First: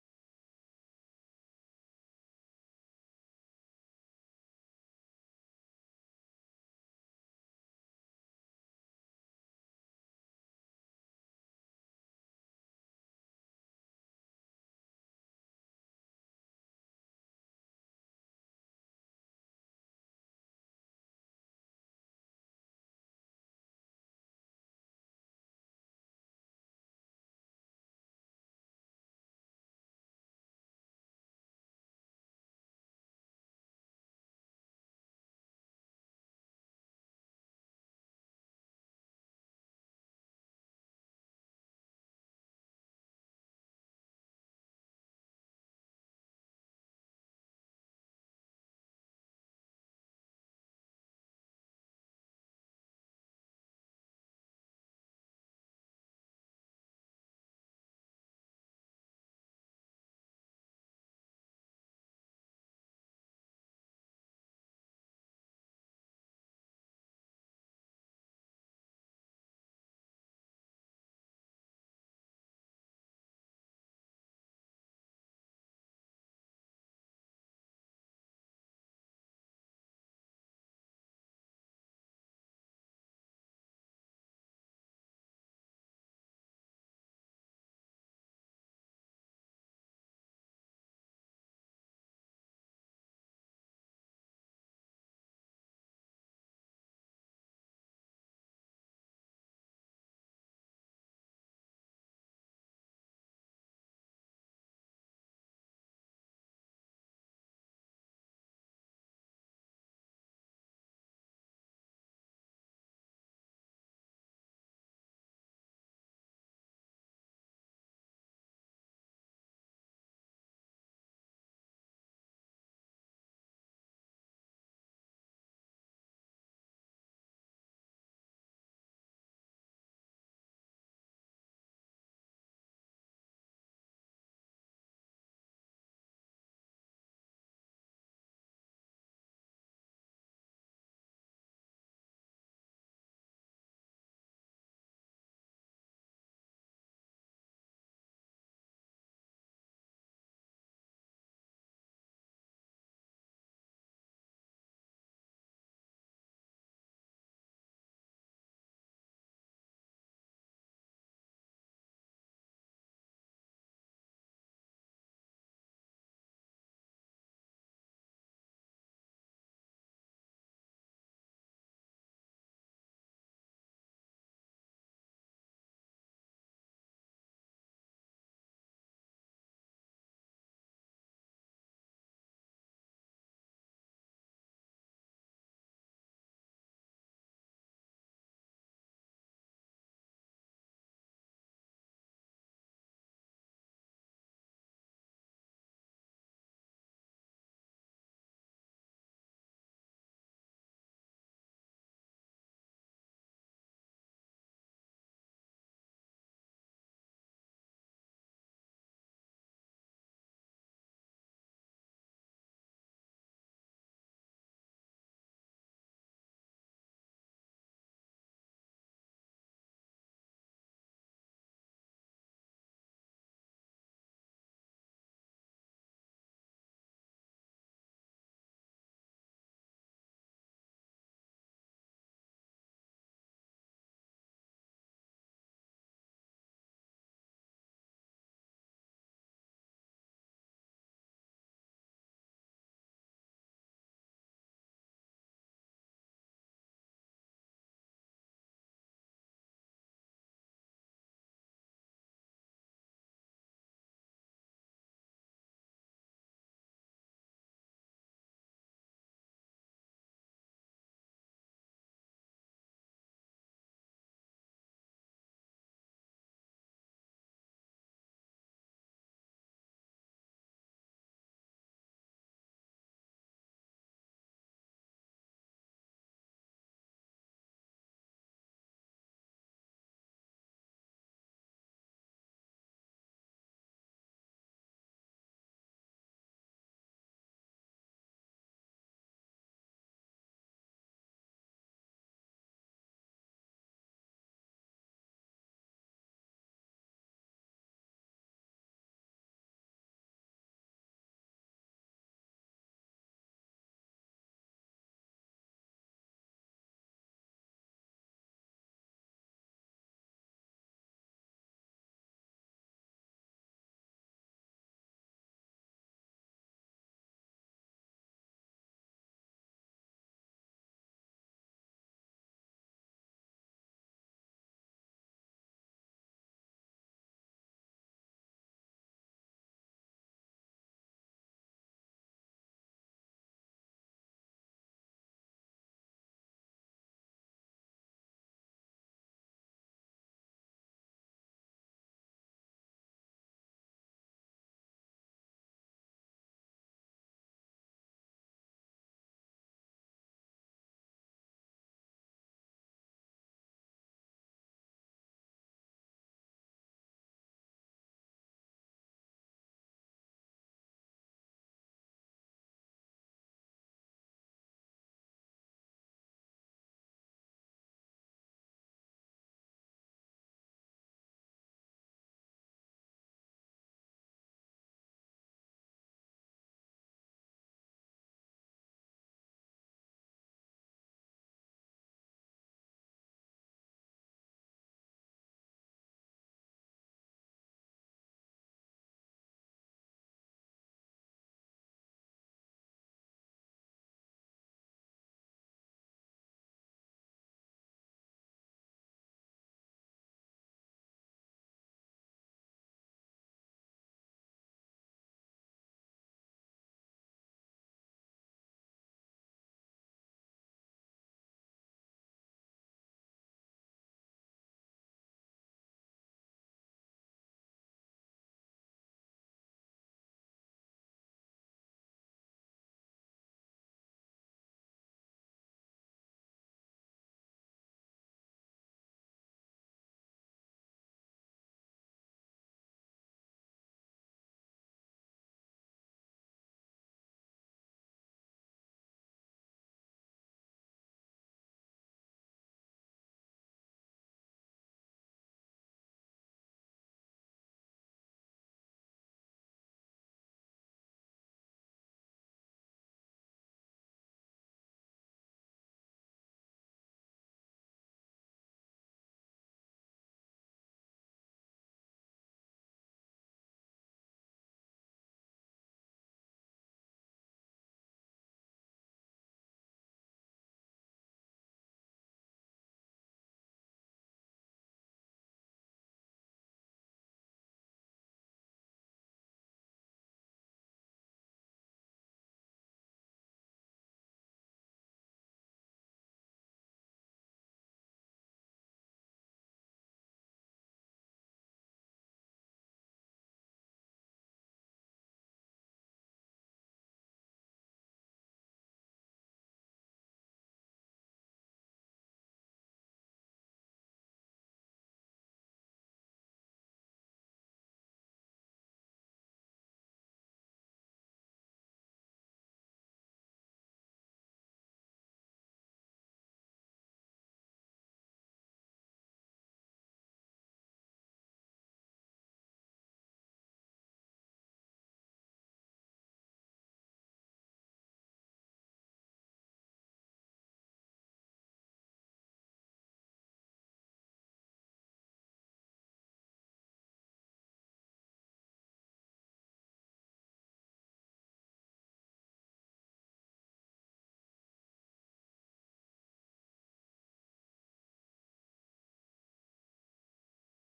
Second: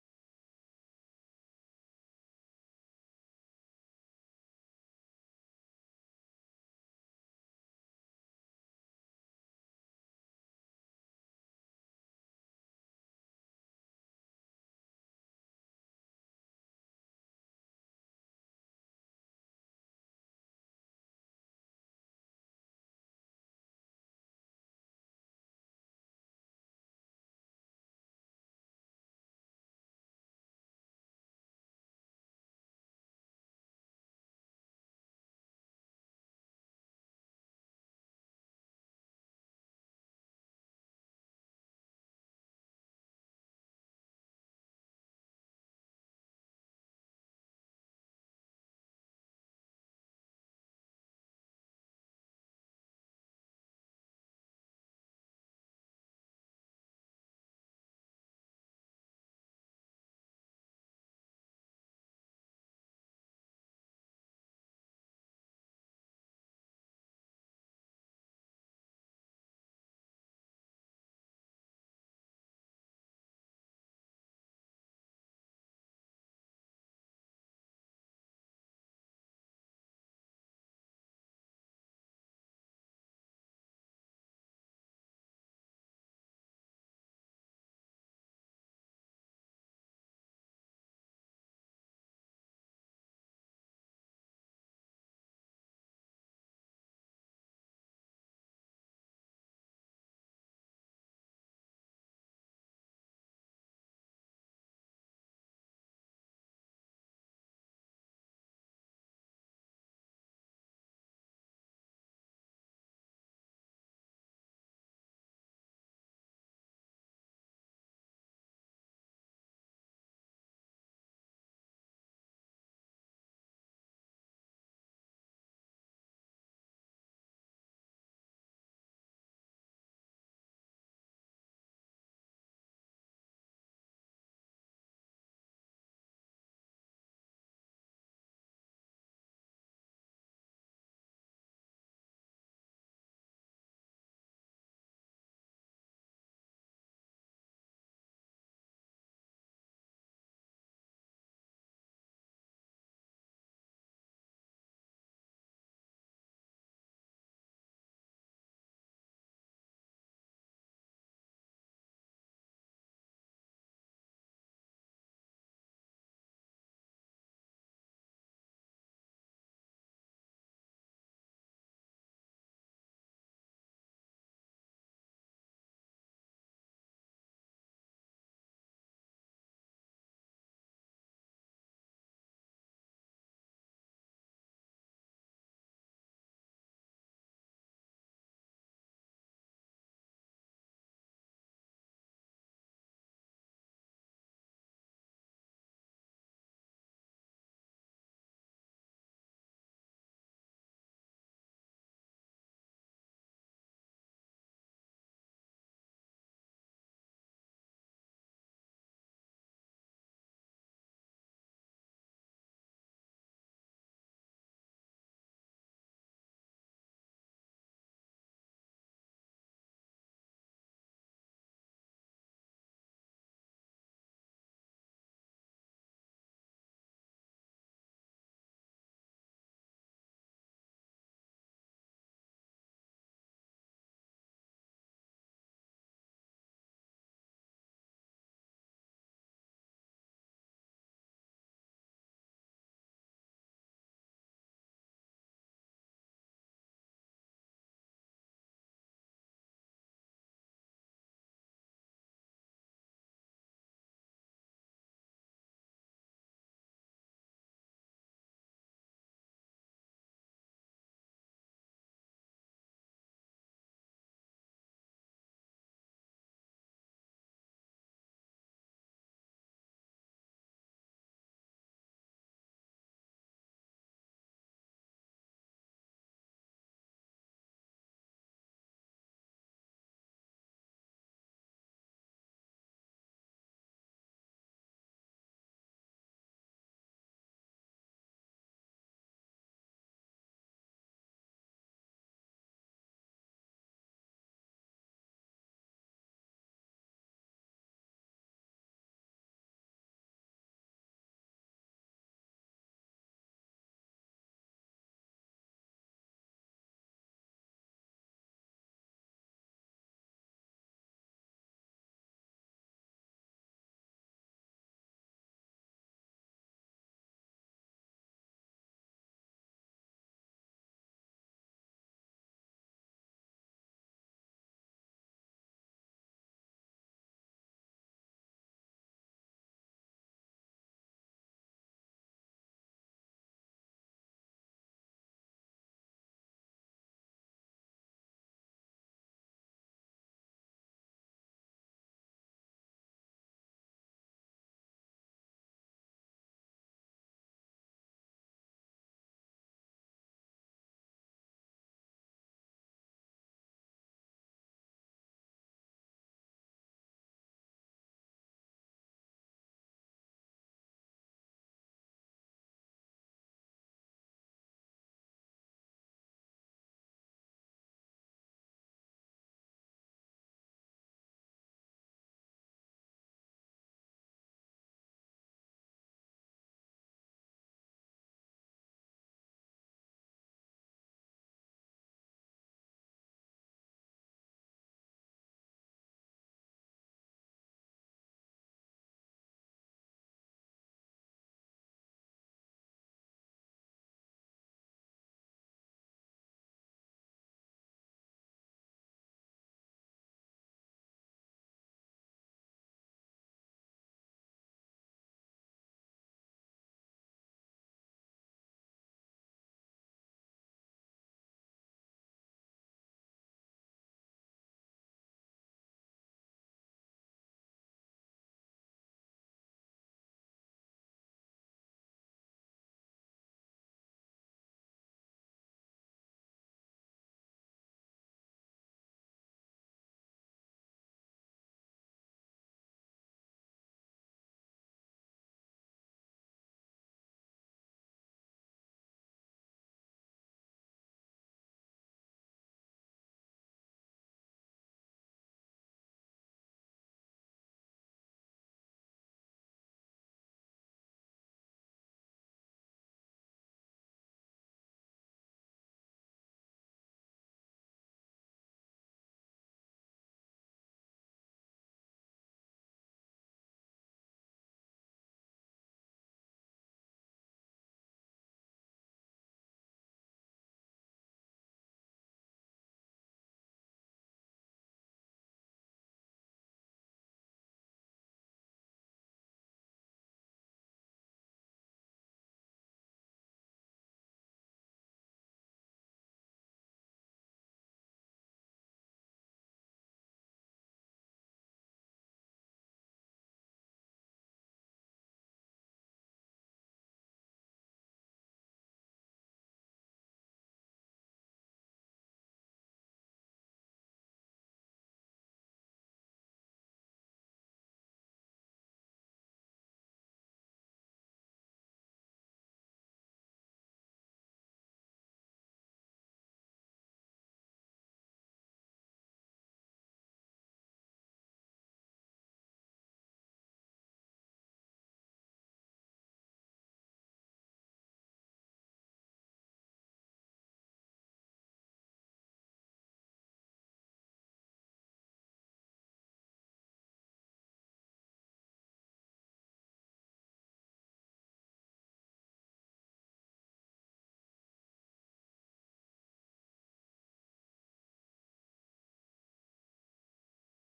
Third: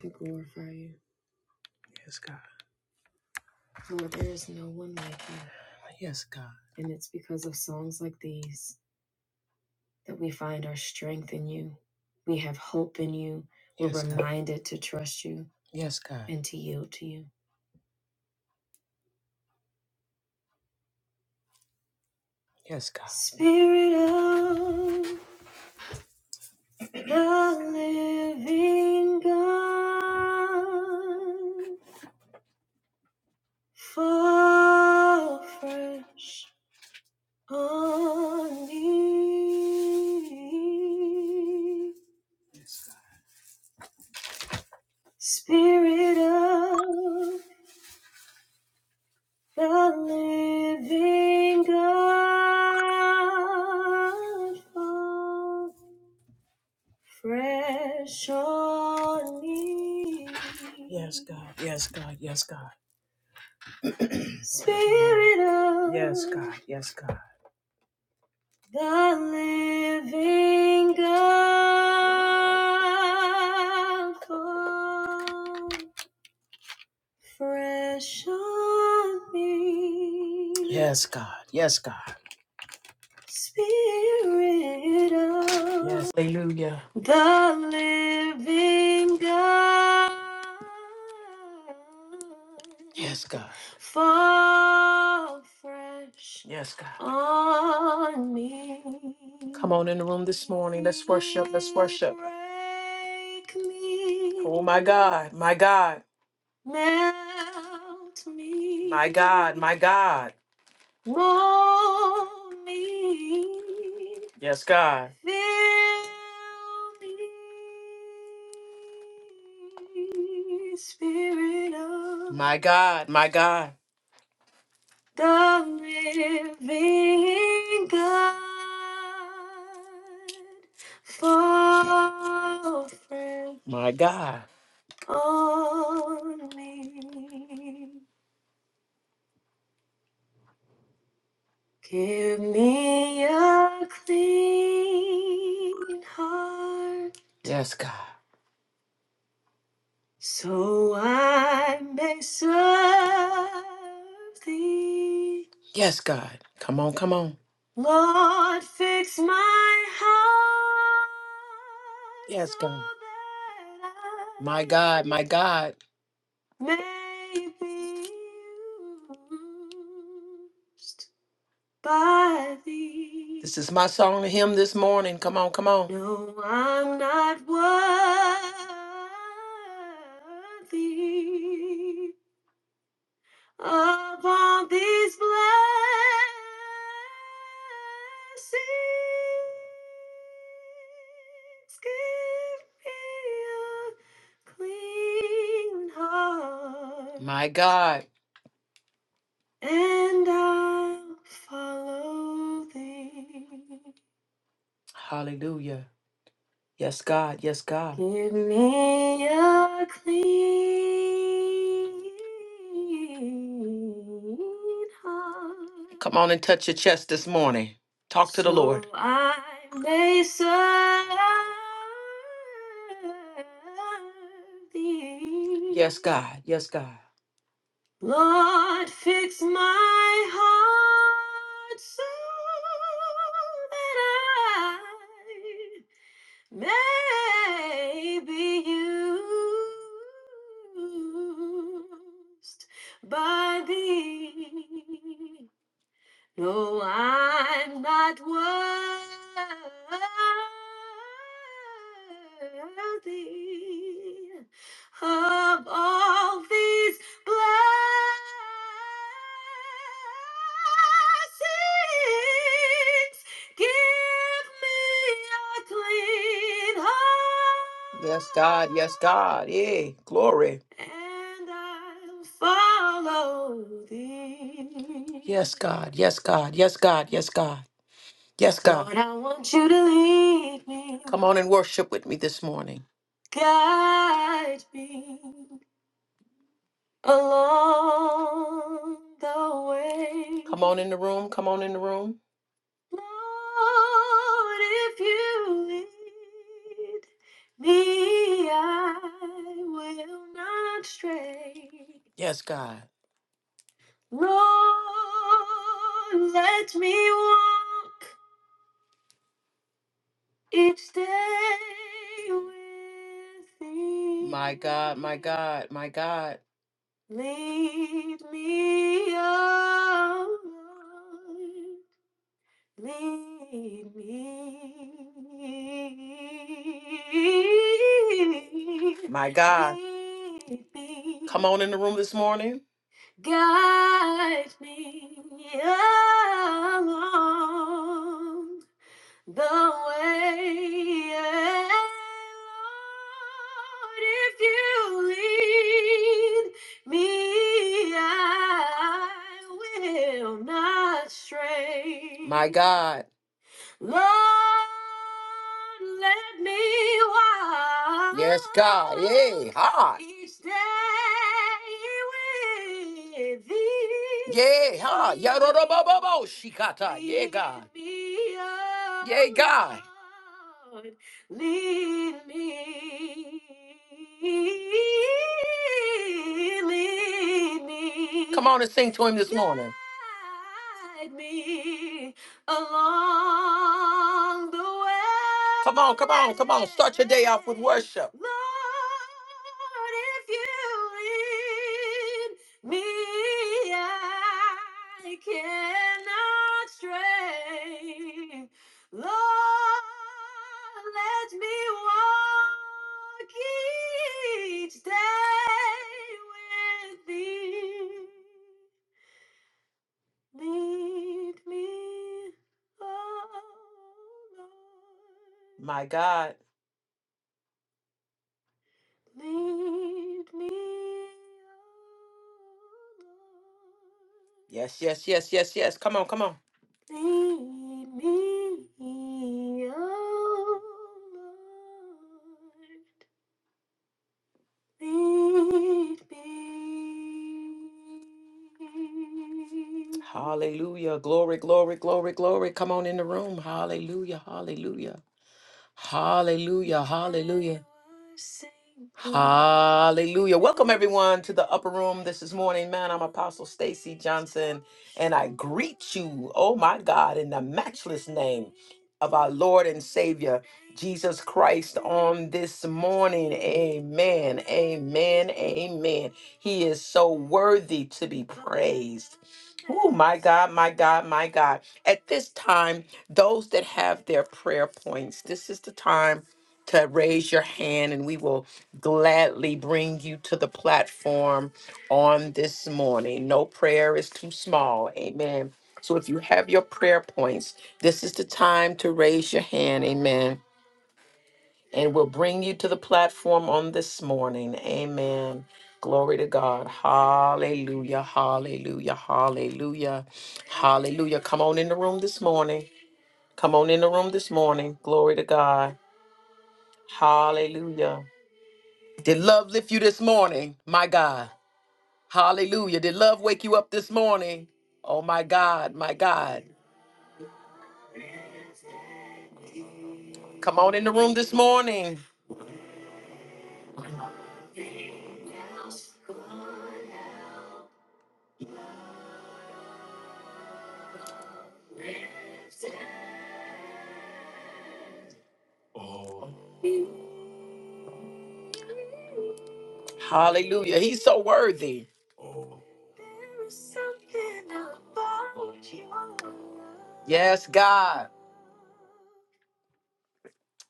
to glorify you. Yes, God. Lord, there is no one like you. Yes, God. And it's because of songs like these that we find our strength in you. We have hope in you. We're Yes, God. reminded to trust you Yes, God. and to yield to you. Yes, God. Spirit of the living God, fall fresh. on me, Spirit of the Living God, fall fresh on me. Yes, God. Yes, God. Yes, God. Spirit of yes, God. Yes, God. The living God fall fresh on me. Yes, God. Yes, God. Spirit of Yes. Hallelujah. the living God, Yes, God. fall fresh Yes, God. on me. Come on in the room this morning. Let's worship. Let's worship. Break me. Oh, my God. My God. melt me. My God. My God. Mold me. Yes, God. Fill me, Spirit of my God, my God, the living God, fall fresh. My God, on me. Give me a clean heart Yes, God. so I may serve thee. Yes, God. Come on, come on. Lord, fix my heart Yes, so God. so My I God, my God. may be used by thee. This is my song to him this morning. Come on, come on. No, I'm not worthy of all these blessings. Give me a clean heart, My God. and I'll follow thee. Hallelujah. Yes, God. Yes, God. Give me a clean heart Come on and touch your chest this morning. Talk to the Lord. so I may serve Yes, thee. God. Yes, God. Lord, fix my heart so that May be used by thee. No, I'm not worthy of all these blessings. Give me a clean heart. Yes, God. Yes, God. Yay. Glory and I'll follow thee. Yes, God. Yes, God. Yes, God. Yes, God. Yes, God. Lord, I want you to lead me. Come on and worship with me this morning. Guide me along the way. Come on in the room. Come on in the room. Lord, if you lead me, I will not stray. Yes, God. Lord, let me walk each day with thee. My God, my God, my God. Lead me on. Lead me. My God. Lead me. Come on in the room this morning. Guide me along the way. Lord, if you lead me, I will not stray. My God. Lord, let me walk. Yes, God. Yay. Ha. walk each day with thee. Yay. Ha. thee. Yarorobobobo. Shikata. Yay, Lead God. Lead me, oh Yay, God. oh Lord, lead me, lead me. Come on and sing to him this morning. guide me, along the way. Come on, come on, come on. Start your day off with worship. Lord, if you lead me, I cannot stray. Lord, let me walk each day with thee. Lead me, oh Lord. My God. Lead me, oh Lord. Yes, yes, yes, yes, yes. Come on, come on. Lead me, oh Lord. Lead me. Hallelujah. Glory, glory, glory, glory. Come on in the room. Hallelujah. Hallelujah. Hallelujah. Hallelujah. Hallelujah. Welcome everyone to the upper room this is morning, man. I'm Apostle Stacy Johnson and I greet you, oh my God, in the matchless name of our Lord and Savior Jesus Christ on this morning. Amen. Amen. Amen. He is so worthy to be praised. Oh my God, my God, my God. At this time, those that have their prayer points, this is the time to raise your hand and we will gladly bring you to the platform on this morning. No prayer is too small. Amen. So if you have your prayer points, this is the time to raise your hand. Amen. And we'll bring you to the platform on this morning. Amen. Glory to God. Hallelujah. Hallelujah. Hallelujah. Hallelujah. Come on in the room this morning. Come on in the room this morning. Glory to God. Hallelujah. Did love lift you this morning? My God. Hallelujah. Did love wake you up this morning? Oh, my God. My God. Come on in the room this morning. Hallelujah. He's so worthy. Yes, God.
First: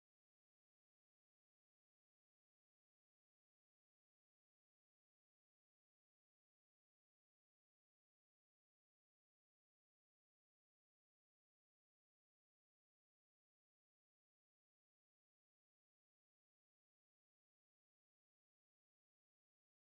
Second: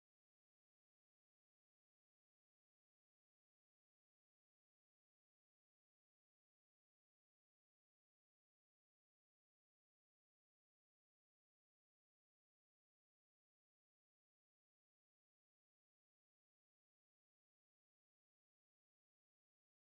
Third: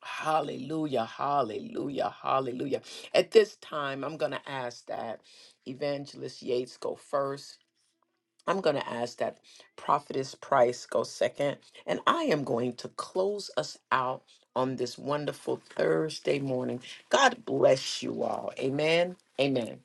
Hallelujah, hallelujah, hallelujah. At this time, I'm going to ask that Evangelist Yates go first. I'm going to ask that Prophetess Price go second. And I am going to close us out on this wonderful Thursday morning. God bless you all. Amen. Amen.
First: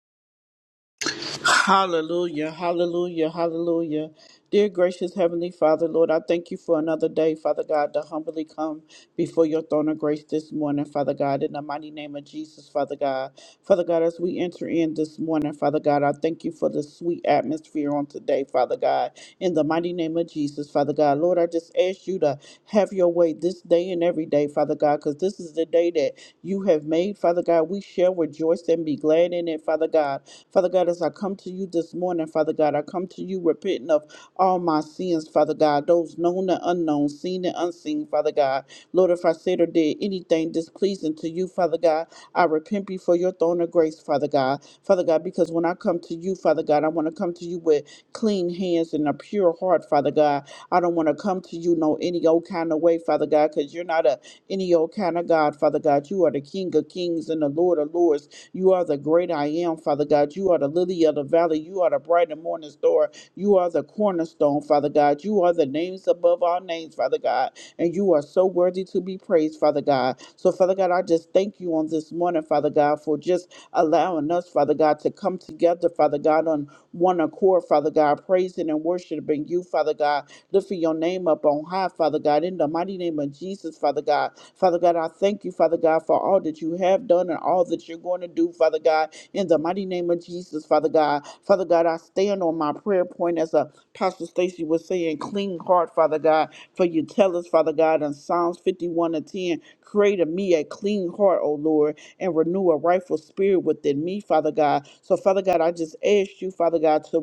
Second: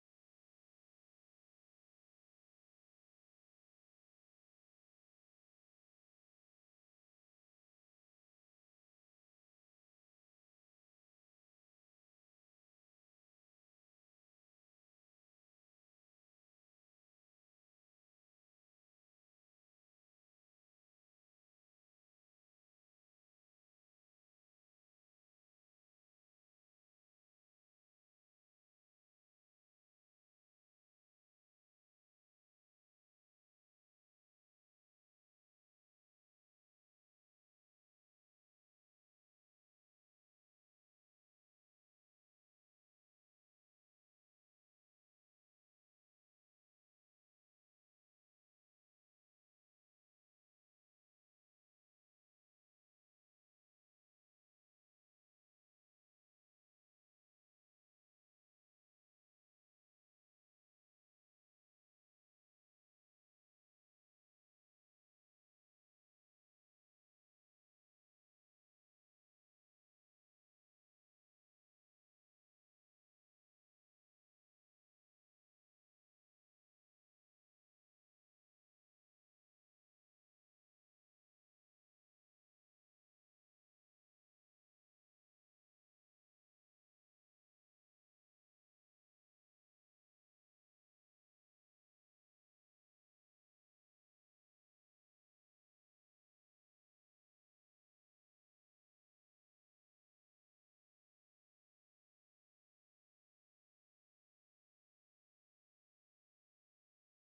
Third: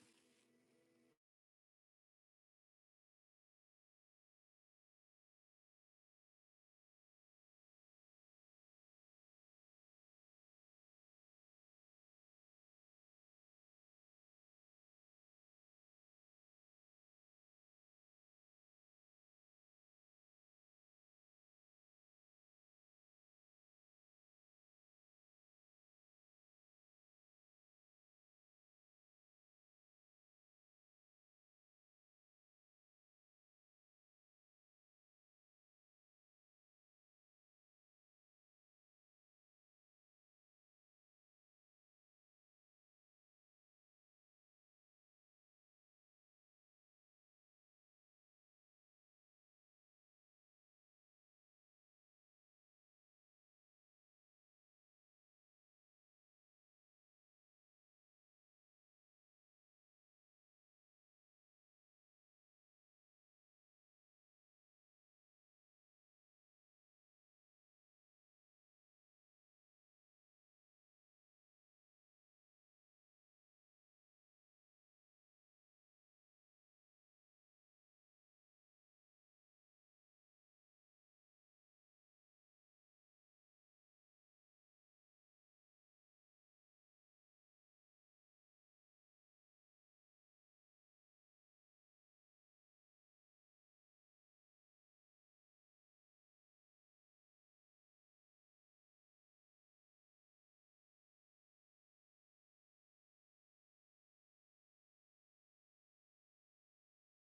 Hallelujah, hallelujah, hallelujah. Dear gracious Heavenly Father, Lord, I thank you for another day, Father God, to humbly come before your throne of grace this morning, Father God, in the mighty name of Jesus, Father God. Father God, as we enter in this morning, Father God, I thank you for the sweet atmosphere on today, Father God, in the mighty name of Jesus, Father God. Lord, I just ask you to have your way this day and every day, Father God, because this is the day that you have made, Father God. We shall rejoice and be glad in it, Father God. Father God, as I come to you this morning, Father God, I come to you repenting of all my sins, Father God, those known and unknown, seen and unseen, Father God. Lord, if I said or did anything displeasing to you, Father God, I repent before your throne of grace, Father God. Father God, because when I come to you, Father God, I want to come to you with clean hands and a pure heart, Father God. I don't want to come to you no any old kind of way, Father God, because you're not a any old kind of God, Father God. You are the King of kings and the Lord of lords. You are the great I am, Father God. You are the lily of the valley. You are the bright and morning star. You are the cornerstone, Father God. You are the names above all names, Father God. And you are so worthy to be praised, Father God. So, Father God, I just thank you on this morning, Father God, for just allowing us, Father God, to come together, Father God, on one accord, Father God, praising and worshiping you, Father God lifting your name up on high, Father God, in the mighty name of Jesus, Father God. Father God, I thank you, Father God, for all that you have done and all that you're going to do, Father God, in the mighty name of Jesus, Father God. Father God, I stand on my prayer point as Apostle Stacy was saying, clean heart, Father God, for you tell us, Father God, in Psalms 51 and 10, create in me a clean heart, O Lord, and renew a rightful spirit within me, Father God. So, Father God, I just ask you, Father God, to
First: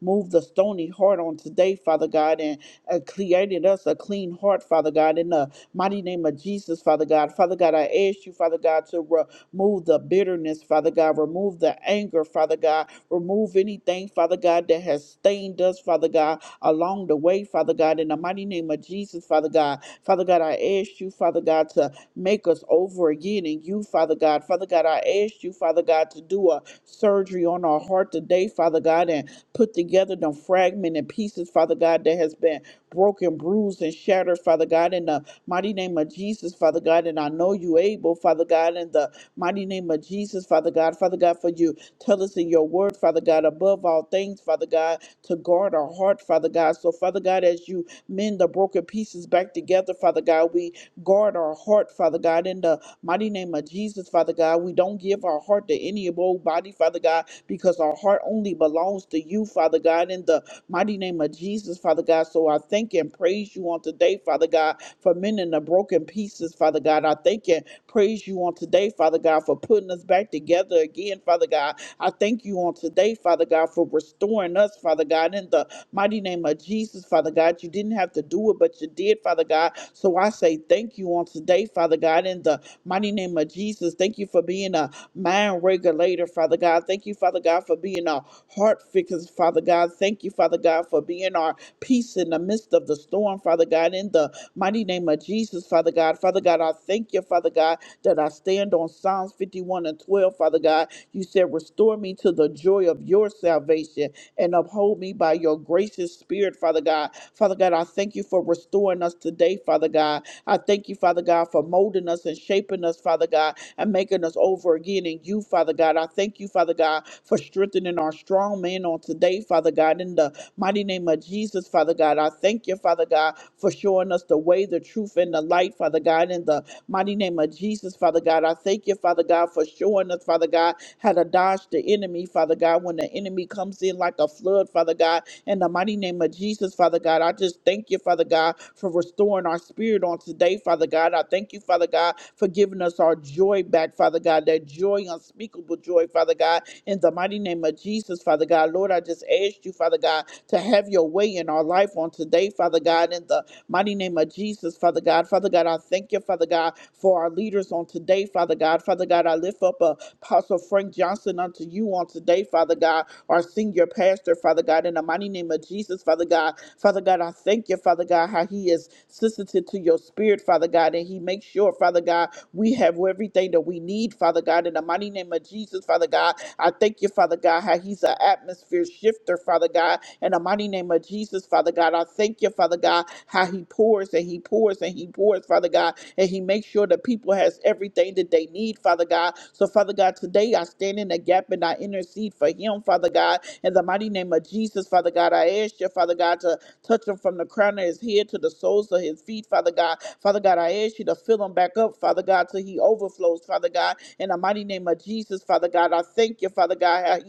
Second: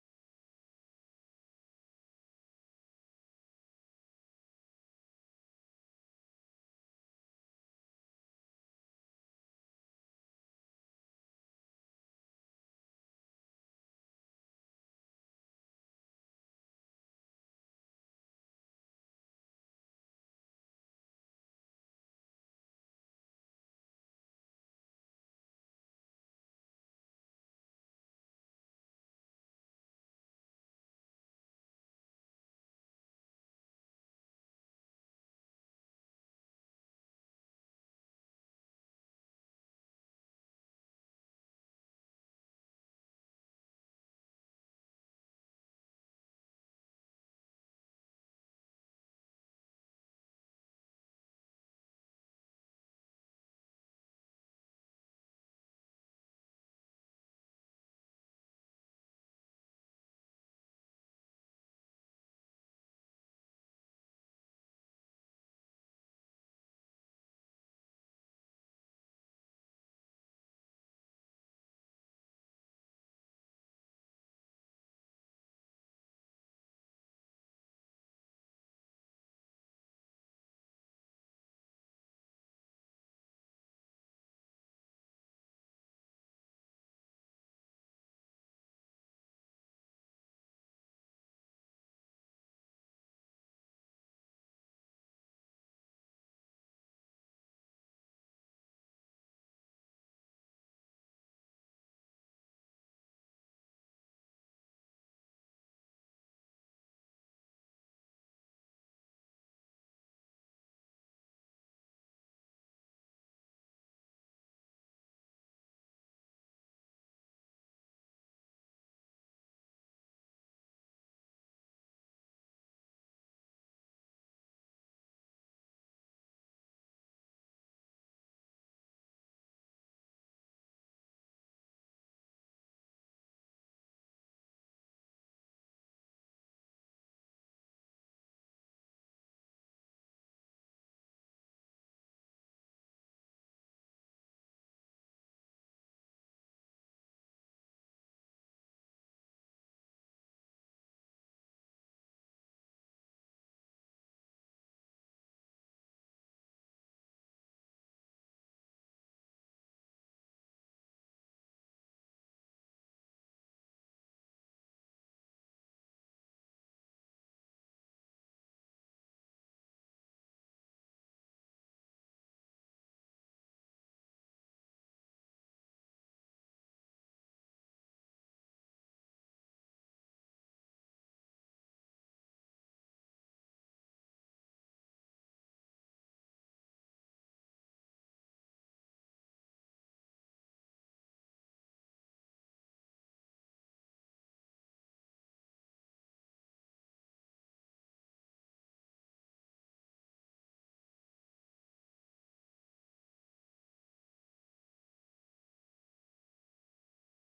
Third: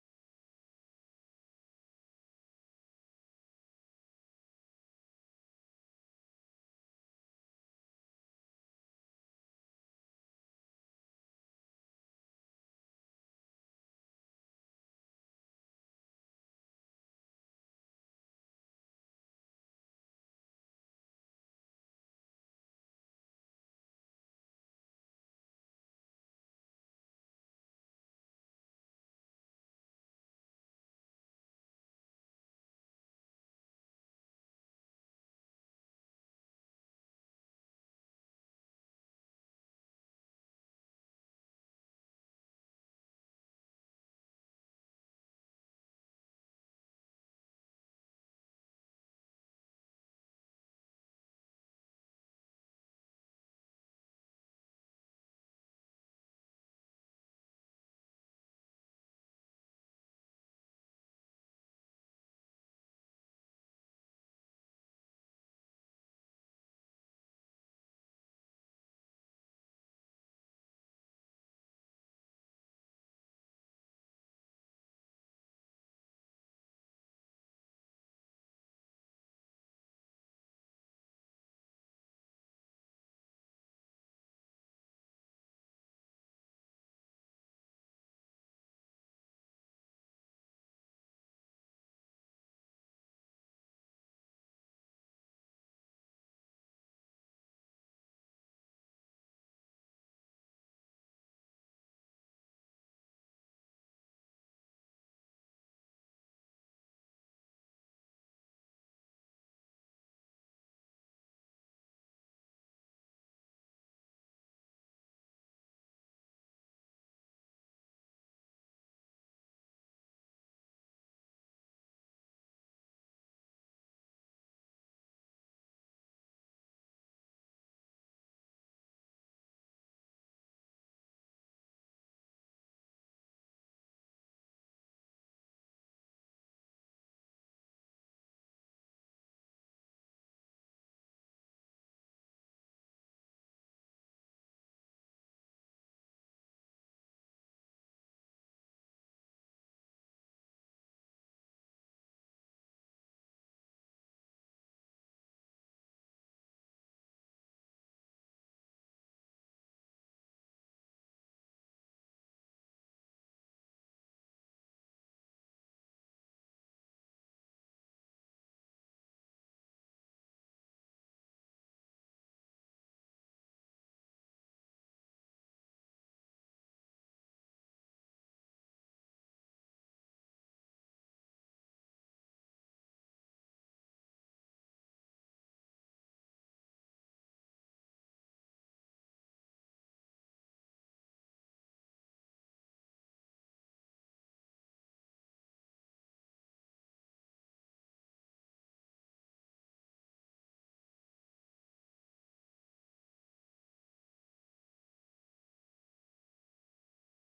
remove the stony heart on today, Father God, and uh, created us a clean heart, Father God, in the mighty name of Jesus, Father God. Father God, I ask you, Father God, to remove the bitterness, Father God, remove the anger, Father God, remove anything, Father God, that has stained us, Father God, along the way, Father God, in the mighty name of Jesus, Father God. Father God, I ask you, Father God, to make us over again in you, Father God. Father God, I ask you, Father God, to do a surgery on our heart today, Father God, and put together them fragmented pieces, Father God, that has been broken, bruised, and shattered, Father God, in the mighty name of Jesus, Father God. And I know you able, Father God, in the mighty name of Jesus, Father God. Father God, for you tell us in your word, Father God, above all things, Father God, to guard our heart, Father God. So, Father God, as you mend the broken pieces back together, Father God, we guard our heart, Father God, in the mighty name of Jesus, Father God. We don't give our heart to any of old body, Father God, because our heart only belongs to you, Father God, in the mighty name of Jesus, Father God. So I thank and praise you on today, Father God, for mending the broken pieces, Father God. I thank and praise you on today, Father God, for putting us back together again, Father God. I thank you on today, Father God, for restoring us, Father God, in the mighty name of Jesus, Father God. You didn't have to do it, but you did, Father God. So I say thank you on today, Father God, in the mighty name of Jesus. Thank you for being a mind regulator, Father God. Thank you, Father God, for being our heart fixers, Father God. Thank you, Father God, for being our peace in the midst of the storm, Father God. In the mighty name of Jesus, Father God. Father God, I thank you, Father God, that I stand on Psalms 51 and 12, Father God. You said, Restore me to the joy of your salvation and uphold me by your gracious spirit, Father God. Father God, I thank you for restoring us today, Father God. I thank you, Father God, for molding us and shaping us, Father God and making us over again in you, Father God. I thank you, Father God, for strengthening our strong man on today, Father God, in the mighty name of Jesus, Father God. I thank you, Father God, for showing us the way, the truth, and the light, Father God, in the mighty name of Jesus, Father God. I thank you, Father God, for showing us, Father God, how to dodge the enemy, Father God, when the enemy comes in like a flood, Father God. In the mighty name of Jesus, Father God, I just thank you, Father God, for restoring our spirit on today, Father God. I thank you, Father God, for giving us our joy back, Father God, that joy, unspeakable joy, Father God. In the mighty name of Jesus, Father God, Lord, I just asked you, Father God, to have your way in our life on today, Father God. In the mighty name of Jesus, Father God, Father God, I thank you, Father God, for our leaders on today, Father God. Father God, I lift up Apostle Frank Johnson unto you on today, Father God our senior pastor, Father God, in the mighty name of Jesus, Father God. Father God, I thank you, Father God, how he is sensitive to your spirit, Father God, and he makes sure, Father God, we have everything that we need, Father God, in the mighty name of Jesus, Father God. I thank you, Father God, how he's an atmosphere shifter, Father God, in the mighty name of Jesus, Father God. I thank you, Father God, how he pours and he pours and he pours, Father God, and he makes sure that people has everything that they need, Father God. So, Father God, today I stand in the gap and I intercede for him, Father God, in the mighty name of Jesus, Father God. I ask you, Father God, to touch him from the crown of his head to the soles of his feet, Father God. Father God, I ask you to fill him back up, Father God, till he overflows, Father God. In the mighty name of Jesus, Father God, I thank you, Father God, how he's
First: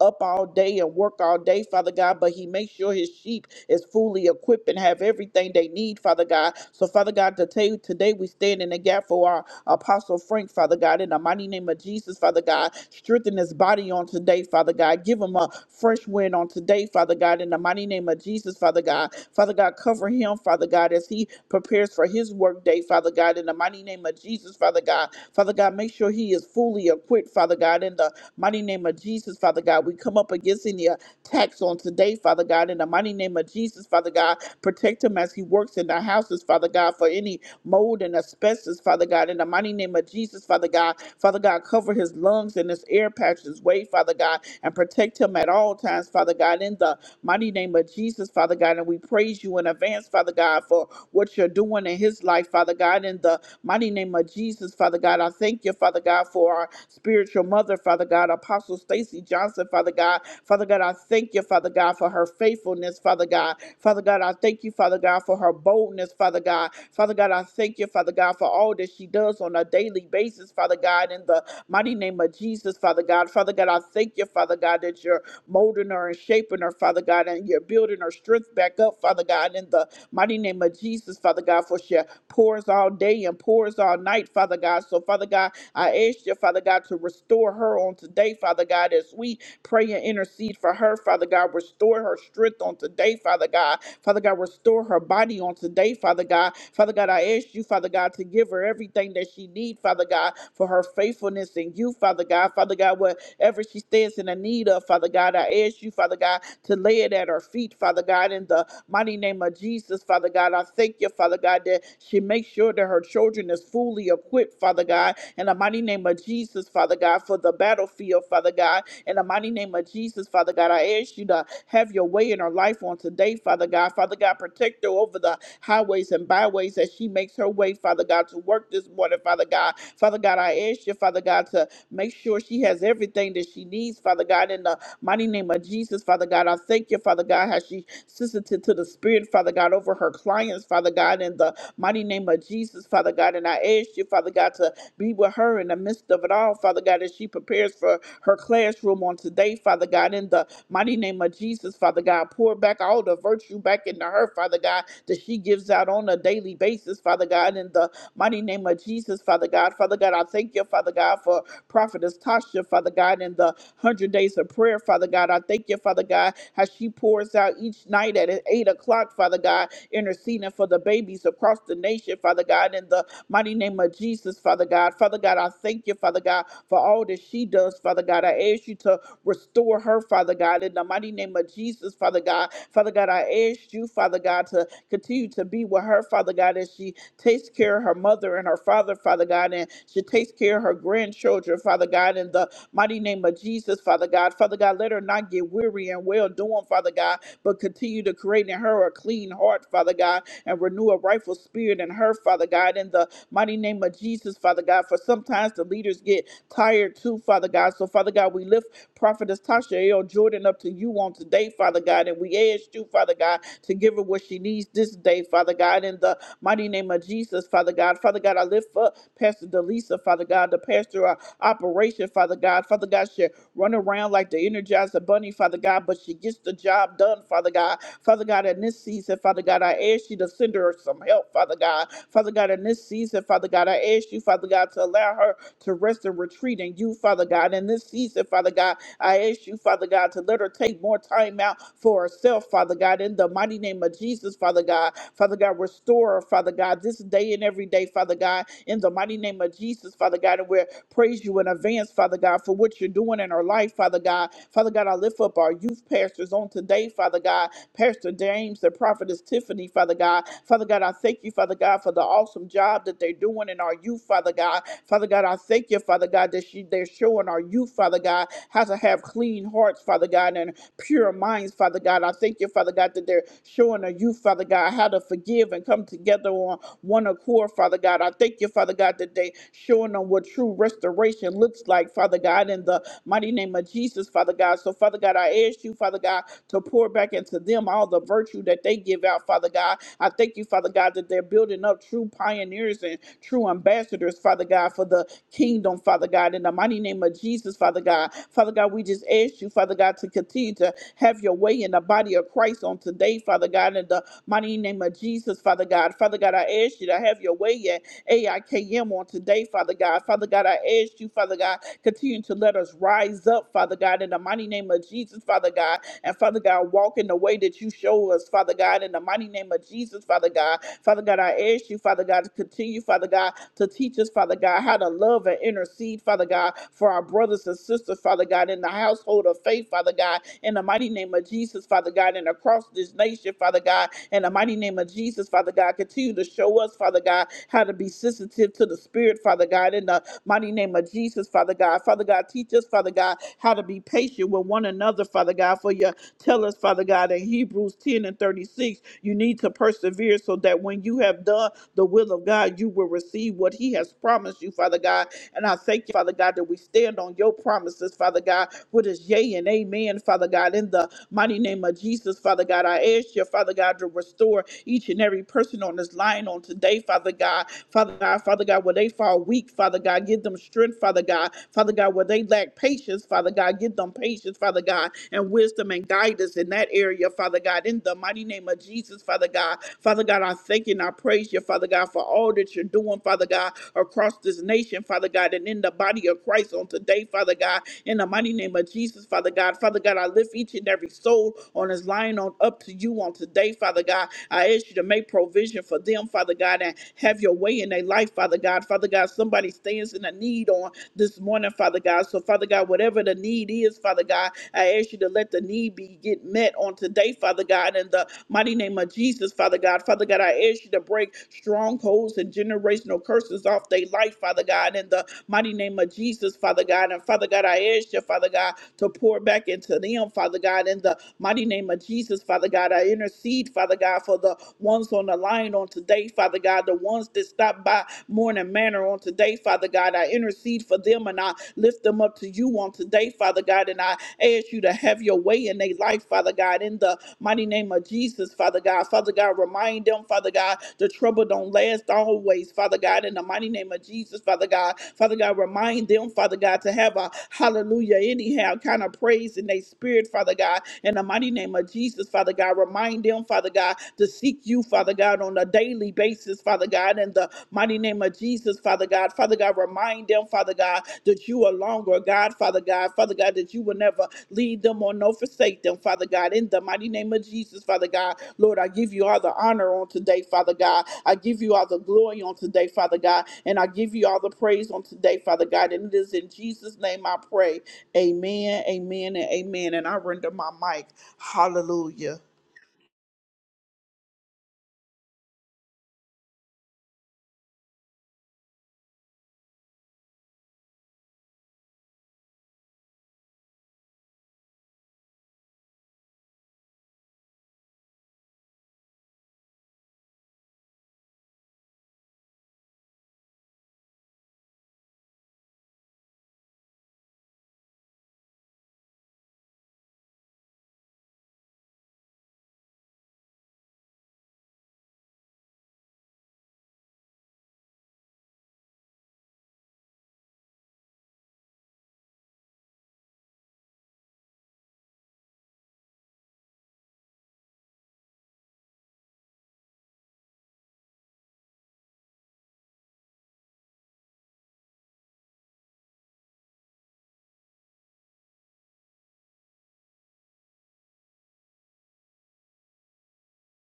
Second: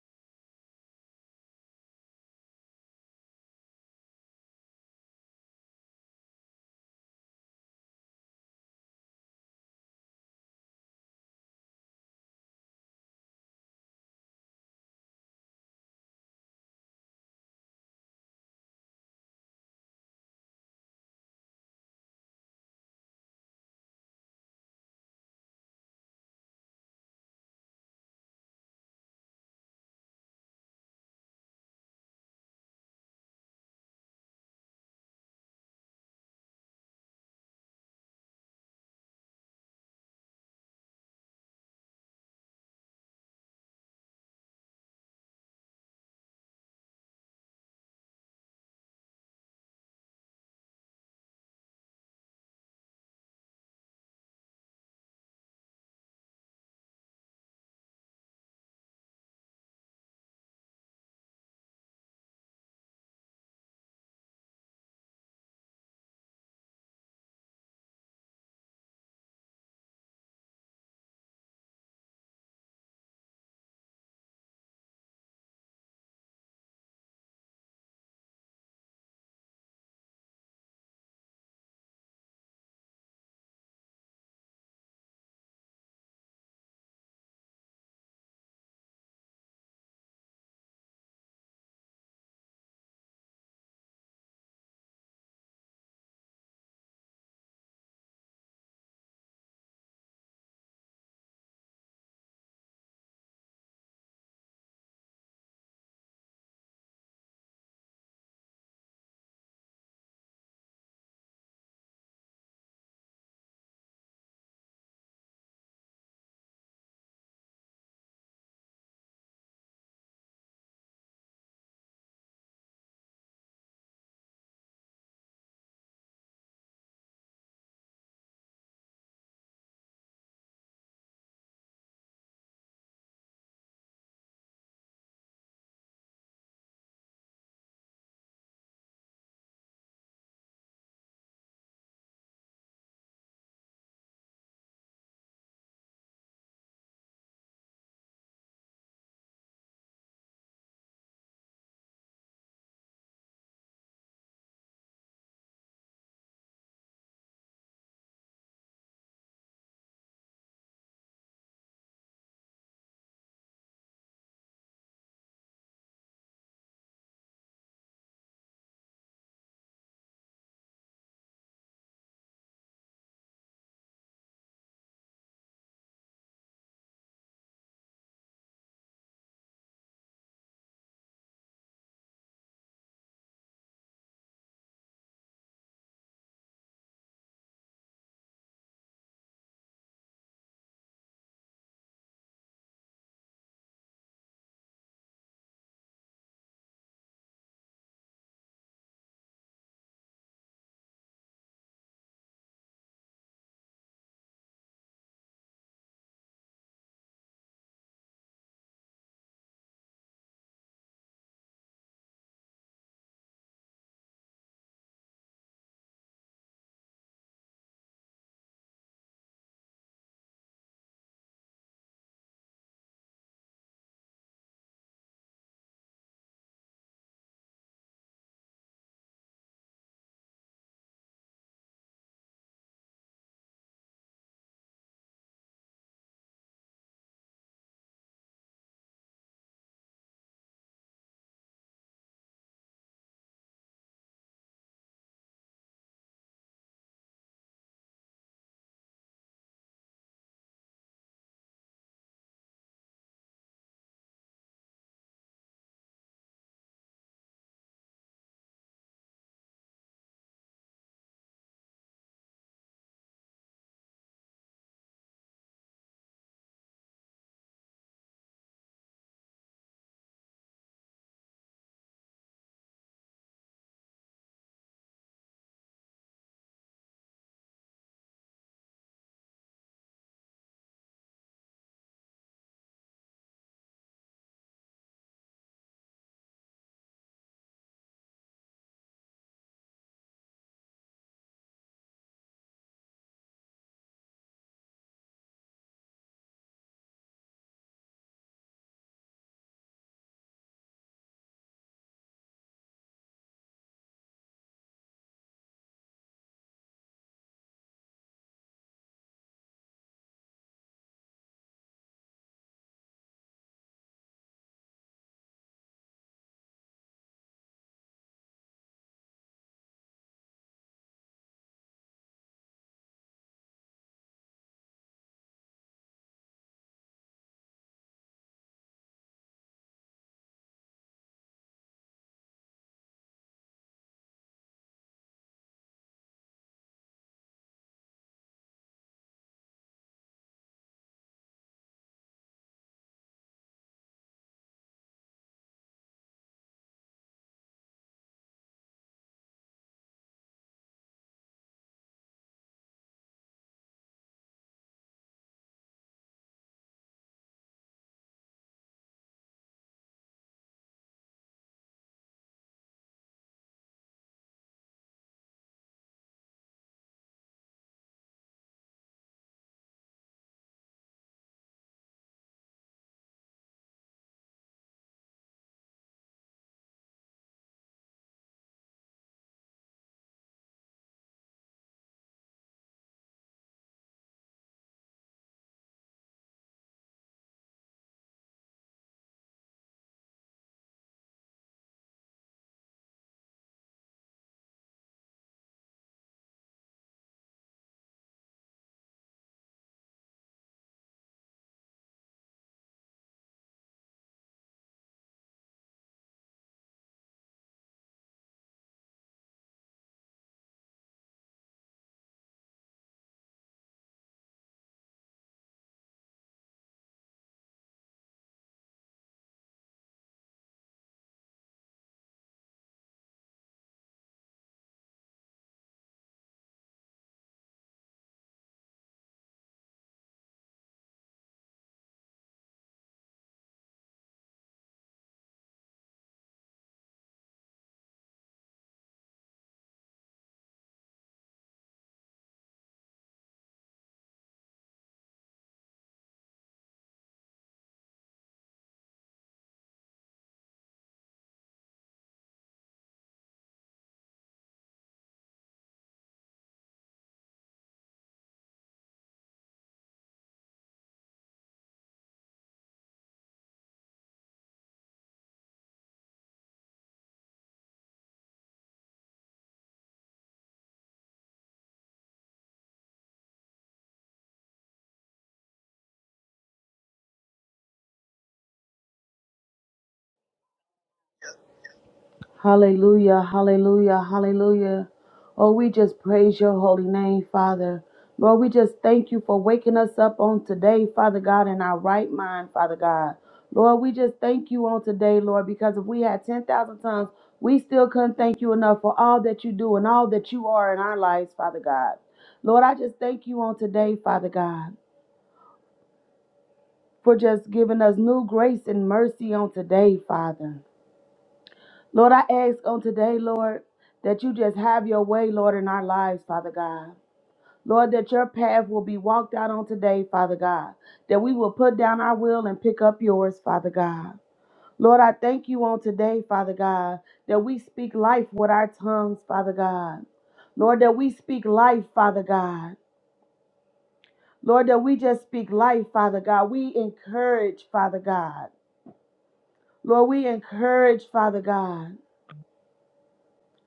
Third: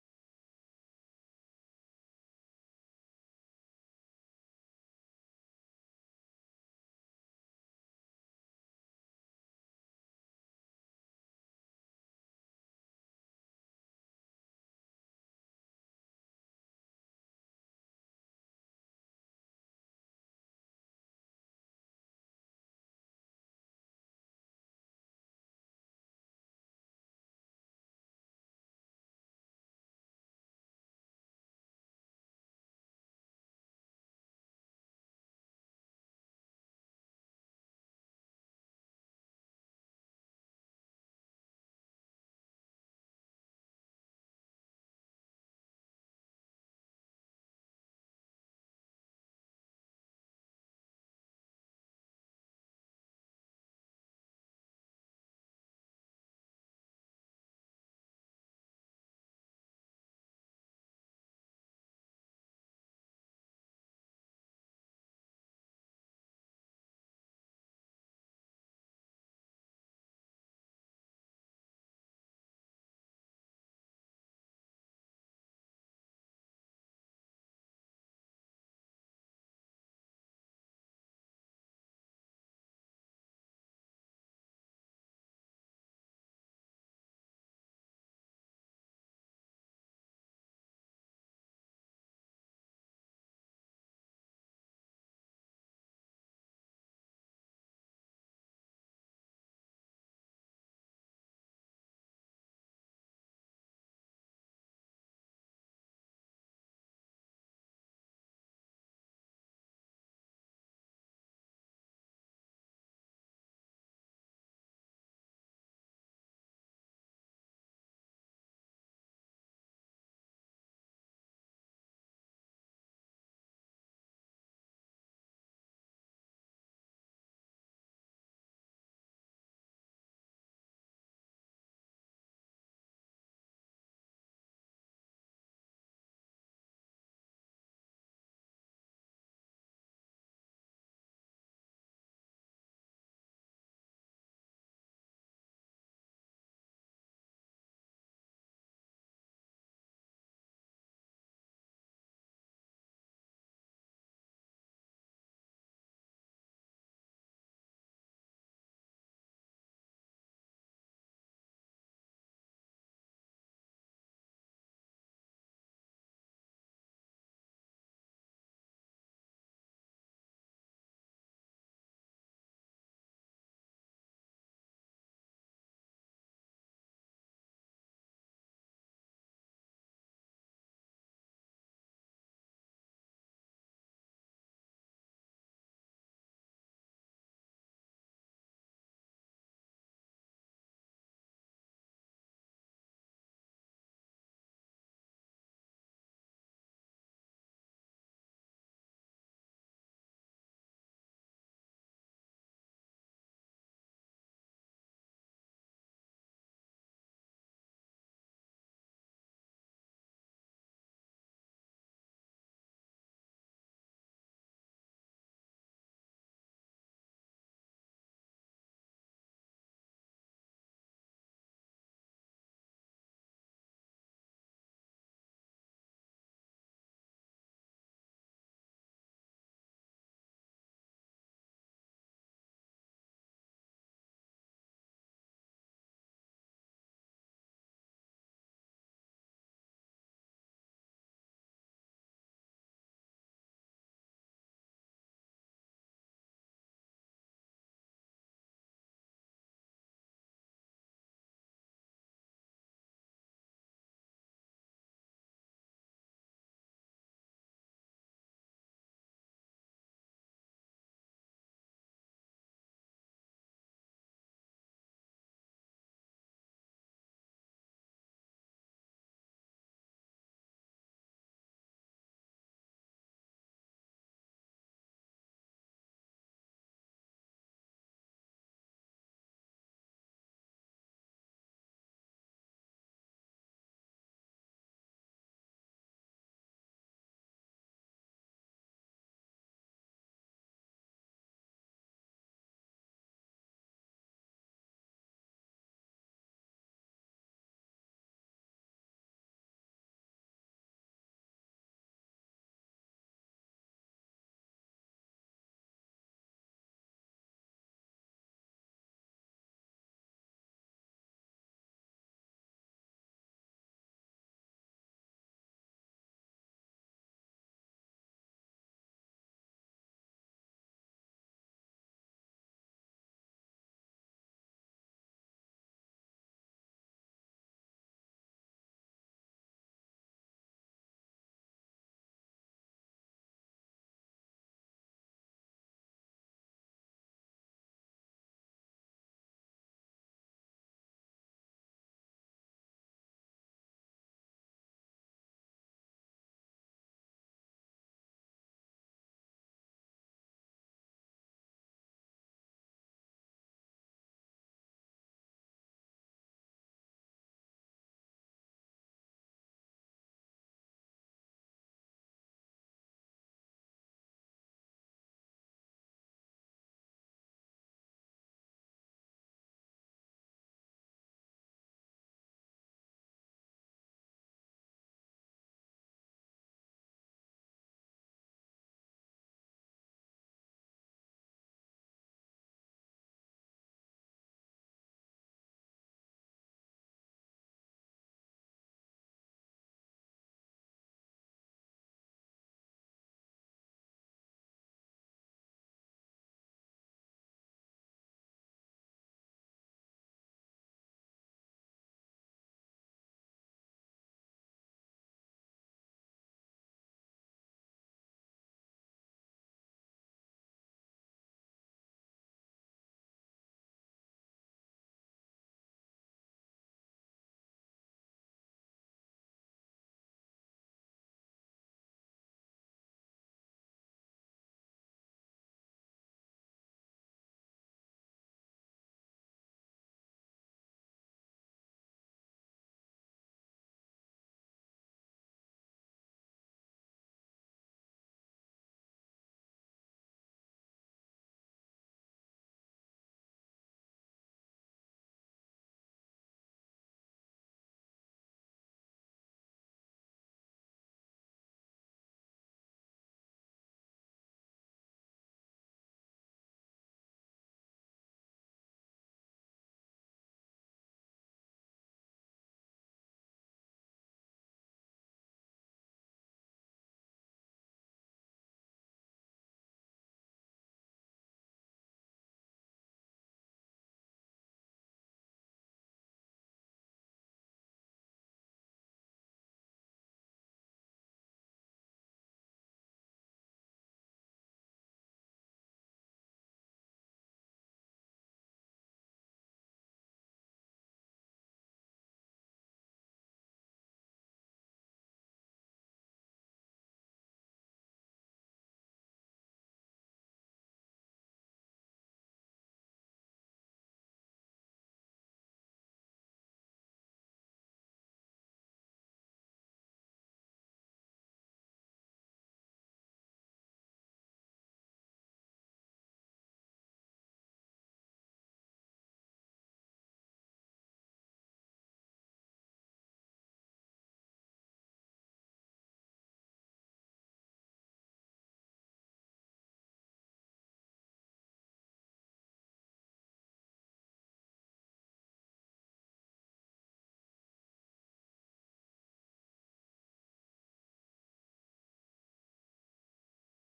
up all day and work all day, Father God, but he makes sure his sheep is fully equipped and have everything they need, Father God. So, Father God, today, today we stand in the gap for our Apostle Frank, Father God, in the mighty name of Jesus, Father God. Strengthen his body on today, Father God. Give him a fresh wind on today, Father God, in the mighty name of Jesus, Father God. Father God, cover him, Father God, as he prepares for his work day, Father God, in the mighty name of Jesus, Father God. Father God, make sure he is fully equipped, Father God, in the Mighty name of Jesus, Father God. We come up against any attacks on today, Father God. In the mighty name of Jesus, Father God, protect him as he works in the houses, Father God, for any mold and asbestos, Father God. In the mighty name of Jesus, Father God, Father God, cover his lungs and his air patches, way, Father God, and protect him at all times, Father God. In the mighty name of Jesus, Father God, and we praise you in advance, Father God, for what you're doing in his life, Father God. In the Mighty name of Jesus, Father God, I thank you, Father God, for our spiritual mother, Father God, Apostle Stacy Johnson, Father God. Father God, I thank you, Father God, for her faithfulness, Father God. Father God, I thank you, Father God, for her boldness, Father God. Father God, I thank you, Father God, for all that she does on a daily basis, Father God, in the mighty name of Jesus, Father God. Father God, I thank you, Father God, that you're molding her and shaping her, Father God, and you're building her strength back up, Father God, in the mighty name of Jesus, Father God, for she pours all day and pours all night, Father God. So, Father God, I ask you, Father God, to restore her on today, Father God, as we pray and intercede for her, Father God. Restore her strength on today, Father God. Father God, restore her body on today, Father God. Father God, I ask you, Father God, to give her everything that she needs, Father God, for her faithfulness in you, Father God. Father God, whatever she stands in the need of, Father God, I ask you, Father God, to lay it at her feet, Father God, in the Mighty name of Jesus, Father God. I thank you, Father God, that she makes sure that her children is fully equipped, Father God. In the mighty name of Jesus, Father God, for the battlefield, Father God. In the mighty name of Jesus, Father God, I ask you to have your way in her life on today, Father God. Father God, protect her over the highways and byways as she makes her way, Father God, to work this morning, Father God. Father God, I ask you, Father God, to make sure she has everything that she needs, Father God, in the mighty name of Jesus, Father God. I thank you, Father God, how she sensitive to the Spirit, Father God, over her clients, Father God, in the mighty name of Jesus, Father God. And I ask you, Father God, to be with her in the midst of it all, Father God, as she prepares for her classroom on today, Father God, in the mighty name of Jesus, Father God. Pour back all the virtue back into her, Father God, that she gives out on a daily basis, Father God, in the mighty name of Jesus, Father God. Father God, I thank you, Father God, for Prophetess Tasha, Father God, in the 100 days of prayer, Father God. I thank you, Father God, how she pours out each night at 8 o'clock, Father God, interceding for the babies across the nation, Father God, in the mighty name of Jesus, Father God. Father God, I thank you, Father God, for all that she does, Father God. I ask you to restore her, Father God, in the mighty name of Jesus, Father God. Father God, I ask you, Father God, to continue to be with her, Father God, as she takes care of her mother and her father, Father God, and she takes care of her grandchildren, Father God, in the Mighty name of Jesus, Father God. Father God, let her not get weary and well doing, Father God, but continue to create in her a clean heart, Father God, and renew a rightful spirit in her, Father God, in the mighty name of Jesus, Father God. For sometimes the leaders get tired too, Father God. So, Father God, we lift Prophetess Tasha L. Jordan up to you on today, Father God, and we ask you, Father God, to give her what she needs this day, Father God, in the mighty name of Jesus, Father God. Father God, I lift up Pastor Delisa, Father God, the pastor. of operation, Father God. Father God, she run around like the Energizer Bunny, Father God, but she gets the job done, Father God. Father God, in this season, Father God, I ask you to send her some help, Father God. Father God, in this season, Father God, I ask you, Father God, to allow her to rest and retreat in you, Father God. In this season, Father God, I ask you, Father God, to let her take more time out for herself, Father God, in the mighty name of Jesus, Father God. Father God, restore her, Father God, this day and every day, Father God, in the mighty name of Jesus, Father God, and where praise you in advance, Father God, for what you're doing in our life, Father God. Father God, I lift up our youth pastors on today, Father God. Pastor James, the prophetess Tiffany, Father God. Father God, I thank you, Father God, for the awesome job that they're doing in our youth, Father God. Father God, I thank you, Father God, that she, they're showing our youth, Father God, how to have clean hearts, Father God, and pure minds, Father God. I thank you, Father God, that they're showing our youth, Father God, how to forgive and come together on one accord, Father God. I thank you, Father God, today, showing them what true restoration looks like, Father God, in the mighty name of Jesus, Father God. So, Father God, I ask you, Father God, to pour back into them all the virtue that they give out, Father God. I thank you, Father God, that they're building up true pioneers and true ambassadors, Father God, for the kingdom, Father God. In the mighty name of Jesus, Father God. Father God, we just ask you, Father God, to continue to have your way in the body of Christ on today, Father God, In the Mighty name of Jesus, Father God. Father God, I ask you to have your way at AIKM on today, Father God. Father God, I ask you, Father God, continue to let us rise up, Father God, in the mighty name of Jesus, Father God. And Father God, walk in the way that you show us, Father God, in the mighty name of Jesus, Father God. Father God, I ask you, Father God, to continue, Father God, to teach us, Father God, how to love and intercede, Father God, for our brothers and sisters, Father God, in the household of faith, Father God, in the mighty name of Jesus, Father God, and across this nation, Father God, in the mighty name of Jesus, Father God, continue to show us, Father God, how to be sensitive to the Spirit, Father God, in the mighty name of Jesus, Father God. Father God, teach us, Father God, how to be patient with one another, Father God, for your Tell us, Father God, in Hebrews 10 and 36, you need to persevere so that when you have done the will of God, you will receive what He has promised you, Father God. And I thank you, Father God, that we stand on your promises, Father God, what is yea and amen, Father God, in the Mighty name of Jesus, Father God, I ask you, Father God, to restore each and every person on this line on today, Father God. Father God, Father God, where they fall weak, Father God, give them strength, Father God. Father God, where they lack patience, Father God, give them patience, Father God, and wisdom and guidance in that area, Father God. In the mighty name of Jesus, Father God. Father God, I thank you and I praise you, Father God, for all that you're doing, Father God, across this nation, Father God, and in the body of Christ on today, Father God in the mighty name of Jesus, Father God. Father God, I lift each and every soul on this line on up to you on today, Father God. I ask you to make provision for them, Father God, and have your way in their life, Father God. Father God, somebody stands in a need on this morning, Father God. So, Father God, whatever the need is, Father God, I ask you to let the need be get met on today, Father God, in the mighty name of Jesus, Father God. Father God, I ask you to break strongholds and generational curses off their life, Father God, in the mighty name of Jesus, Father God. And Father God, I ask you, Father God, to pour back into them, Father God, in the mighty name of Jesus, Father God. I intercede, Father God, for the ones on the line on today, Father God, the ones that stopped by Morning Manor on today, Father God. I intercede for them and I lift them up to you on today, Father God. And I ask you to have your way in their life, Father God, in the Mighty name of Jesus, Father God. Father God, remind them, Father God, the trouble don't last always, Father God. In the mighty name of Jesus, Father God. Father God, remind them, Father God, to have a hallelujah, anyhow, kind of praise in their spirit, Father God. In the mighty name of Jesus, Father God, remind them, Father God, to seek you, Father God, on a daily basis, Father God. In the mighty name of Jesus, Father God. Father God, remind them, Father God, that you are longer, God, Father God. Father God, that you will never lead them or no forsake them, Father God. In the mighty name of Jesus, Father God, Lord, I give you all the honor on today, Father God. I give you all the glory on today, Father God, and I give you all the praise on today, Father God. And it is in Jesus' name I pray. Amen, amen, and amen. And I render my mic. Hallelujah. Hallelujah, hallelujah, hallelujah. Oh, we just praise your holy name, Father. Lord, we just thank you for waking us up on today, Father God, in our right mind, Father God. Lord, we just thank you on today, Lord, because if we had 10,000 tongues, we still couldn't thank you enough for all that you do and all that you are in our lives, Father God. Lord, I just thank you on today, Father God, for just giving us new grace and mercy on today, Father. Lord, I ask on today, Lord, that you just have your way, Lord, in our lives, Father God. Lord, that your path will be walked out on today, Father God. That we will put down our will and pick up yours, Father God. Lord, I thank you on today, Father God, that we speak life with our tongues, Father God. Lord, that we speak life, Father God. Lord, that we just speak life, Father God. We encourage, Father God. Lord, we encourage, Father God.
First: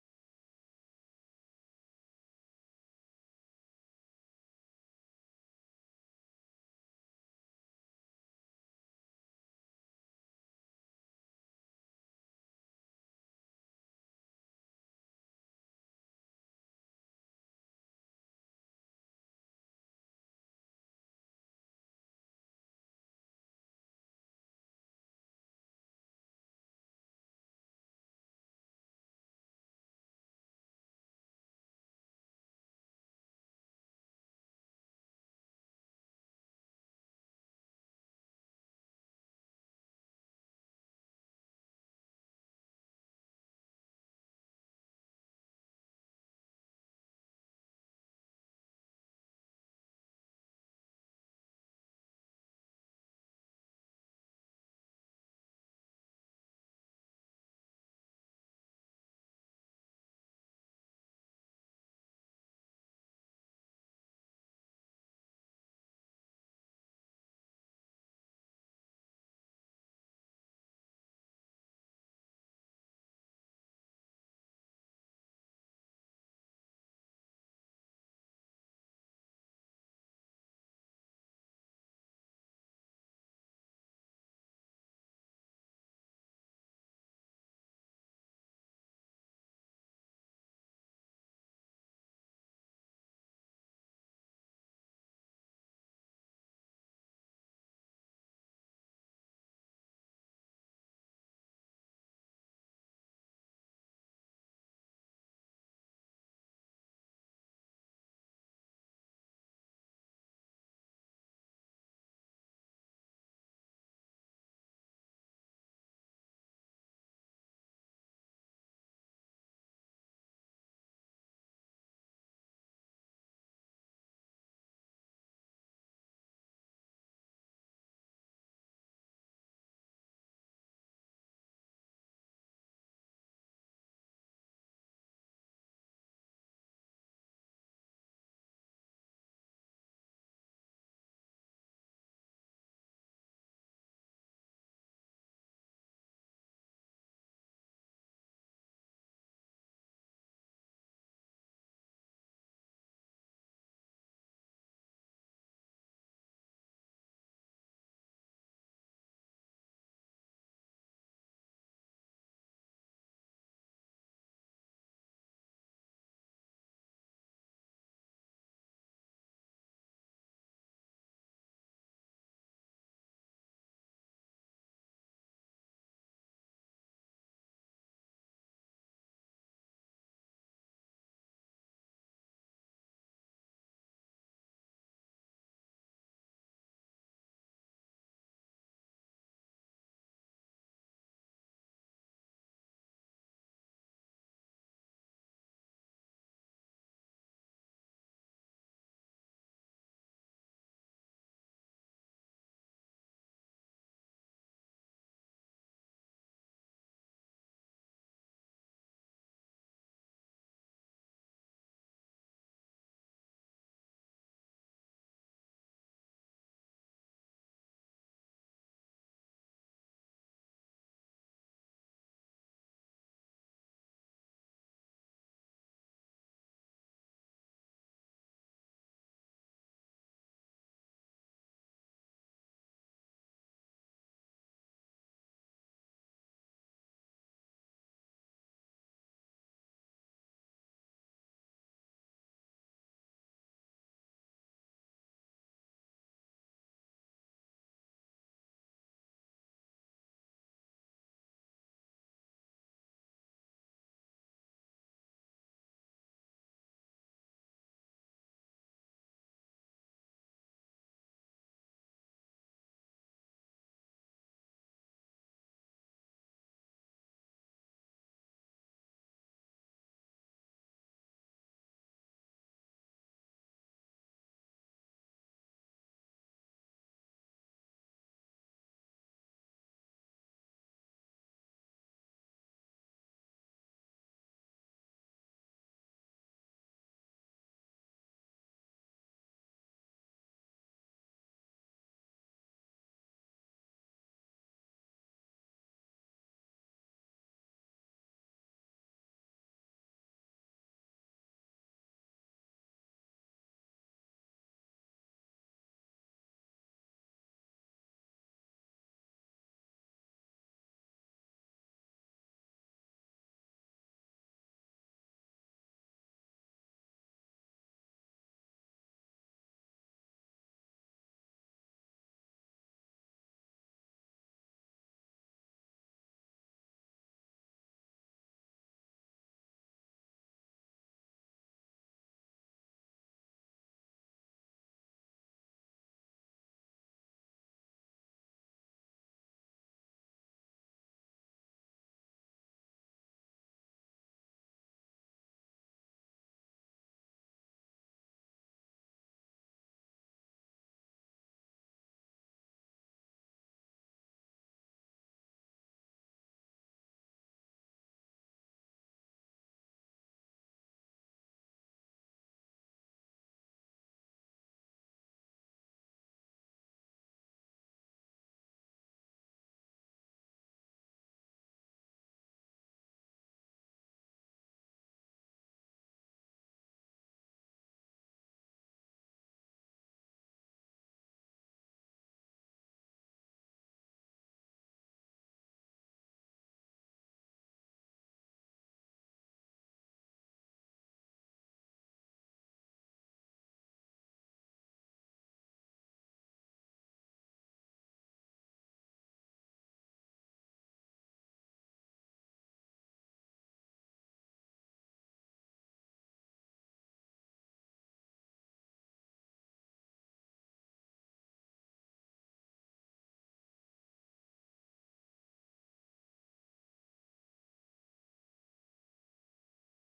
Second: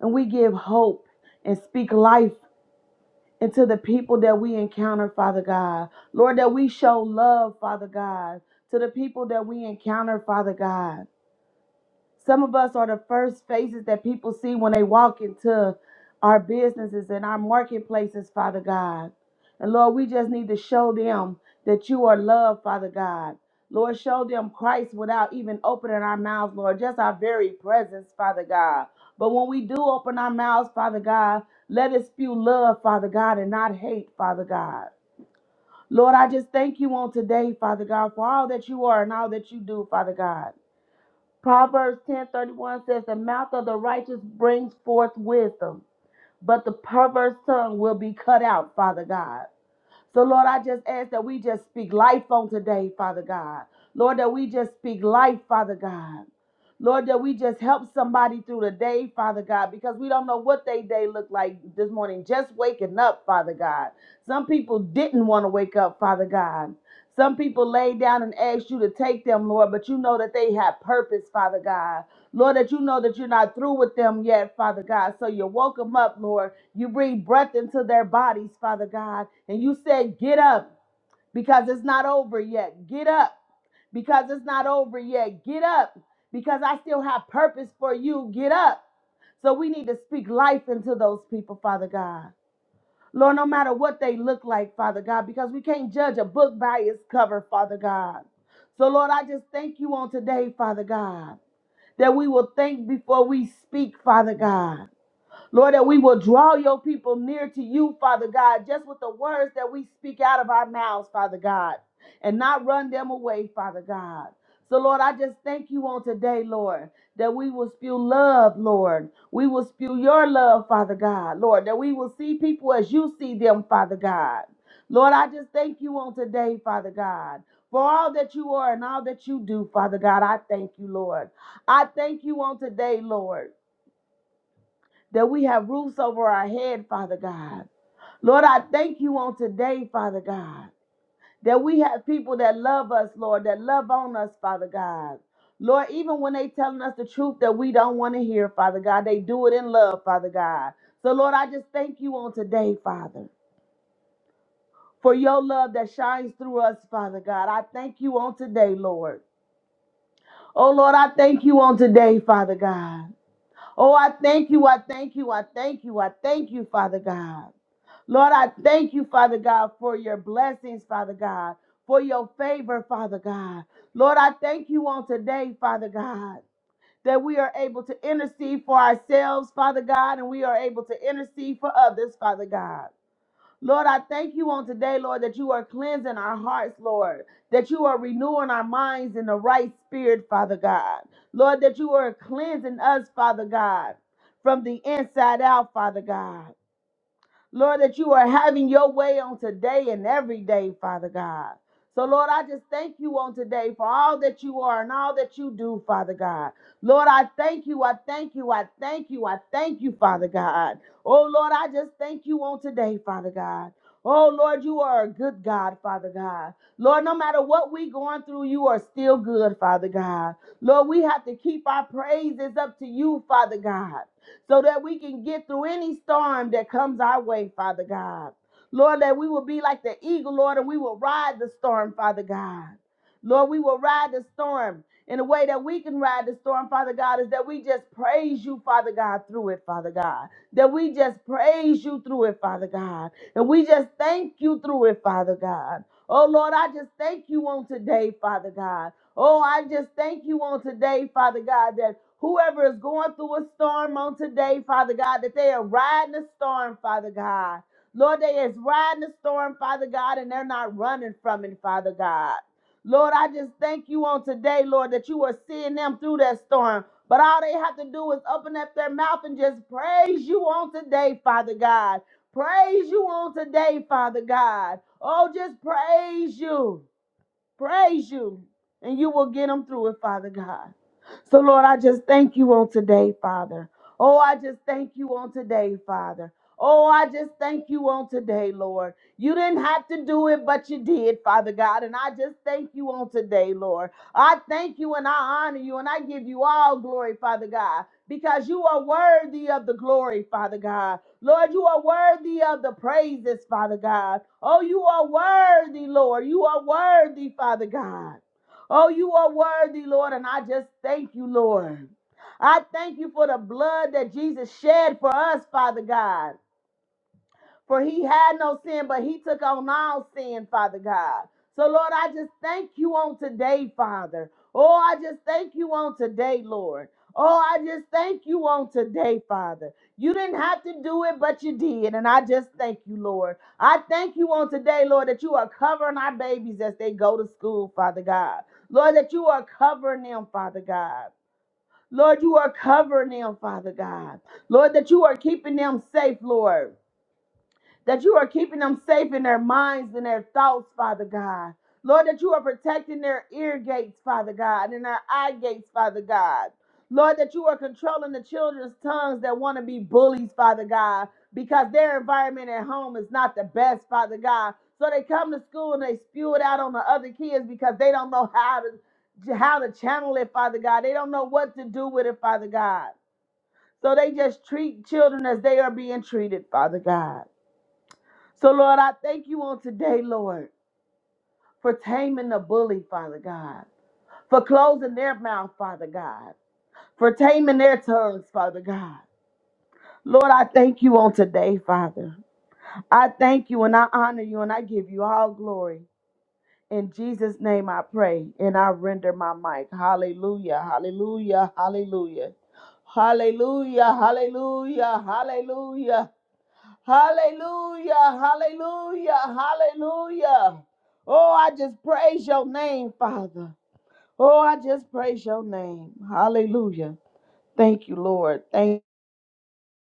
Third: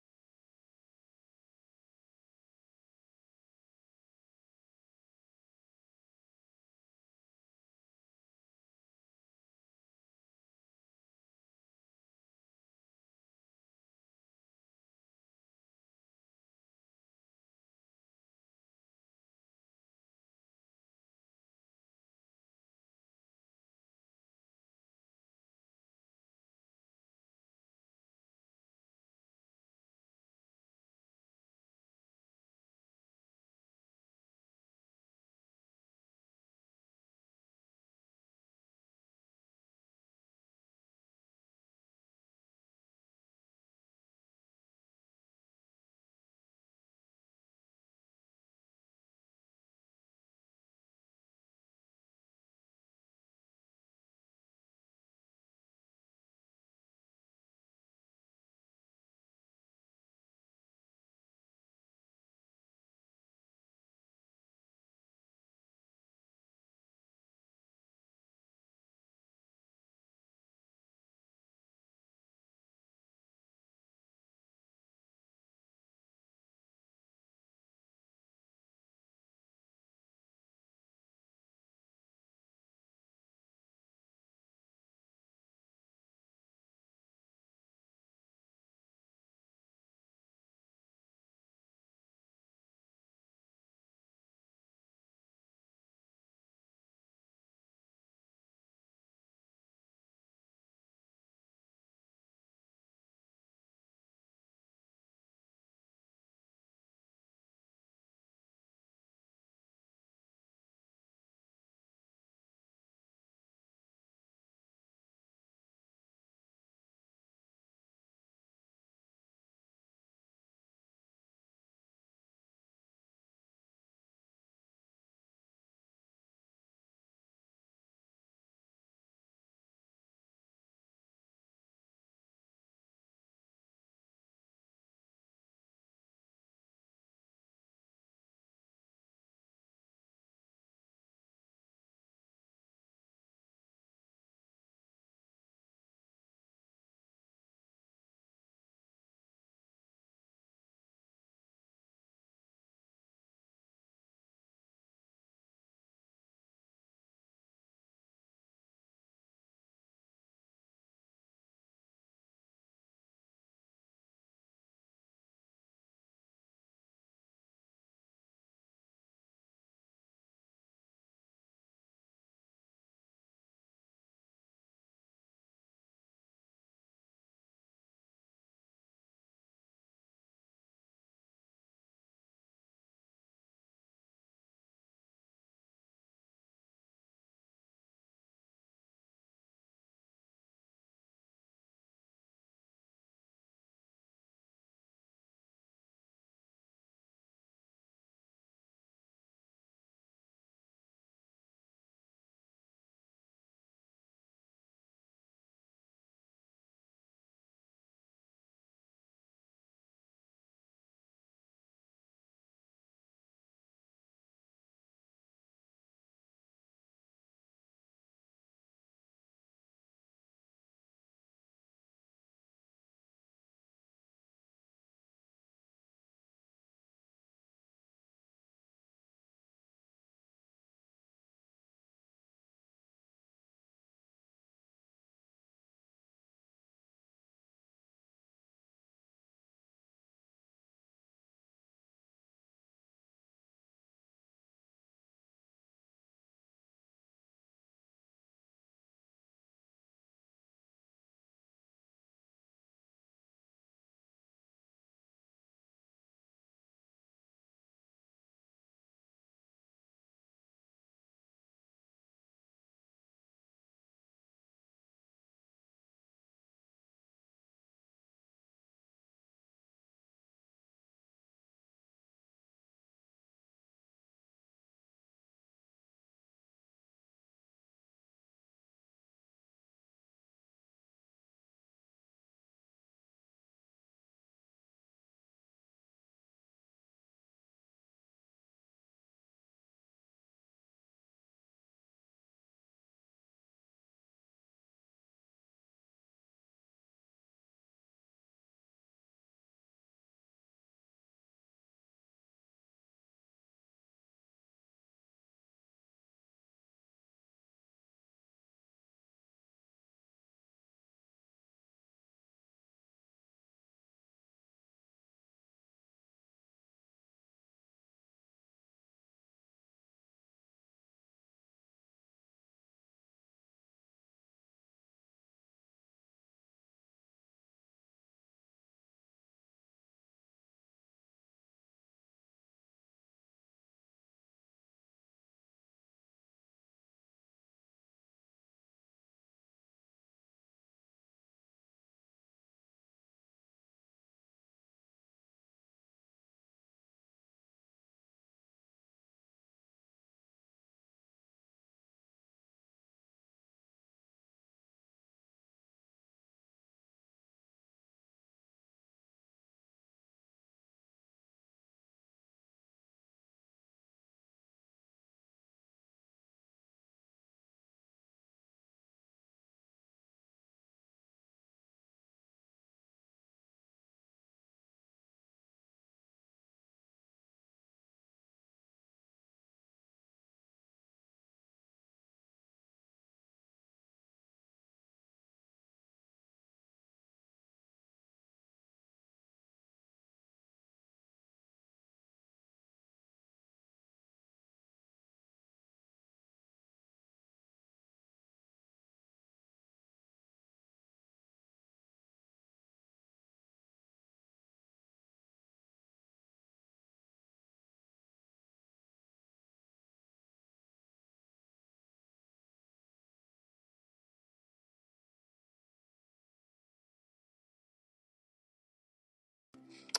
And we give hope and speak life, and to the people that we encounter, Father God. Lord, that we show love, Father God, to the people that we encounter, Father God. Some of us are the first faces that people see when they walk into our businesses and our marketplaces, Father God. And Lord, we just need to show them that you are love, Father God. Lord, show them Christ without even opening our mouths, Lord, just our very presence, Father God. But when we do open our mouths, Father God, let us spew love, Father God, and not hate, Father God. Lord, I just thank you on today, Father God, for all that you are and all that you do, Father God. Proverbs 10:31 says, "The mouth of the righteous brings forth wisdom, but the perverse tongue will be cut out, Father God." So, Lord, I just ask that we just speak life on today, Father God. Lord, that we just speak life, Father God. Lord, that we just help somebody through the day, Father God, because we don't know what they day looked like this morning. Just waking up, Father God. Some people didn't want to wake up, Father God. Some people laid down and asked you to take them, Lord, but you know that they had purpose, Father God. Lord, that you know that you're not through with them yet, Father God. So you woke them up, Lord. You breathe breath into their bodies, Father God. And you said, Get up because it's not over yet. Get up because it's not over yet. Get up because I still have purpose for you. Get up. So we need to speak life into those people, Father God. Lord, no matter what they look like, Father God, because we can't judge a book by its cover, Father God. So, Lord, I just thank you on today, Father God that we will think before we speak, Father God. Lord, that we will draw your people near to you, Father God, just with the words that we speak out of our mouths, Father God, and not run them away, Father God. So, Lord, I just thank you on today, Lord, that we will spew love, Lord. We will spew your love, Father God, Lord, that we will see people as you see them, Father God. Lord, I just thank you on today, Father God, for all that you are and all that you do, Father God. I thank you, Lord. I thank you on today, Lord that we have roofs over our head, Father God. Lord, I thank you on today, Father God, that we have people that love us, Lord, that love on us, Father God. Lord, even when they telling us the truth that we don't want to hear, Father God, they do it in love, Father God. So, Lord, I just thank you on today, Father, for your love that shines through us, Father God. I thank you on today, Lord. Oh, Lord, I thank you on today, Father God. Oh, I thank you. I thank you. I thank you. I thank you, Father God. Lord, I thank you, Father God, for your blessings, Father God, for your favor, Father God. Lord, I thank you on today, Father God, that we are able to intercede for ourselves, Father God, and we are able to intercede for others, Father God. Lord, I thank you on today, Lord, that you are cleansing our hearts, Lord, that you are renewing our minds in the right spirit, Father God. Lord, that you are cleansing us, Father God, from the inside out, Father God. Lord, that you are having your way on today and every day, Father God. So, Lord, I just thank you on today for all that you are and all that you do, Father God. Lord, I thank you. I thank you. I thank you. I thank you, Father God. Oh, Lord, I just thank you on today, Father God. Oh, Lord, you are a good God, Father God. Lord, no matter what we going through, you are still good, Father God. Lord, we have to keep our praises up to you, Father God so that we can get through any storm that comes our way, Father God. Lord, that we will be like the eagle, Lord, and we will ride the storm, Father God. Lord, we will ride the storm. And the way that we can ride the storm, Father God, is that we just praise you, Father God, through it, Father God. That we just praise you through it, Father God. And we just thank you through it, Father God. Oh, Lord, I just thank you on today, Father God. Oh, I just thank you on today, Father God, that. Whoever is going through a storm on today, Father God, that they are riding the storm, Father God. Lord, they is riding the storm, Father God, and they're not running from it, Father God. Lord, I just thank you on today, Lord, that you are seeing them through that storm. But all they have to do is open up their mouth and just praise you on today, Father God. Praise you on today, Father God. Oh, just praise you praise you, and you will get them through it, Father God. So, Lord, I just thank you on today, Father. Oh, I just thank you on today, Father. Oh, I just thank you on today, Lord. You didn't have to do it, but you did, Father God. And I just thank you on today, Lord. I thank you and I honor you and I give you all glory, Father God, because you are worthy of the glory, Father God. Lord, you are worthy of the praises, Father God. Oh, you are worthy, Lord. You are worthy, Father God. Oh, you are worthy, Lord. And I just thank you, Lord. I thank you for the blood that Jesus shed for us, Father God. For he had no sin, but he took on all sin, Father God. So, Lord, I just thank you on today, Father. Oh, I just thank you on today, Lord. Oh, I just thank you on today, Father. You didn't have to do it, but you did. And I just thank you, Lord. I thank you on today, Lord, that you are covering our babies as they go to school, Father God. Lord, that you are covering them, Father God. Lord, you are covering them, Father God. Lord, that you are keeping them safe, Lord that you are keeping them safe in their minds and their thoughts, Father God. Lord, that you are protecting their ear gates, Father God, and their eye gates, Father God. Lord, that you are controlling the children's tongues that want to be bullies, Father God, because their environment at home is not the best, Father God. So they come to school and they spew it out on the other kids because they don't know how to how to channel it, Father God. They don't know what to do with it, Father God. So they just treat children as they are being treated, Father God. So, Lord, I thank you on today, Lord, for taming the bully, Father God, for closing their mouth, Father God, for taming their tongues, Father God. Lord, I thank you on today, Father. I thank you and I honor you and I give you all glory. In Jesus' name I pray and I render my mic. Hallelujah, hallelujah, hallelujah. Hallelujah, hallelujah, hallelujah, Hallelujah, hallelujah, hallelujah. Oh, I just praise your name, Father. Oh, I just praise your name. Hallelujah. Thank you, Lord. Thank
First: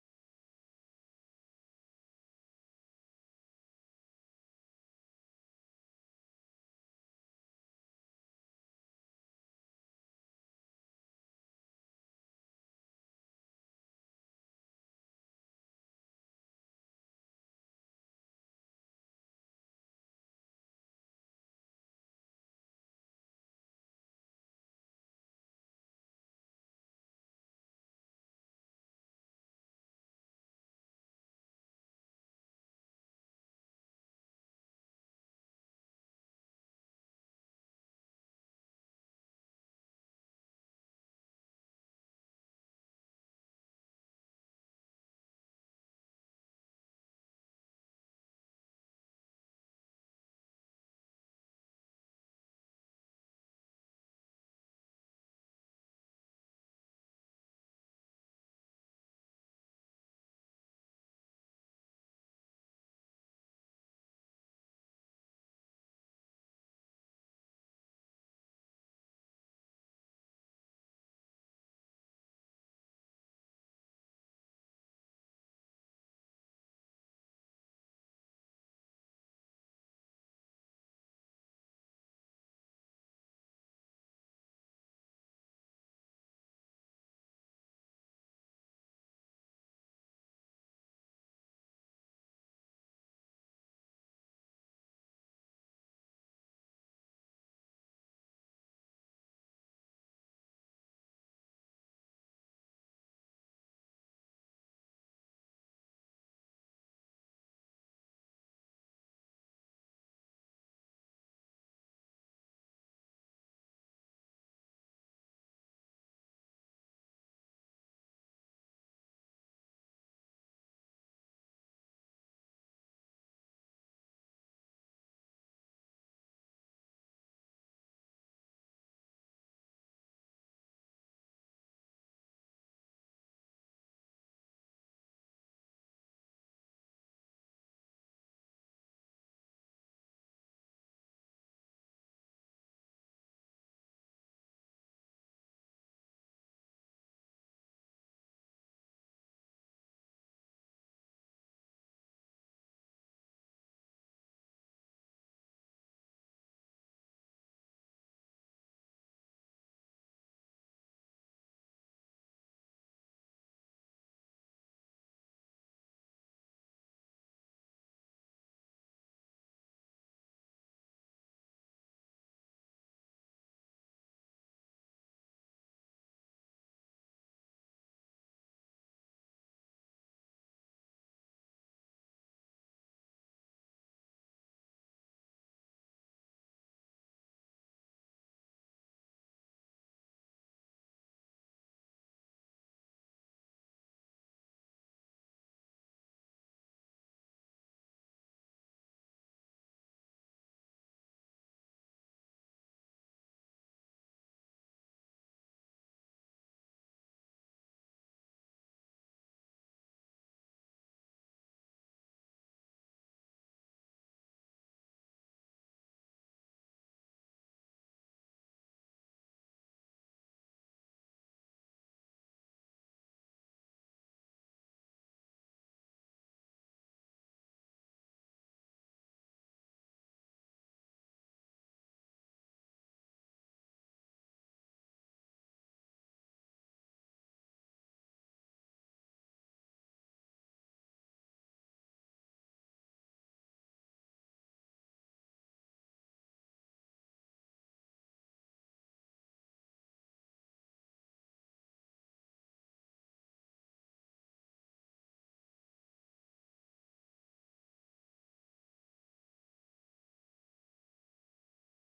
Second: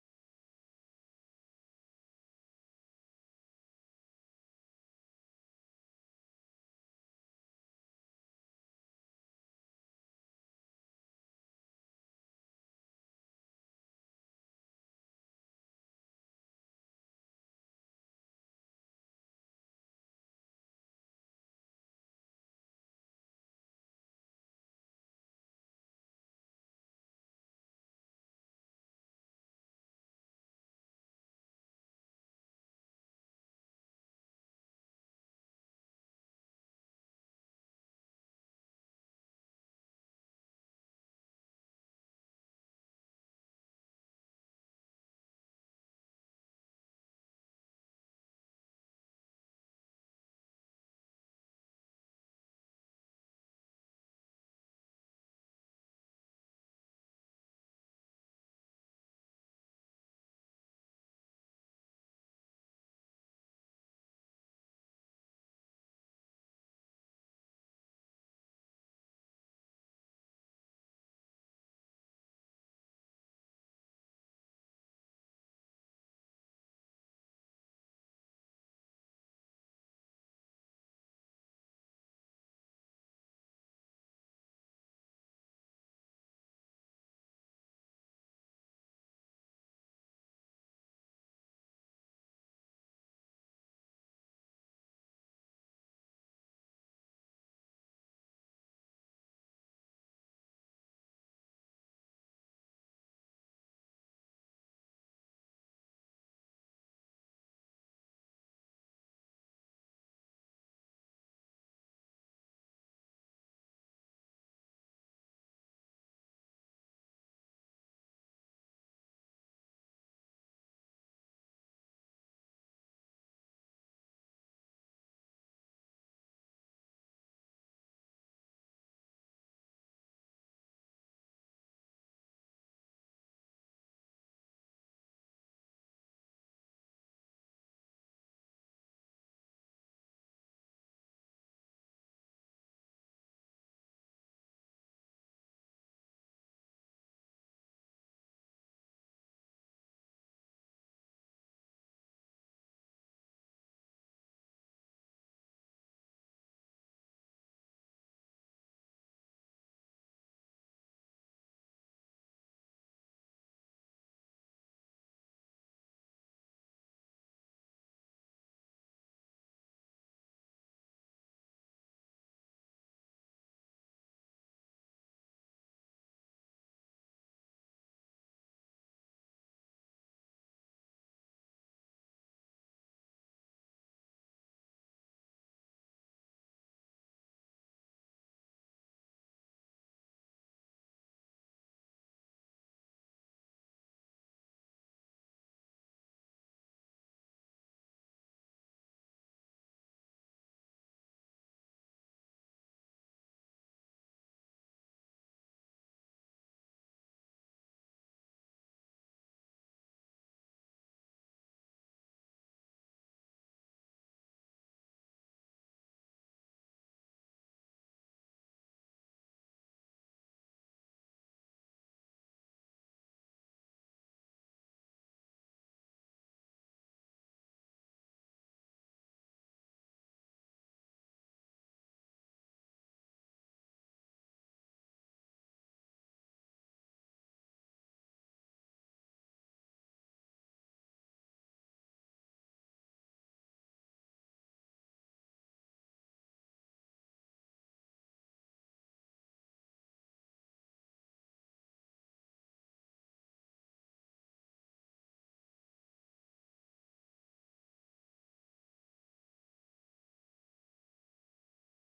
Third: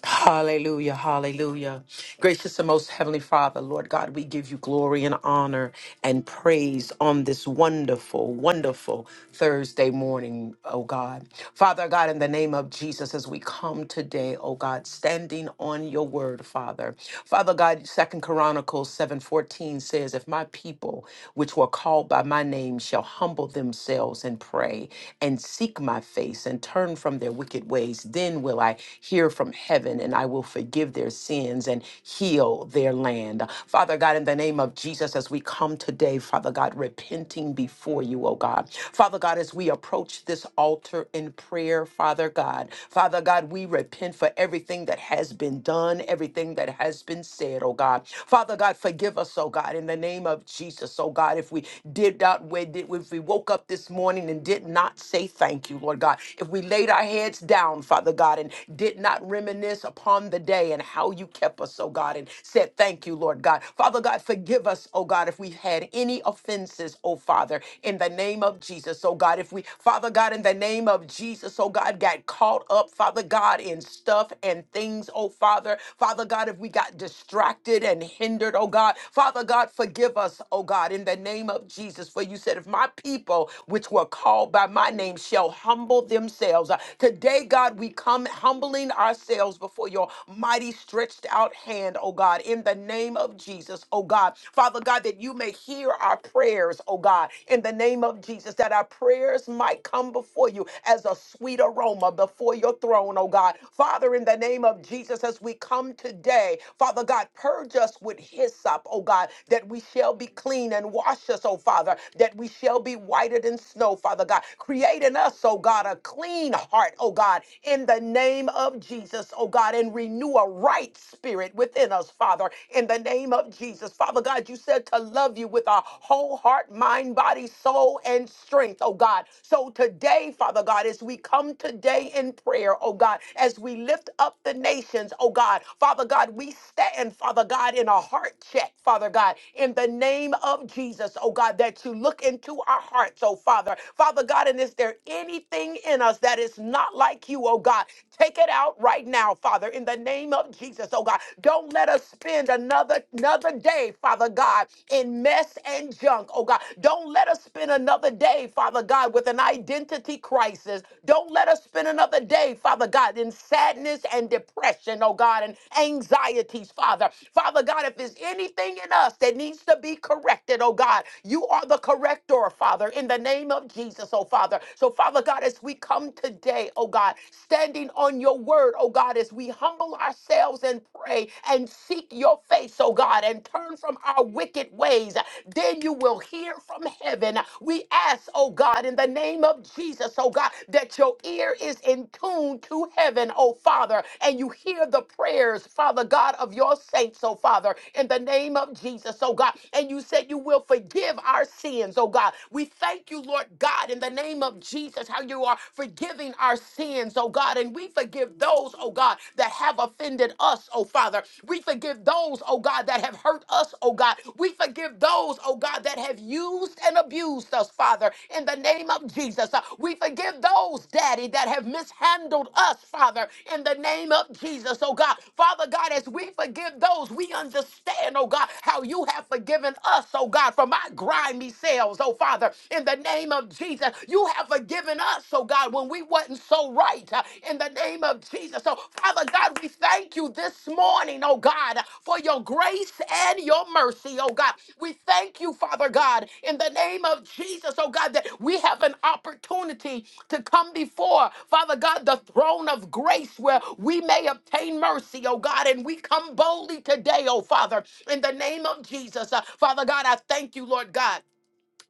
Hallelujah, hallelujah. Gracious and most heavenly Father, Lord God, we give you glory and honor and praise on this wonderful, wonderful Thursday morning, oh God. Father God, in the name of Jesus, as we come today, oh God, standing on your word, Father. Father God, Second Chronicles 7:14 says, If my people which were called by my name shall humble themselves and pray and seek my face and turn from their wicked ways. Then will I hear from heaven and I will forgive their sins and heal their land. Father God, in the name of Jesus, as we come today, Father God, repenting before you, oh God. Father God, as we approach this altar in prayer, Father God, Father God, we repent for everything that has been done, everything that has been said, oh God. Father God, forgive us, oh God, in the name of Jesus, oh God, if we did not, we did- if we woke up this morning and did not did not say thank you, Lord God, if we laid our heads down, Father God, and did not reminisce upon the day and how you kept us, oh God, and said thank you, Lord God. Father God, forgive us, oh God, if we've had any offenses, oh Father, in the name of Jesus, oh God, if we, Father God, in the name of Jesus, oh God, got caught up, Father God, in stuff and things, oh Father, Father God, if we got distracted and hindered, oh God, Father God, forgive us, oh God, in the name of Jesus, for you said, if my people, which were called by my name shall humble themselves. Uh, Today, God, we come humbling ourselves before your mighty stretched out hand, oh God, in the name of Jesus, oh God. Father God, that you may hear our prayers, oh God, in the name of Jesus, that our prayers might come before you as a sweet aroma before your throne, oh God. Father, in the name of Jesus, as we come today, Father God, purge us with hyssop, oh God, that we shall be clean and wash us, oh Father, that we shall be whiter than snow snow, Father God. Create in us, oh God, a clean heart, oh God, in the name of Jesus, oh God, and renew a right spirit within us, Father, in the name of Jesus. Father God, you said to love you with our whole heart, mind, body, soul, and strength, oh God. So today, Father God, as we come today in prayer, oh God, as we lift up the nations, oh God, Father God, we stand, Father God, in a heart check, Father God, in the name of Jesus, oh God, that you look into our hearts, hearts, oh Father. Father God, and is there anything in us that is not like you, oh God? Take it out right now, Father, in the name of Jesus, oh God. Don't let us spend another another day, Father God, in mess and junk, oh God. Don't let us spend another day, Father God, with an identity crisis. Don't let us spend another day, Father God, in sadness and depression, oh God, and anxieties, Father. Father God, if there's anything in us that needs to be corrected, oh God, you are the corrector, Father. Father, in the name of Jesus, oh Father. So, Father God, as we come today, oh God, standing on your word, oh God, as we humble ourselves and pray and seek your face, oh God, and turn from our wicked ways, then you will hear from heaven. We ask, oh God, in the name of Jesus, oh God, that your ear is in tune to heaven, oh Father, and you hear the prayers, Father God, of your saints, oh Father, in the name of Jesus, oh God. And you said you will forgive our sins, oh God. God. We thank you, Lord God, in the name of Jesus, how you are forgiving our sins, oh God. And we forgive those, oh God, that have offended us, oh Father. We forgive those, oh God, that have hurt us, oh God. We forgive those, oh God, that have used and abused us, Father, in the name of Jesus. Uh, We forgive those, Daddy, that have mishandled us, Father, in the name of Jesus, oh God. Father God, as we forgive those, we understand, oh God, how you have forgiven us, oh God, from our grimy sin fails, oh Father, in the name of Jesus. You have forgiven us, oh God, when we wasn't so right, uh, in the name of Jesus. So, Father God, we thank you this morning, oh God, for your grace and your mercy, oh God. We thank you, Father God, in the name of Jesus, oh God, that we have an opportunity to come before, Father God, the throne of grace where we may obtain mercy, oh God, and we come boldly today, oh Father, in the name of Jesus. Uh, Father God, I thank you, Lord God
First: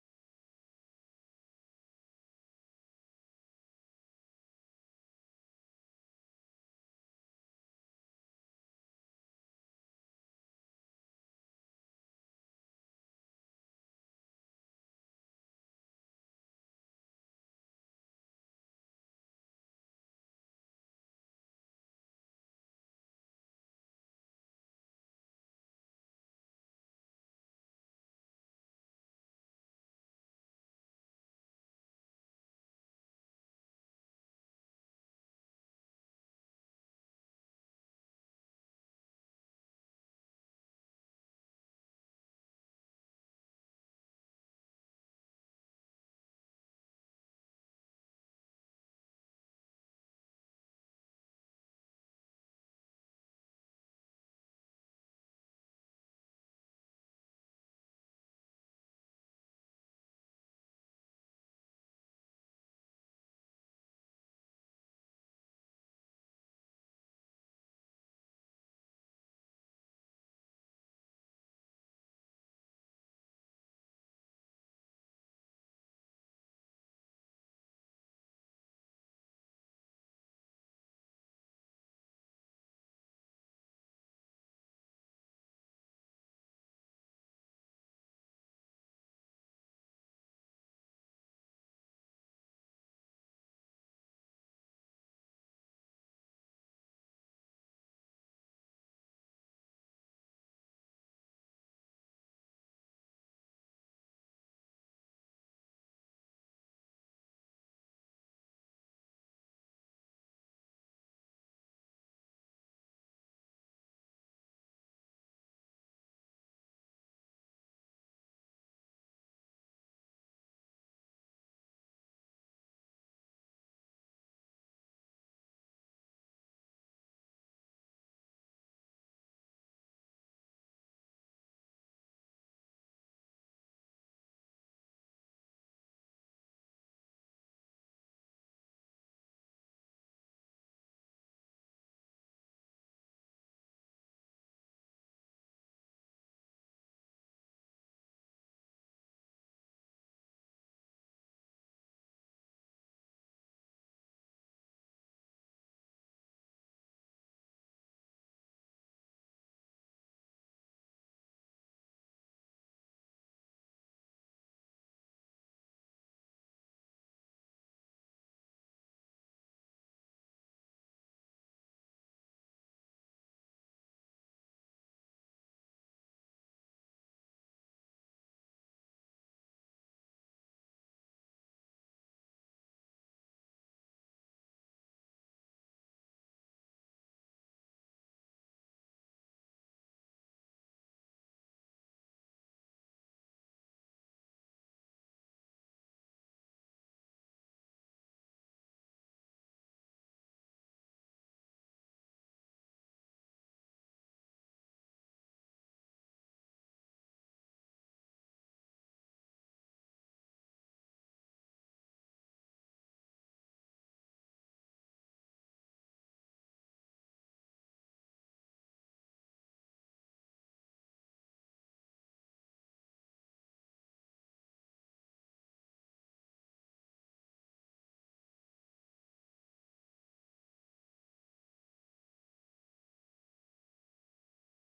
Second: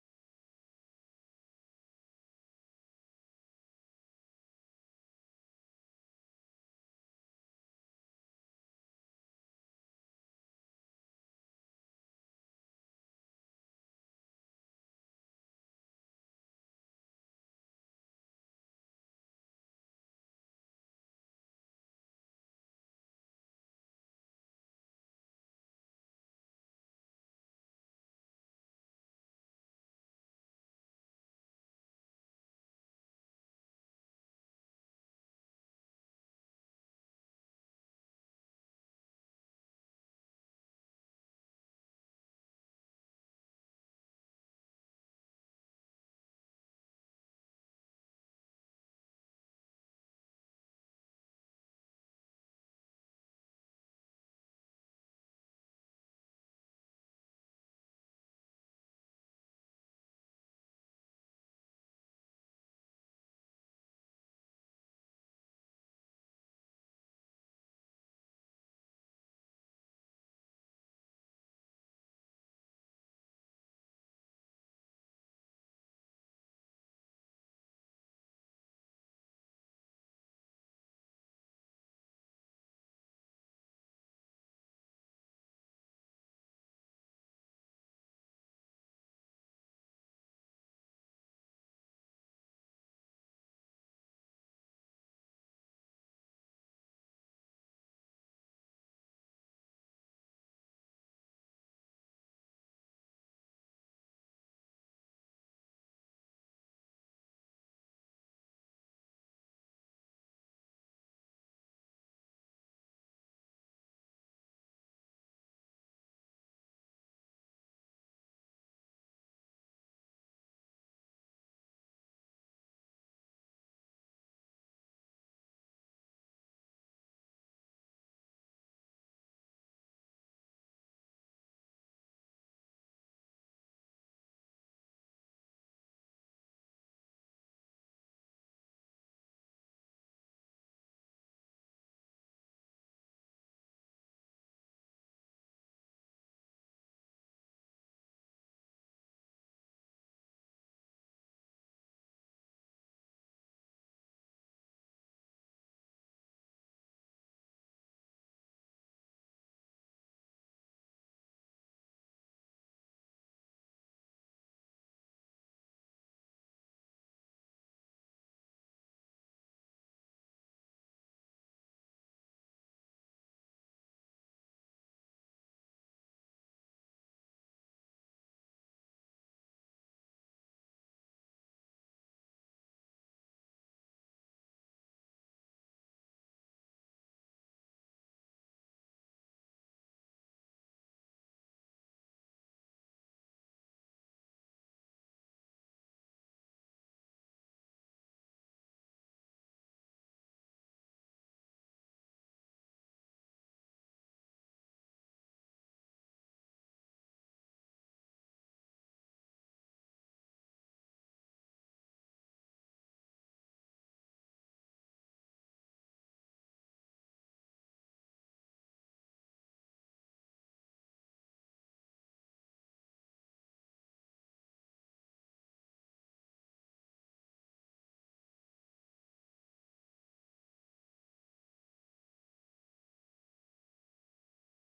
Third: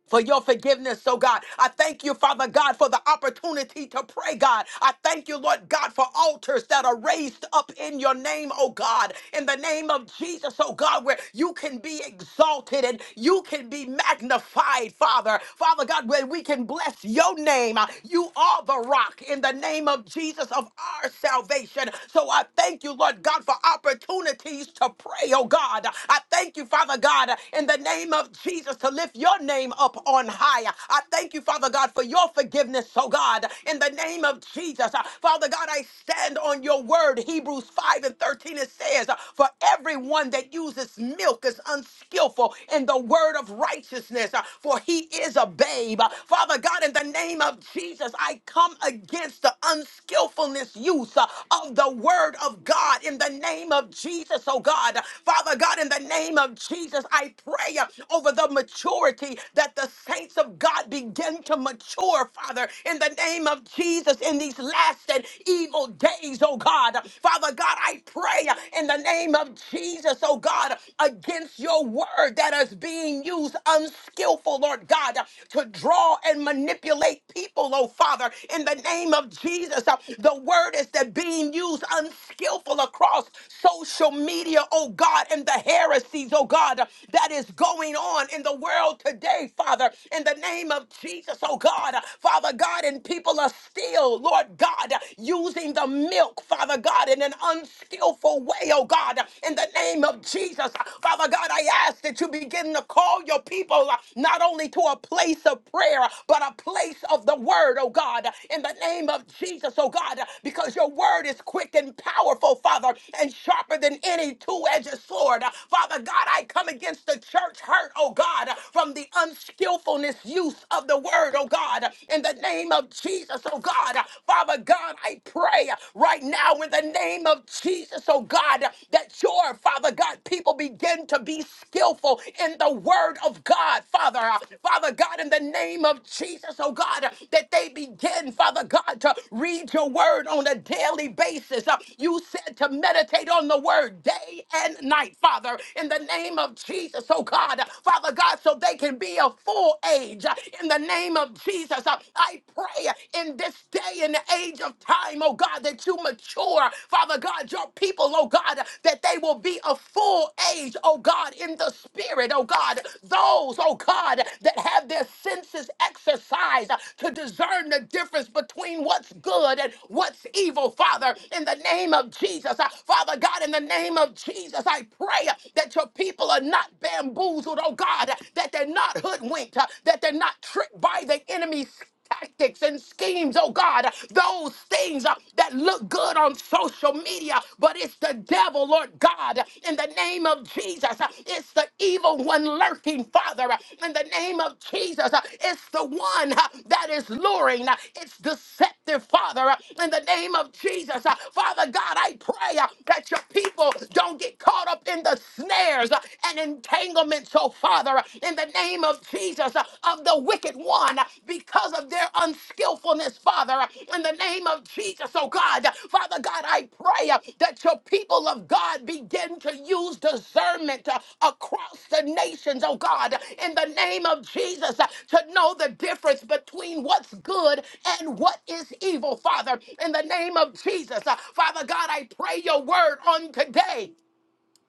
for your forgiveness, oh God. I thank you, Father God, for the opportunity to pray, God. I thank you, Lord God, for altars that are raised up in your name, oh God, in the name of Jesus, oh God, where you can be exalted and you can be magnified, Father. Father God, where we can bless your name. You are the rock in the name of Jesus of our salvation. So I thank you, Lord God, for opportunities to pray, oh God. I thank you, Father God, in the name of Jesus to lift your your name up on high. I thank you, Father God, for your forgiveness, oh God, in the name of Jesus. Uh, Father God, I stand on your word. Hebrews 5 and 13, it says, uh, For everyone that uses milk is unskillful in the word of righteousness, uh, for he is a babe. Uh, Father God, in the name of Jesus, I come against the unskillfulness use uh, of the word of God in the name of Jesus, oh God. Father God, in the name of Jesus, I pray uh, over the maturity, that the saints of God begin to mature, Father, in the name of Jesus, in these last and evil days, oh God. Father God, I pray in the name of Jesus, oh God, against your word that is being used unskillful, Lord God, to draw and manipulate people, oh Father, in the name of Jesus. The word is that being used unskillful across social media, oh God, and the heresies, oh God, that is going going on in the world today, Father, in the name of Jesus, oh God. Father God, and people are still, Lord God, using the milk, Father God, in an unskillful way, oh God, in the name of Jesus. Father God, I ask that you begin to call your people uh, not only to a place of prayer, but a place of the word, oh God, in the name of Jesus, oh God, because your word is quick and powerful, Father, and sharper than any two edged sword. Father God, I come against since the church hurt, oh God, from the unskillfulness use of the word, oh God, in the name of Jesus, oh God. Father God, I pray right now in the name of Jesus, oh God, that your Father God people begin to be skillful in the word of God, Father. Father God, in the name of Jesus, oh God, that they begin, Father God, to read your word on a daily basis. Uh, You said to meditate on the word day and night, Father, in the name name of Jesus, oh God, Father God, so they can be of full age. In the name of Jesus, I pray in this day and age of time, oh God, that you mature, Father God, your people, oh God, that they will be of full age, oh God, in the spirit, oh God. Those, oh God, that have their senses exercised to discern the difference between what's good and what's evil, Father, in the name of Jesus. Uh, Father God, in the name of Jesus, I pray that your people are not bamboozled, oh God, that they're not hoodwinked, uh, that they're not tricked by the enemy's tactics and schemes, oh God, those things uh, that look good on social media, but it's the devil, Lord God, in the name of Jesus. uh, It's the evil one lurking, Father, uh, in the name of Jesus. uh, It's the one uh, that is luring, uh, it's deceptive, Father, uh, in the name of Jesus. uh, Father God, I pray uh, that your people don't get caught up up in the snares uh, and entanglements, oh Father, uh, in the name of Jesus, uh, of the wicked one, uh, because of their unskillfulness, Father, uh, in the name of Jesus, oh God. Uh, Father God, I pray uh, that your people of God begin to use discernment uh, across the nations, oh God, uh, in the name of Jesus, uh, to know the difference between what's good and what is evil, Father, in the name of Jesus. Uh, Father God, I pray your word on today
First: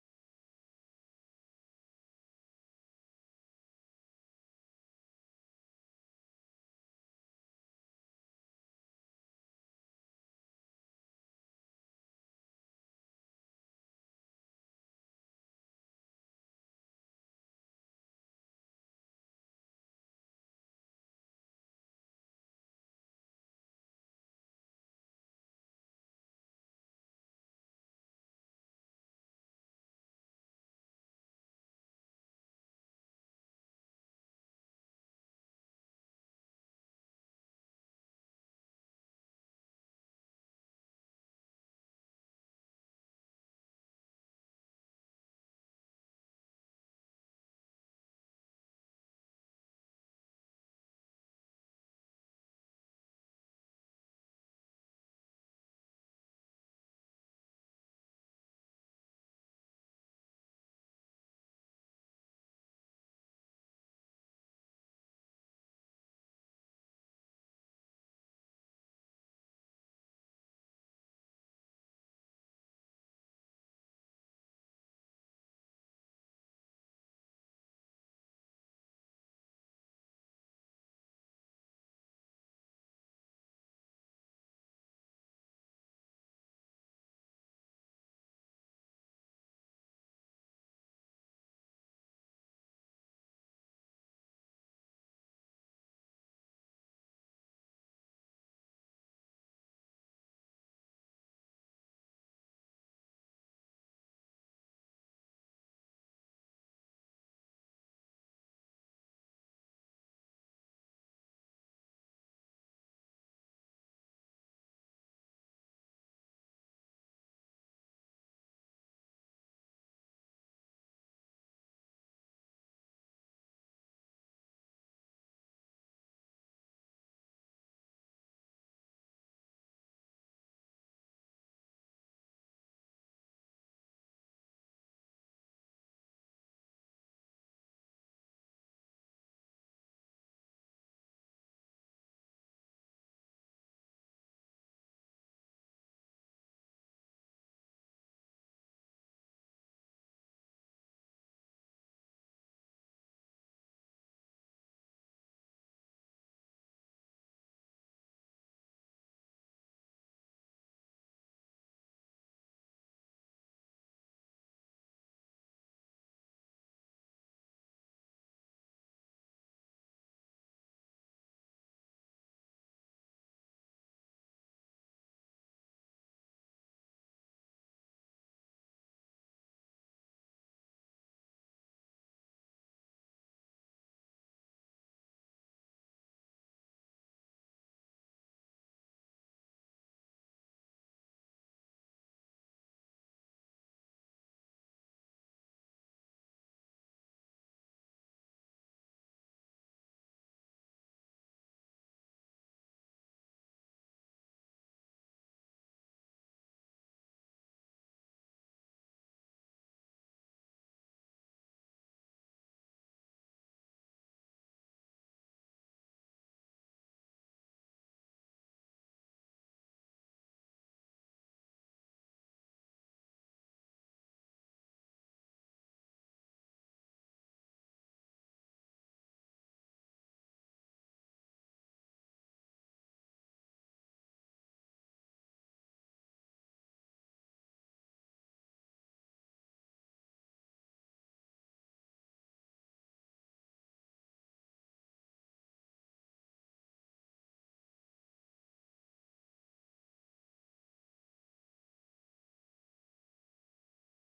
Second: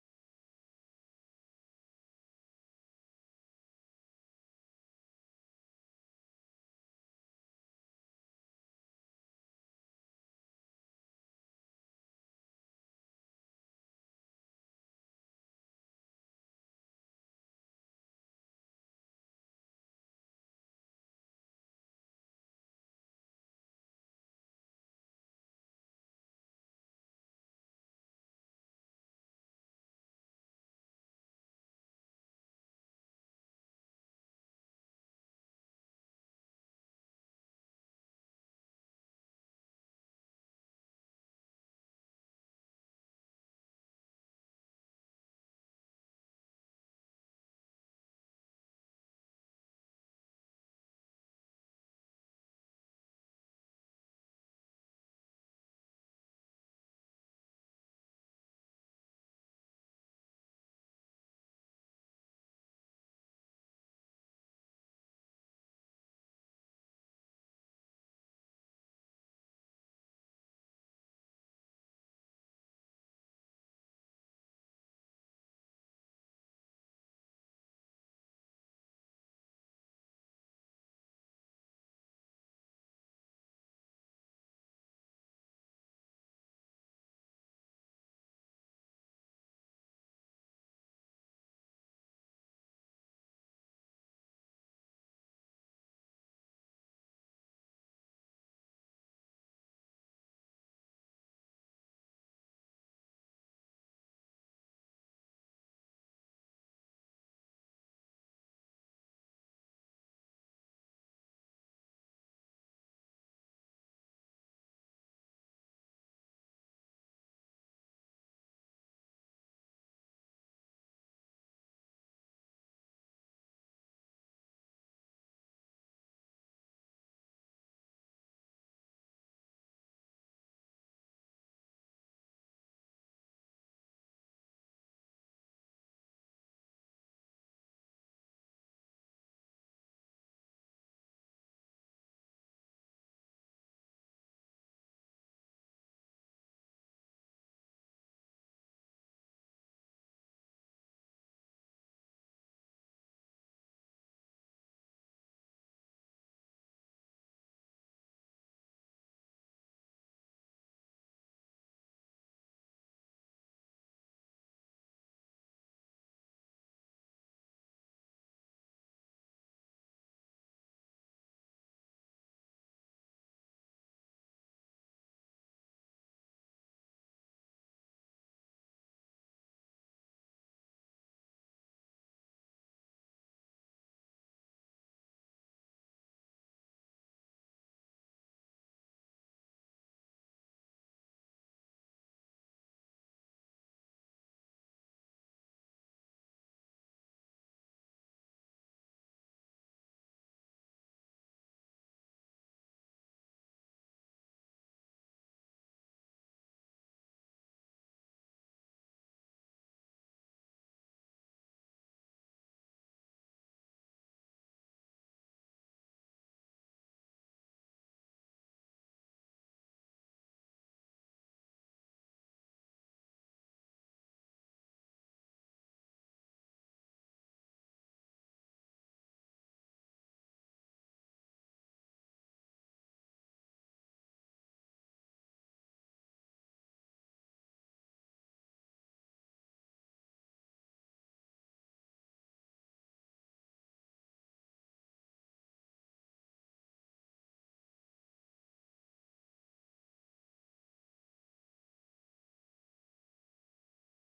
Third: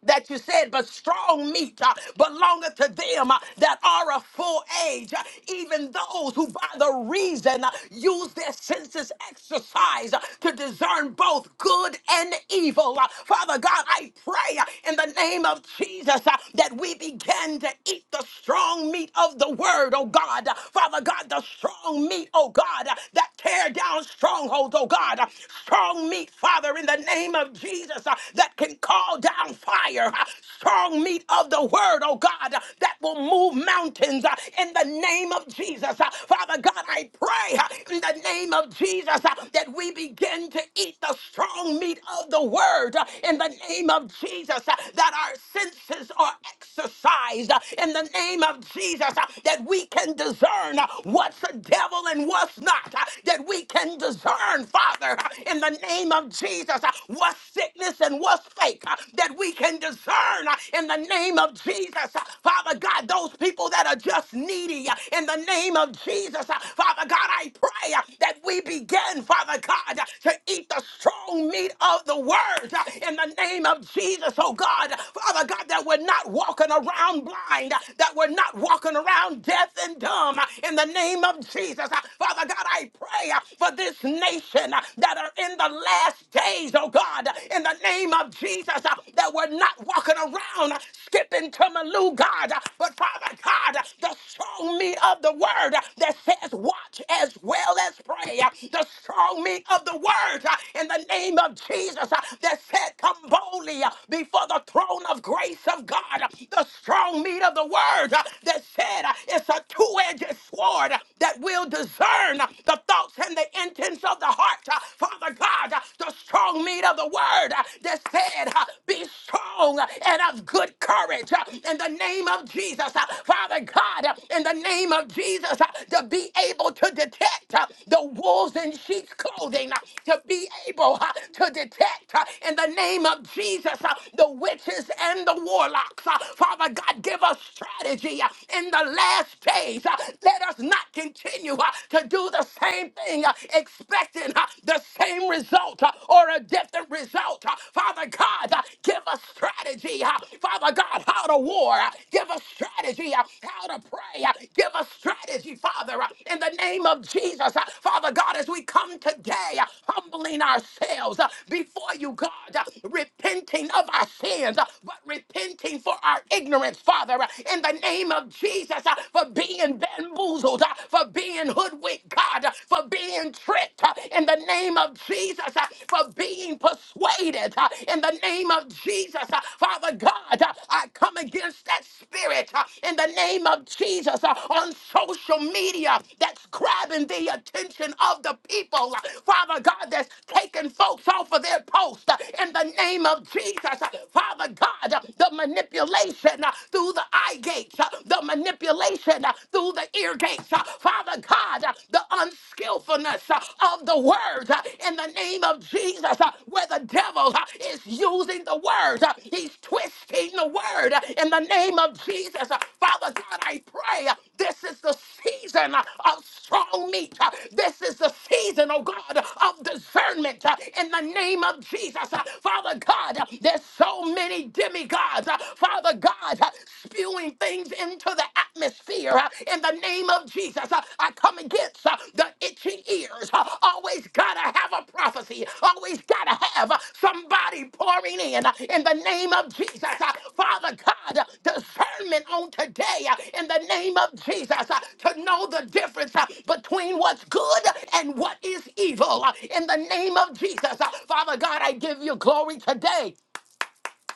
that you said, but strong meat uh, belongeth to them uh, that are of full age, uh, even those who by the reason uh, use their senses exercise uh, to discern both good and evil. Uh, Father God, I pray uh, in the name of Jesus uh, that we begin to eat the strong meat of the word, oh God. Uh, Father God, the strong meat, oh God, uh, that tear down strongholds, oh God. Uh, Strong meat, Father, in the name of Jesus. uh, uh, that can call down fire, uh, strong meat of the word, oh God, uh, that will move mountains uh, in the name of Jesus. Uh, Father God, I pray uh, in the name of Jesus uh, that we begin to eat the strong meat of the word uh, in the name of Jesus, uh, that our senses are exercised uh, in the name of Jesus, uh, that we can discern uh, what's the devil and what's not, uh, that we can discern, Father, uh, in the name of of Jesus uh, what's sickness and what's fake uh, that we can discern uh, in the name of Jesus. Uh, Father God, those people that are just needy uh, in the name of Jesus. uh, Father God, I pray uh, that we begin, Father God, uh, to eat the strong meat of the word uh, in the name of Jesus, oh God. Father God, that we're not walking around blind, uh, that we're not walking around deaf and dumb uh, in the name of Jesus. Uh, Father God, I pray uh, for this nation generation uh, that are in the last days, oh God, in the name of Jesus, uh, that we're not walking around uh, skipping to Malou, God, uh, but Father God, uh, the strong meat of the word uh, that says, watch as well as pray, uh, the strong meat of the word uh, in the name of Jesus uh, that said, come boldly uh, before the throne of grace of God, uh, the strong meat of the word uh, that said, uh, it's a two edged sword uh, that will discern uh, the thoughts and the intents of the heart. uh, Father God, uh, the strong meat of the word uh, that said, uh, Be strong uh, and of good courage uh, in the name of Jesus. Uh, Father God, uh, in the name of Jesus, uh, to be able to detect uh, the wolves in sheep's clothing, uh, to be able uh, to detect uh, in the name of Jesus uh, the witches and the warlocks. Uh, Father God, give us strategy uh, in the last days. Uh, Let us not continue uh, to do the same thing, uh, expecting uh, the same result uh, or a different result. uh. Father God, uh, give us strategy. uh, Father God, how to war. uh, Give us strategy uh, how to pray. uh, Give us strategy, Father, uh, in the name of Jesus. uh. Father God, as we come today, uh, humbling ourselves uh, before you, God, uh, repenting of our sins, uh, but repenting for our ignorance, Father, uh, in the name of Jesus. Jesus, uh, for being bamboozled, uh, for being hoodwinked, God, uh, for being tricked uh, in the name of Jesus, uh, for being persuaded uh, in the name of Jesus. uh, Father God, uh, I come against that spirit uh, in the name of Jesus uh, on social media that's grabbing the attention of the people. uh, Father God, that's taking folks off of their post uh, in the name of Jesus. uh, Father God, uh, the manipulation uh, through through the eye gates, uh, the manipulation uh, through the ear gates. uh, Father God, uh, the unskillfulness uh, of the word uh, in the name of Jesus, uh, where the devil uh, is using the word, uh, he's twisting the word uh, in the name of Jesus. Uh, Father God, I pray uh, this is the season uh, of strong meat. Uh, This is the season, oh God, of discernment uh, in the name of Jesus. Uh, Father God, uh, there's so many demigods gods, uh, Father God, uh, spewing things into the atmosphere uh, in the name of Jesus. Uh, I come against uh, the itching ears. Uh, Always gotta have a prophecy, always gotta have uh, somebody pouring in uh, in the name of Jesus. Uh, Father God, uh, discernment on today uh, in the name of Jesus uh, to know the difference uh, between what's good and what is evil uh, in the name of Jesus. Uh, Father God, I give you glory today.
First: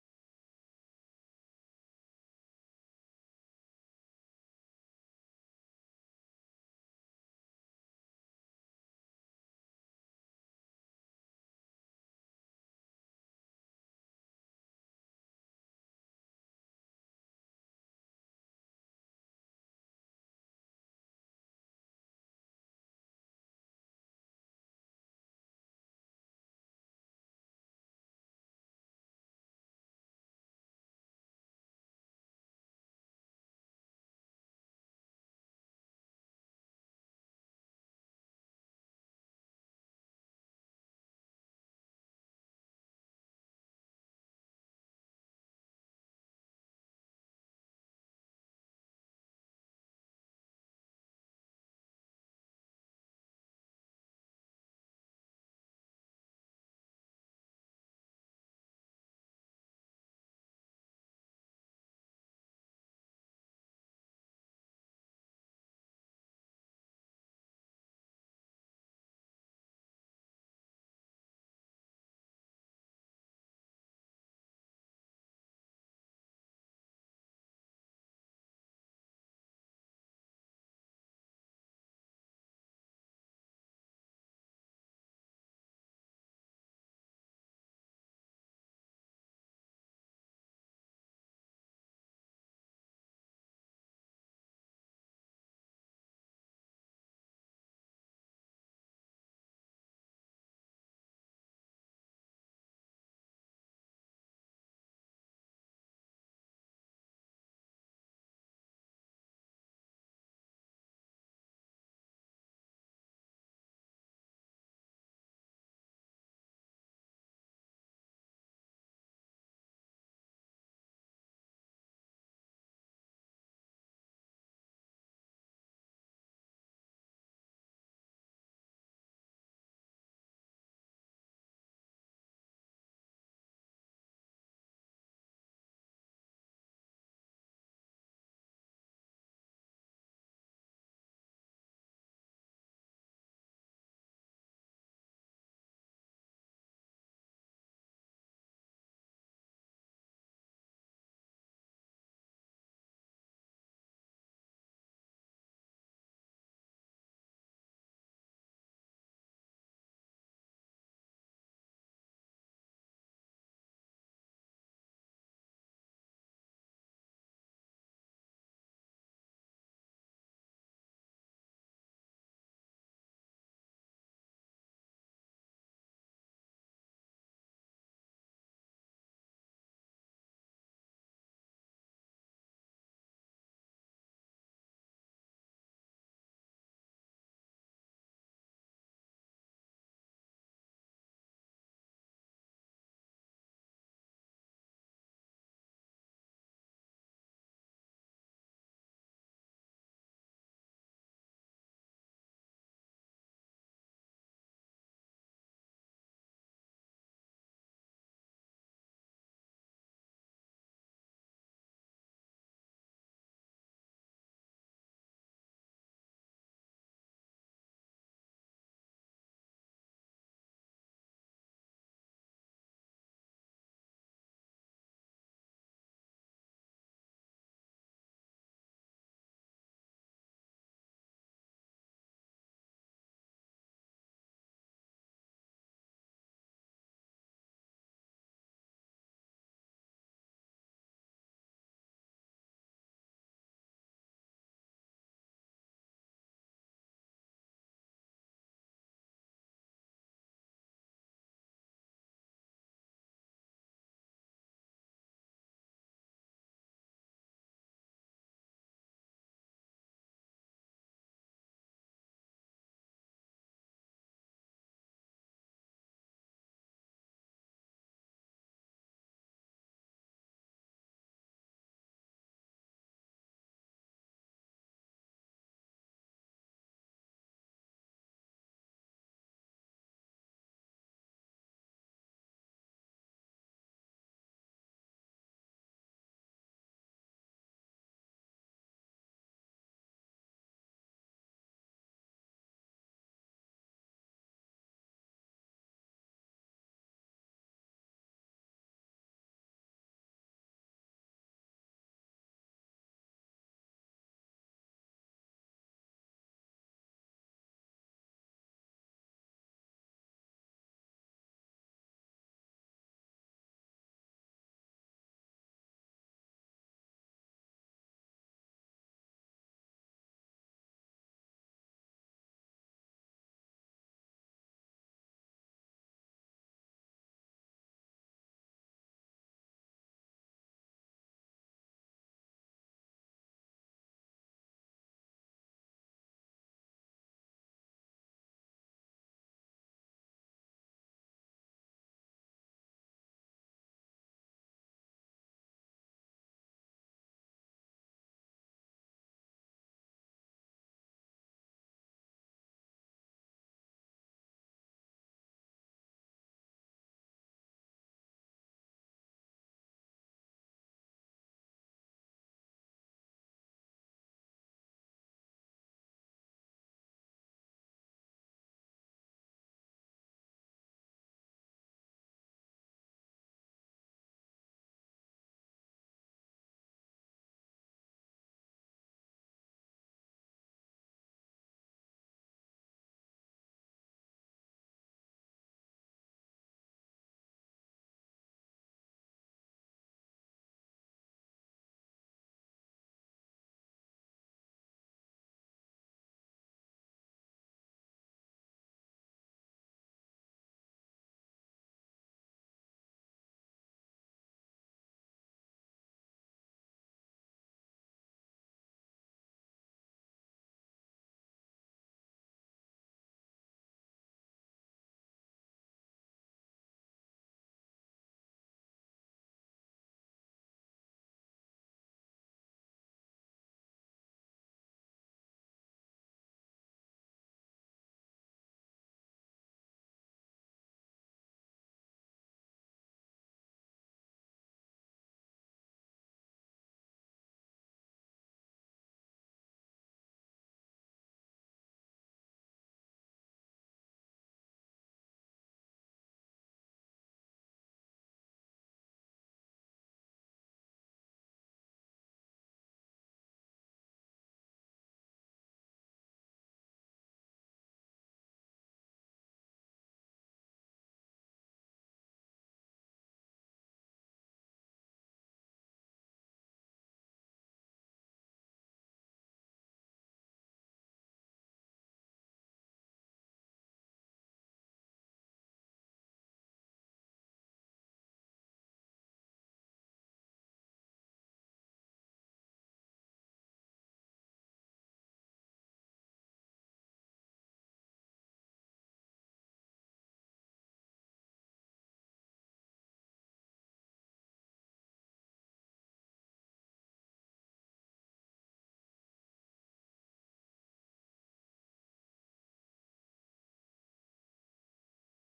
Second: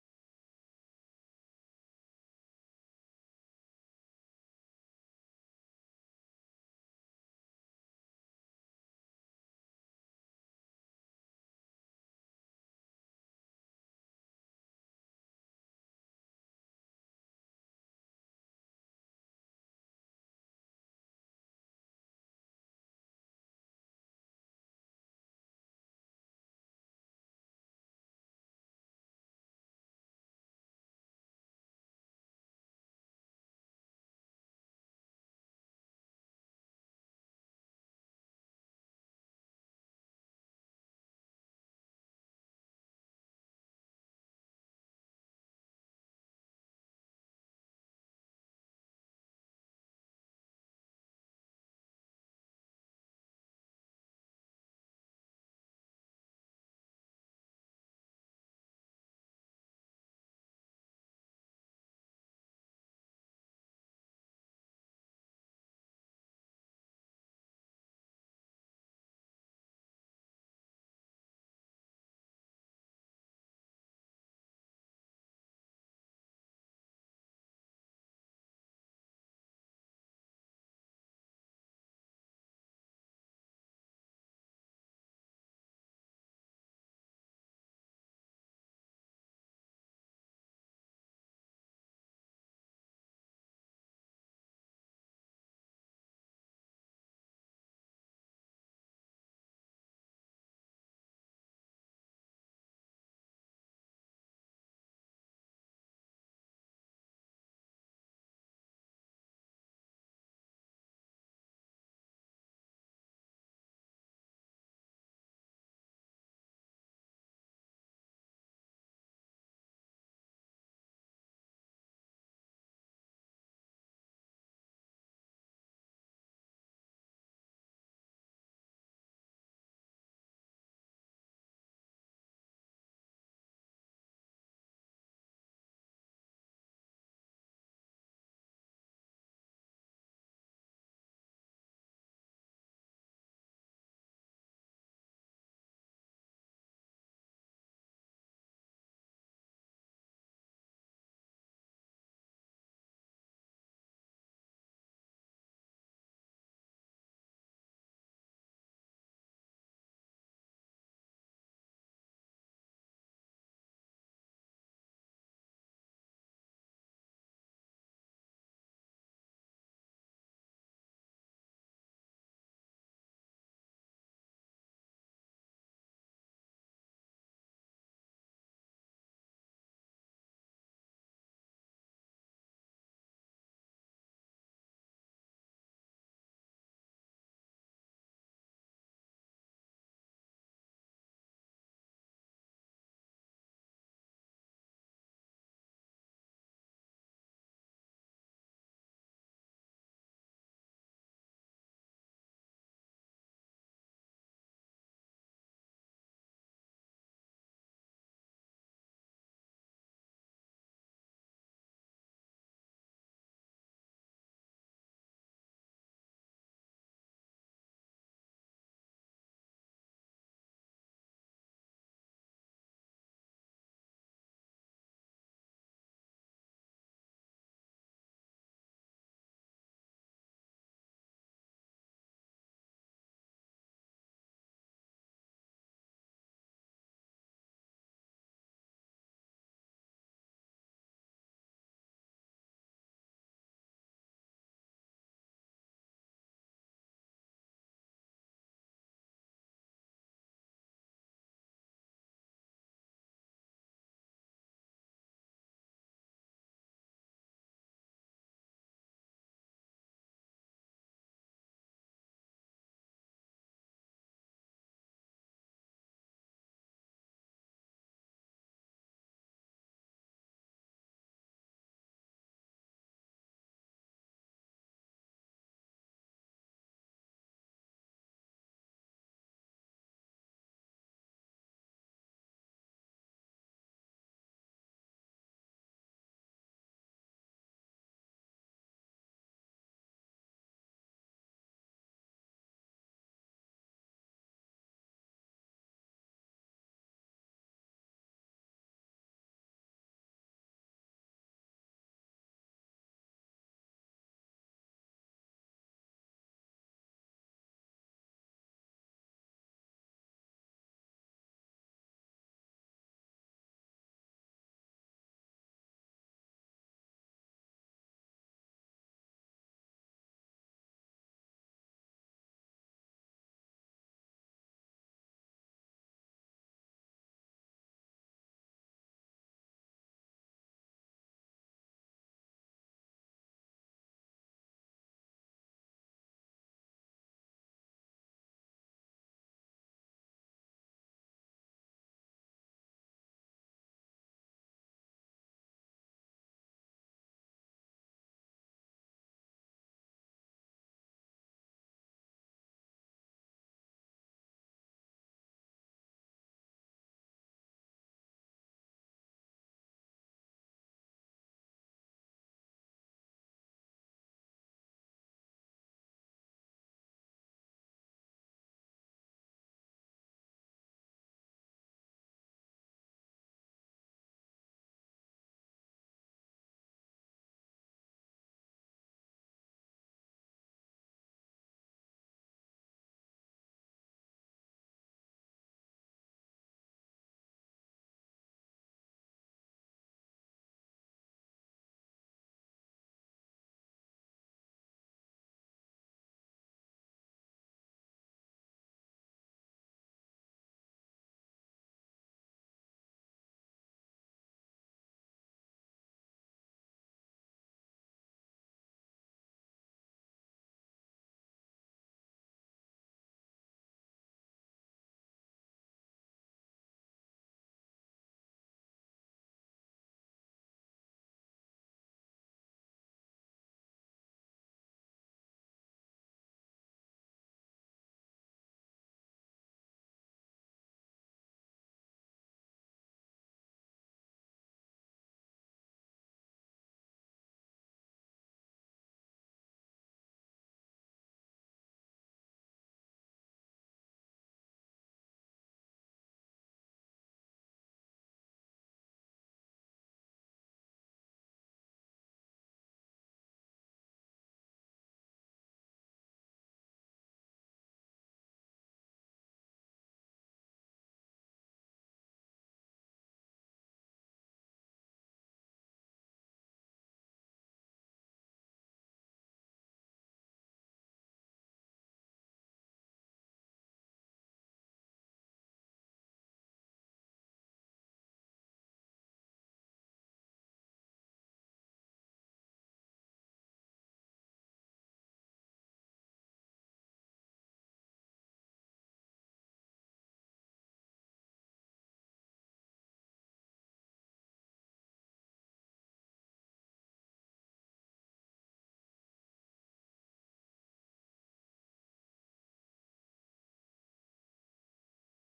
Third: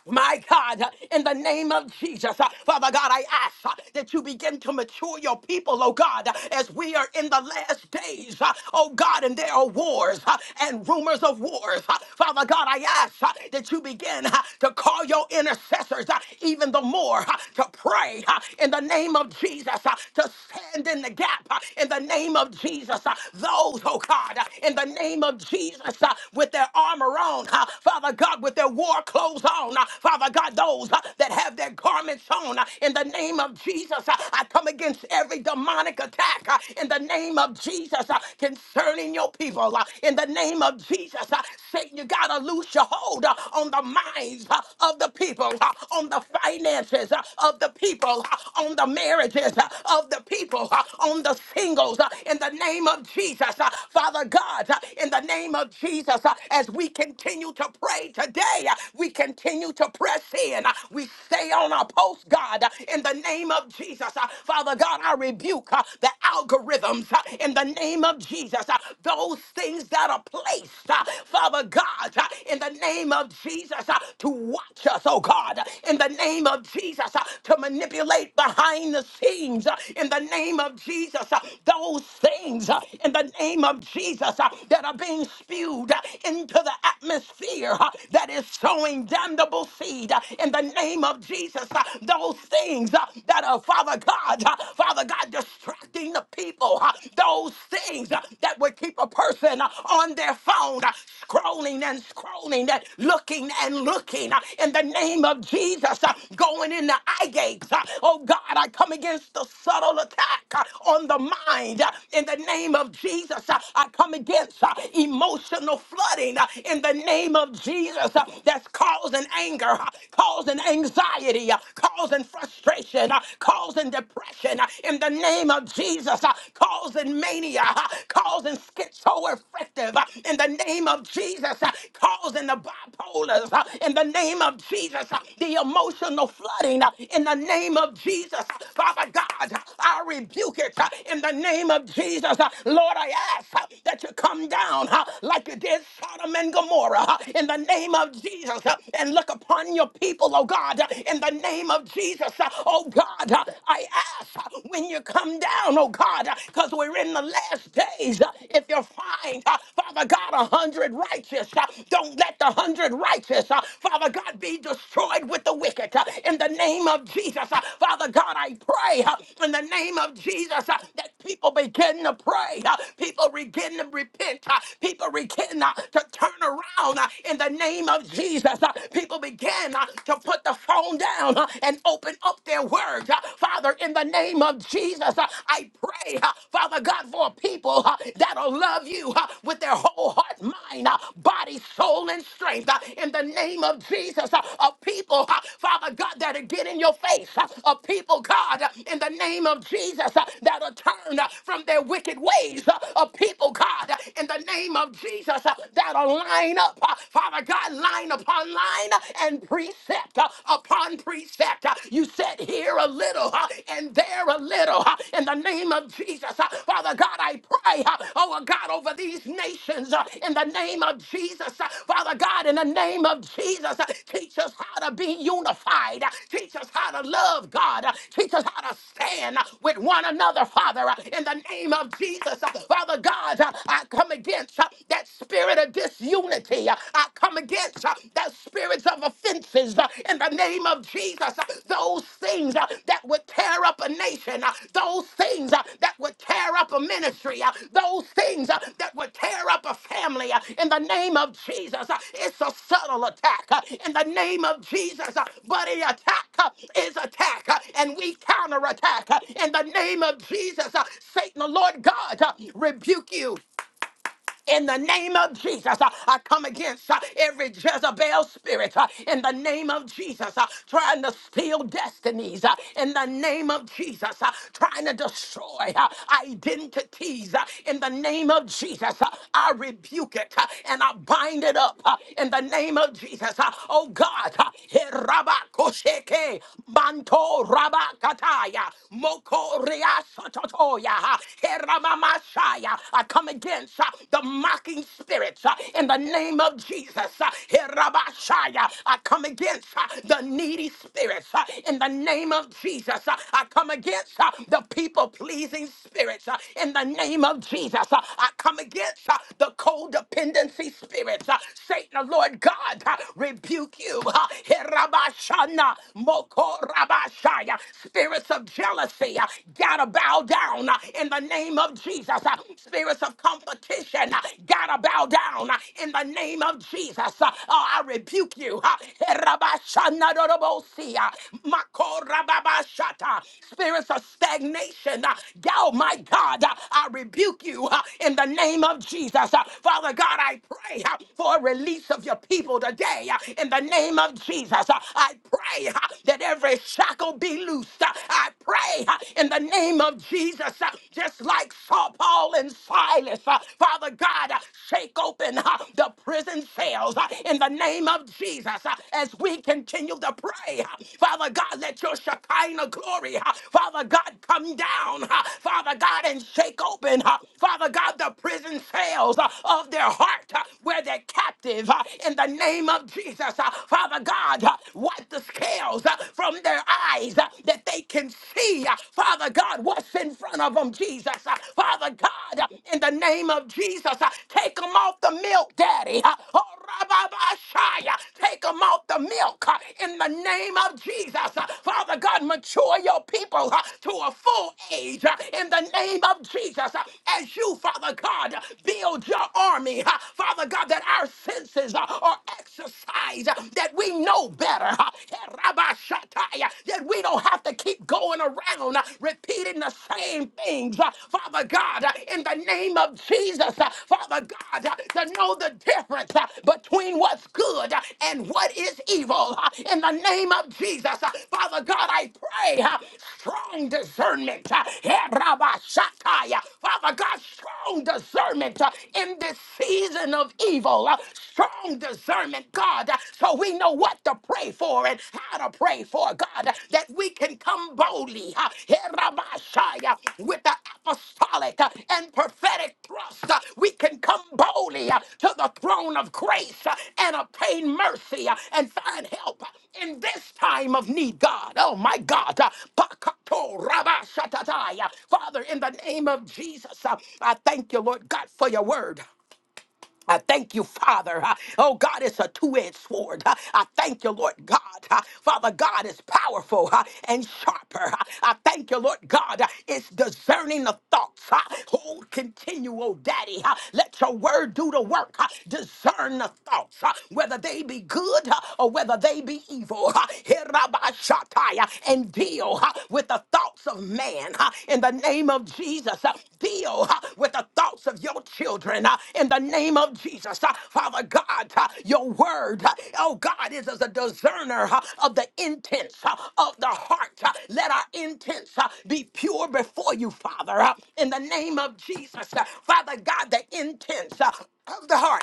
My God, uh, in the name of Jesus, uh, Father God, I ask uh, that you begin to mature your people, oh God, uh, as we are in the last days, uh, oh God, and there are wars uh, and rumors of wars. uh, Father God, I ask uh, that you begin uh, to call your intercessors uh, even the more uh, to pray uh, in the name of Jesus, uh, to stand in the gap uh, in the name of Jesus. uh, Those, oh God, uh, in the name of Jesus, uh, with their armor on, uh, Father God, with their war clothes goes on. Uh, Father God, those uh, that have their garments on uh, in the name of Jesus, uh, I come against every demonic attack uh, in the name of Jesus uh, concerning your people. uh, In the name of Jesus, uh, Satan, you got to loose your hold uh, on the minds uh, of the people, uh, on the finances uh, of the people, uh, on the marriages uh, of the people, uh, on the singles. uh, In the name of Jesus, uh, Father God, uh, in the name of Jesus, uh, as we continue to pray today way. We continue to press in. Uh, We stay on our post, God, uh, in the name of Jesus. Uh, Father God, I rebuke uh, the algorithms uh, in the name of Jesus. Uh, Those things that are placed, uh, Father God, uh, in the name of Jesus, uh, to watch us, oh God, uh, in the name of Jesus, uh, to manipulate behind the scenes, uh, in the name of Jesus, uh, those things, uh, in the name of Jesus, uh, that are being spewed uh, into the atmosphere. uh, uh, that is sowing damnable seed uh, in the name of Jesus. uh, Those things uh, that are, Father God, uh, Father God, distracting the people, uh, those things uh, that would keep a person uh, on their phone, uh, scrolling and scrolling and looking and looking uh, in the name of Jesus, uh, going in the eye gates. uh, Oh God, I come against the subtle attack uh, on the mind uh, in the name of Jesus. uh, I come against uh, emotional flooding uh, in the name name of Jesus uh, that's causing anger, uh, causing anxiety, uh, causing frustration, uh, causing depression, uh, in the name of Jesus, uh, causing mania, uh, causing schizoaffective, uh, in the name of Jesus, uh, causing the bipolars, uh, in the name of Jesus, uh, the emotional flooding, uh, in the name of Jesus, uh, Father God, uh, I rebuke it uh, in the name of Jesus, uh, Lord. I ask uh, that you come down uh, like you did Sodom Sodom and Gomorrah uh, in the name of Jesus uh, and look upon your people, oh God, uh, in the name of Jesus, uh, oh God. uh, I ask uh, when you come down, oh God, because we're in the last days. uh, If you find, uh, Father God, a hundred righteous, uh, don't let the hundred righteous, uh, Father God, be destroyed with the wicked. uh, In the name of Jesus, Uh, Father God, I pray uh, in the name of Jesus uh, that people begin to pray, uh, people begin to repent, uh, people begin began uh, to turn around uh, in the name of Jesus. Uh, People began uh, to put the phone down uh, and open up their words. Uh, Father, in the name of Jesus, uh, I pray, uh, Father God, for people uh, that'll love you uh, with their whole heart, mind, uh, body, soul, and strength. Uh, In the name of Jesus, uh, of people, uh, Father God, that'll get in your face. uh, Of people, God, uh, in the name of Jesus, uh, that'll turn uh, from their wicked ways. uh, Of people, God, uh, in the name of of Jesus uh, that'll line up, uh, Father God, line upon line uh, and precept uh, upon precept. Uh, You said here a little uh, and there a little uh, in the name of Jesus. Uh, Father God, I pray, uh, oh uh, God, over these nations uh, in the name of Jesus. Uh, Father God, in the name of Jesus, uh, teach us how to be unified. Uh, Teach us how to love God. Uh, Teach us how to stand uh, with one another, Father, uh, in the name of Jesus. Uh, Father God, uh, I come against come against uh, that spirit of disunity. Uh, I come against uh, that spirits of offenses uh, in the name of Jesus. Uh, Those things uh, that would tear up a nation, uh, those things uh, that would tear up a ministry, uh, those things uh, that would tear up a family uh, in the name of Jesus. Uh, It's a subtle attack uh, in the name of Jesus, uh, but an attack uh, is attack, uh, and we counterattack uh, in the name of Jesus. Uh, Satan, the Lord God, uh, rebuke you. In the name of Jesus, uh, I come against uh, every Jezebel spirit uh, in the name of Jesus, uh, trying to steal destinies uh, in the name of Jesus, uh, trying to destroy uh, identities uh, in the name of Jesus. uh, I rebuke it uh, and I bind it up uh, in the name of Jesus. uh, Oh God, uh, Herabakosheke, Manto Rabakataya, Moko Ria Sototoya, uh, he ramama I come against uh, the mocking spirits uh, in the name of Jesus. uh, Herabashaya. I come against uh, the needy spirits uh, in the name of Jesus. uh, I come against uh, the people pleasing spirits uh, in the name of Jesus. uh, I come against uh, the codependency spirits. uh, Satan, the Lord God, uh, rebuke you. uh, Herabashana, Mokorabashaya. Spirits of jealousy, uh, bow down uh, in the name of Jesus. Uh, Spirits of competition uh, gotta bow down uh, in the name of Jesus. Uh, Oh, I rebuke you. uh, Herabashanadorobosi, uh, Makorababashata. Spirits of stagnation. uh, Oh my God, uh, I rebuke you uh, in the name of Jesus. Uh, Father God, I pray uh, for a release of your people today uh, in the name of Jesus. Uh, I pray uh, that every shackle be loosed. uh, uh, I pray uh, in the name of Jesus, uh, just like Saul, Paul, and Silas, uh, Father God, uh, shake open uh, the prison cells uh, in the name of Jesus uh, as we continue to pray. uh, Father God, let your Shekinah glory, uh, Father God, come down, uh, Father God, and shake open, uh, Father God, the prison cells uh, of their heart uh, where they're captive uh, in the name of Jesus. uh, Father God, uh, wipe the scales scales uh, from their eyes uh, that they can see, uh, Father God, what's in front of them, Jesus. Uh, Father God, uh, in the name of Jesus, uh, take them off the milk, Daddy. Uh, oh, Rababashaya, Take them off the milk uh, in the name of Jesus. Uh, Father God, mature your people uh, to a full age uh, in the name of Jesus. Uh, As you, Father God, uh, build your army, uh, Father God, that our senses uh, are exercised uh, that we know better, huh? that we don't have to keep going around uh, repeating the same things. uh, Father God, uh, in the name of Jesus, uh, Father God, uh, to know the difference uh, between what's good uh, and what is evil. uh, In the name of Jesus, uh, Father God, I pray uh, strong discernment. uh, uh, Father God, strong discernment uh, in this season of evil. uh, strong discernment, God, uh, so we know what to pray for and how to pray for, God, uh, that we can come boldly uh, herabashaya, with the apostolic uh, and prophetic thrust. uh, We can come boldly uh, to the throne of grace uh, and obtain mercy uh, and find help in this time of need, God. Oh, my God. Uh, Pakato rabashatataya. Father, in the name of Jesus, uh, I thank you, Lord God, for your word. I thank you, Father. Uh, Oh, God, it's a two edged sword. Uh, I thank you, Lord God. Uh, Father, God is powerful uh, and sharper. Uh, I thank you, Lord God. Uh, It's discerning the thoughts. Uh, Oh, continue, oh, Daddy. Uh, Let your word do the work. Uh, Discern the thoughts, uh, whether they be good uh, or whether they be evil. Uh, Herabashatai, uh, And deal. uh, huh, with the thoughts of man huh, in the name of Jesus. huh. Deal huh, with the thoughts of your children huh, in the name of Jesus. huh. Father God, huh, your word, huh, oh God, is as a discerner huh, of the intents huh, of the heart. huh. Let our intents huh, be pure before you, Father, huh, in the name of Jesus. huh. Father God, the intents huh, of the heart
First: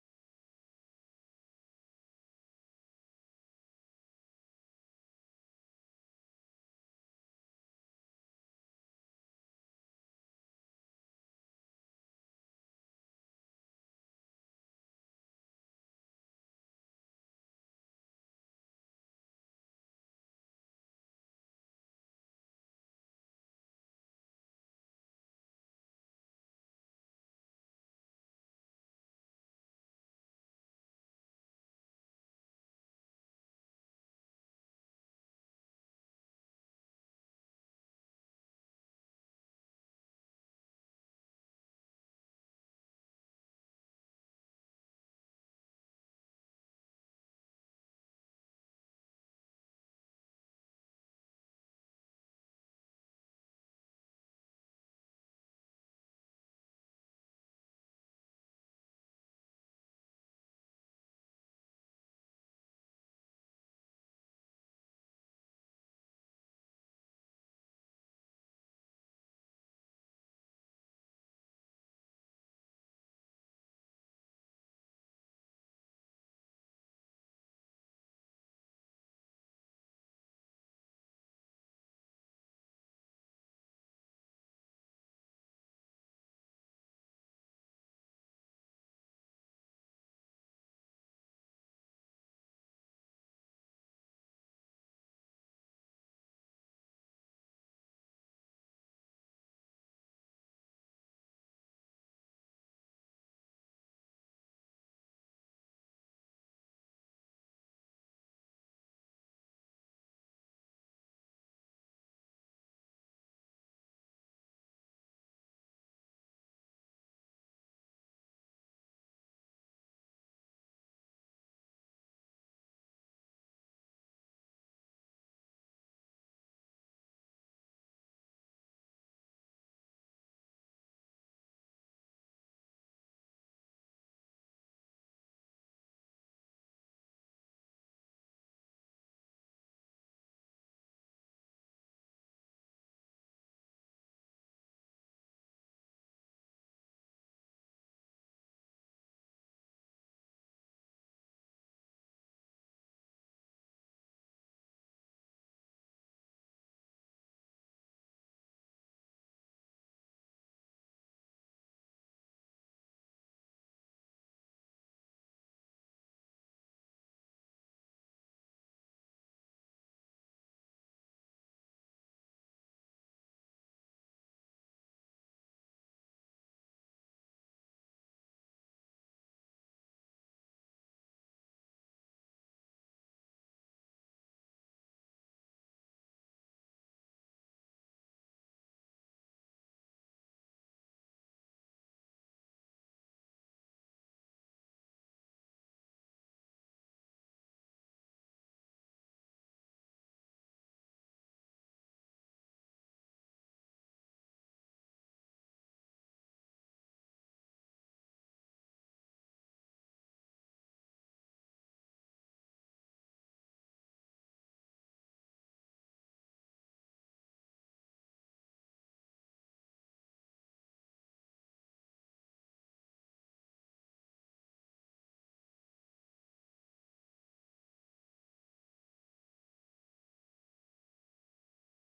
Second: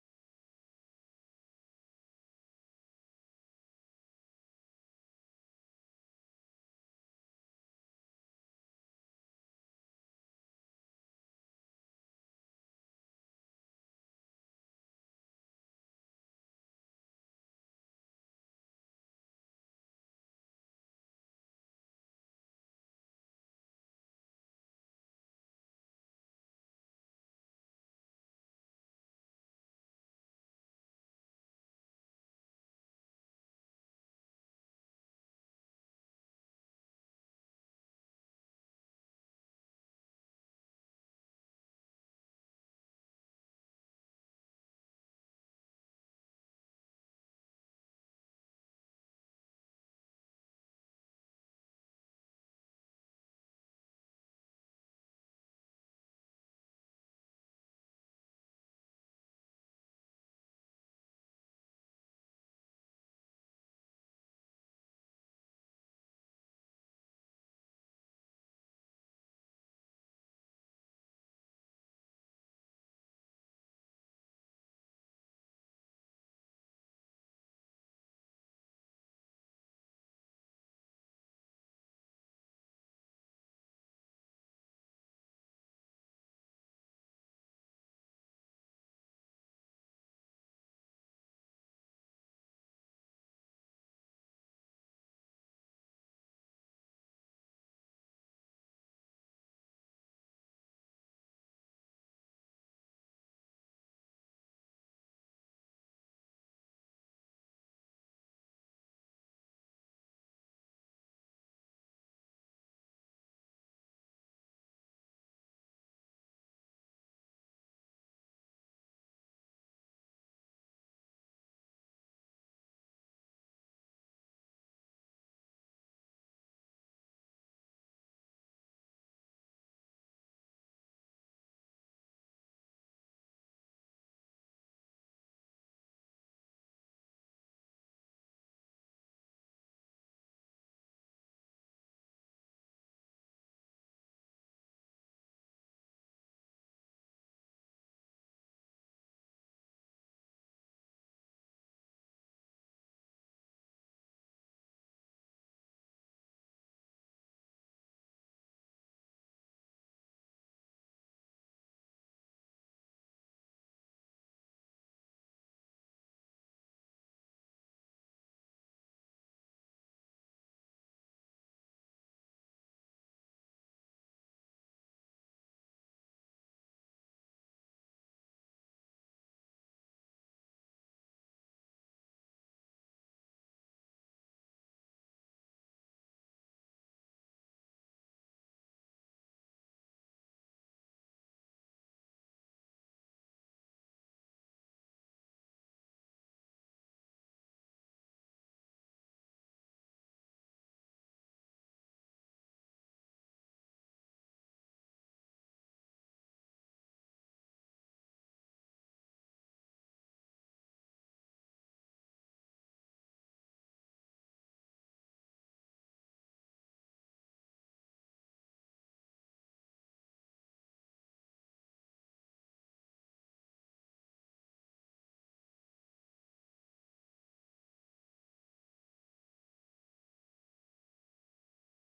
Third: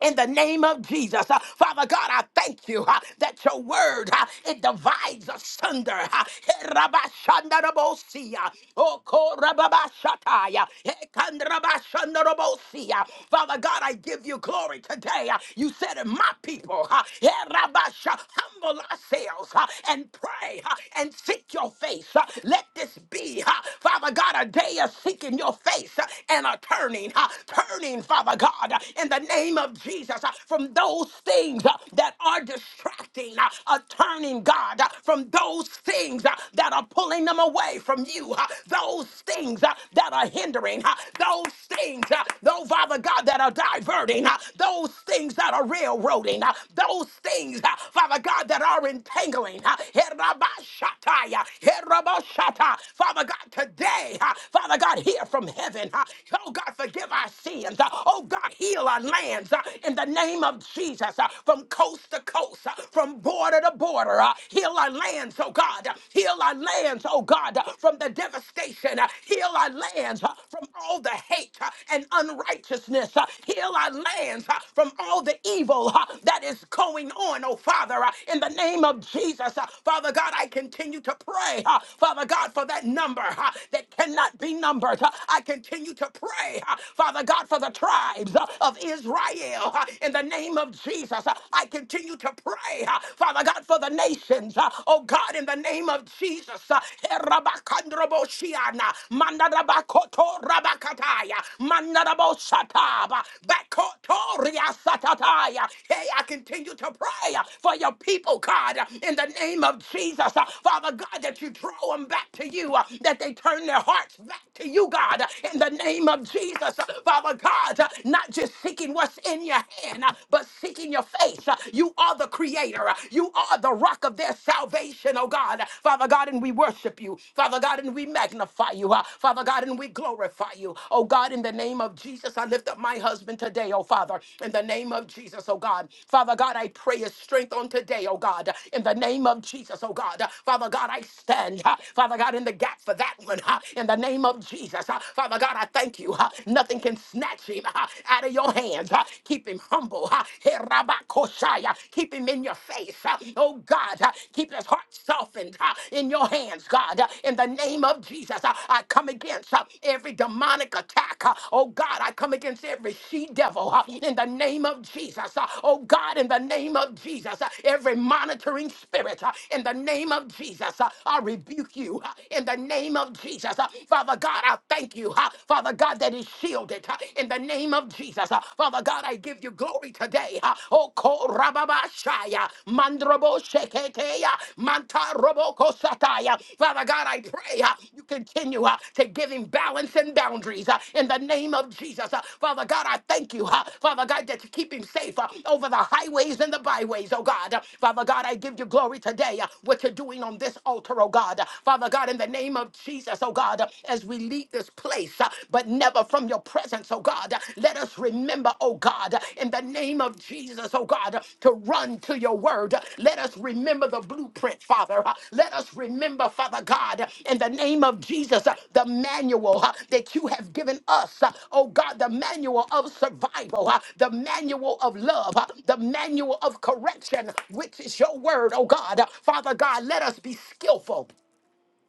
in the name of Jesus. Uh, Father God, I thank you uh, that your word, uh, it divides asunder. uh, Herabashandarabosia, Okorababashataya, Hekandrabashandarabosia. Father God, I give you glory today. Uh, You said in my people, uh, Herabasha, humble ourselves uh, and pray uh, and seek your face. Uh, Let this be, uh, Father God, a day of seeking your face uh, and a turning, uh, turning, Father God in the name of Jesus uh, from those things uh, that are distracting, uh, uh, turning God uh, from those things uh, that are pulling them away from you, uh, those things uh, that are hindering, uh, those things, uh, though, Father God, that are diverting, uh, those things that are railroading, uh, those things, uh, Father God, that are entangling. uh, Herabashataya, Herabashata. Father God, today, uh, Father God, hear from heaven. uh, Oh God, forgive our sins nations. Uh, Oh God, heal our lands uh, in the name of Jesus uh, from coast to coast, uh, from border to border. uh, Heal our lands, oh God. uh, Heal our lands, oh God, uh, from the devastation. uh, Heal our lands uh, from all the hate uh, and unrighteousness. uh, Heal our lands uh, from all the evil uh, that is going on, oh Father, uh, in the name of Jesus. uh, Father God, I continue to pray, uh, Father God, for that number uh, that cannot be numbered. uh, I continue to pray, uh, Father God, for the tribes uh, of Israel. uh, In the name of Jesus, uh, I continue to pray, uh, Father God, for the nations. uh, Oh God, in the name of Jesus. uh, Herabakandroboshiana, Mandarabakoto Rabakataya, Mandarabosataba, Bakotoria Satataya. Hey, I continue to pray uh, for your people, God, uh, in the name of Jesus. uh, Father God, that you draw them back to you, uh, that they turn their hearts back to you, God, uh, in the name of Jesus, Father God, uh, not just seeking what's in your hand, uh, but seeking your face. Uh, You are the creator, Uh, you are the rock of their salvation, oh God. Father God, and we worship you, Father God, and we magnify you, Uh, Father God, and we glorify you, oh God, in the name of Jesus. I lift up my husband today, oh Father, in the name of Jesus, oh God. Father God, I pray his strength on today, oh God, in the name of Jesus, oh God. Father God, I stand, uh, Father God, in the gap for that one, uh, in the name of Jesus. Uh, Father God, I thank you. uh, Nothing can snatch him uh, out of your hands. uh, Keep him humble. uh, Hey, Rabba Koshai, uh, Keep him in your face. uh, Oh God, uh, keep his heart softened uh, in your hands, God. Uh, In the name of Jesus, uh, I come against uh, every demonic attack. uh, Oh God, I come against every she devil uh, in the name of Jesus. uh, Oh God, in the name of Jesus, uh, every monitoring spirit uh, in the name of Jesus, uh, I rebuke you uh, in the name of Jesus. Jesus. Uh, Father God, I thank you. uh, Father God, that is shielded uh, in the name of Jesus. Uh, Father God, I give you glory today. uh, Oh, Korababashaya, Mandrobo Sheketeya, Mantarobo Kosataya. Father God, I pray uh, you continue uh, to give him balance and boundaries uh, in the name of Jesus. Uh, Father God, I thank you. uh, Father God, that you keep him safe uh, over the highways and the byways, oh God. Uh, Father God, I give you glory today. uh, What you're doing on this altar, oh God. Uh, Father God, in the name the name of Jesus, oh God, as we leave this place, uh, but never from your presence, oh God. Let us remember, oh God, in the name of Jesus, oh God, to run to your word. Let us remember the blueprint, Father. Uh, Let us remember, Father God, in the name of Jesus, uh, the manual uh, that you have given us, uh, oh God, the manual of survival, uh, the manual of love, uh, the manual of correction, which is your word, oh God. Father God, let us be skillful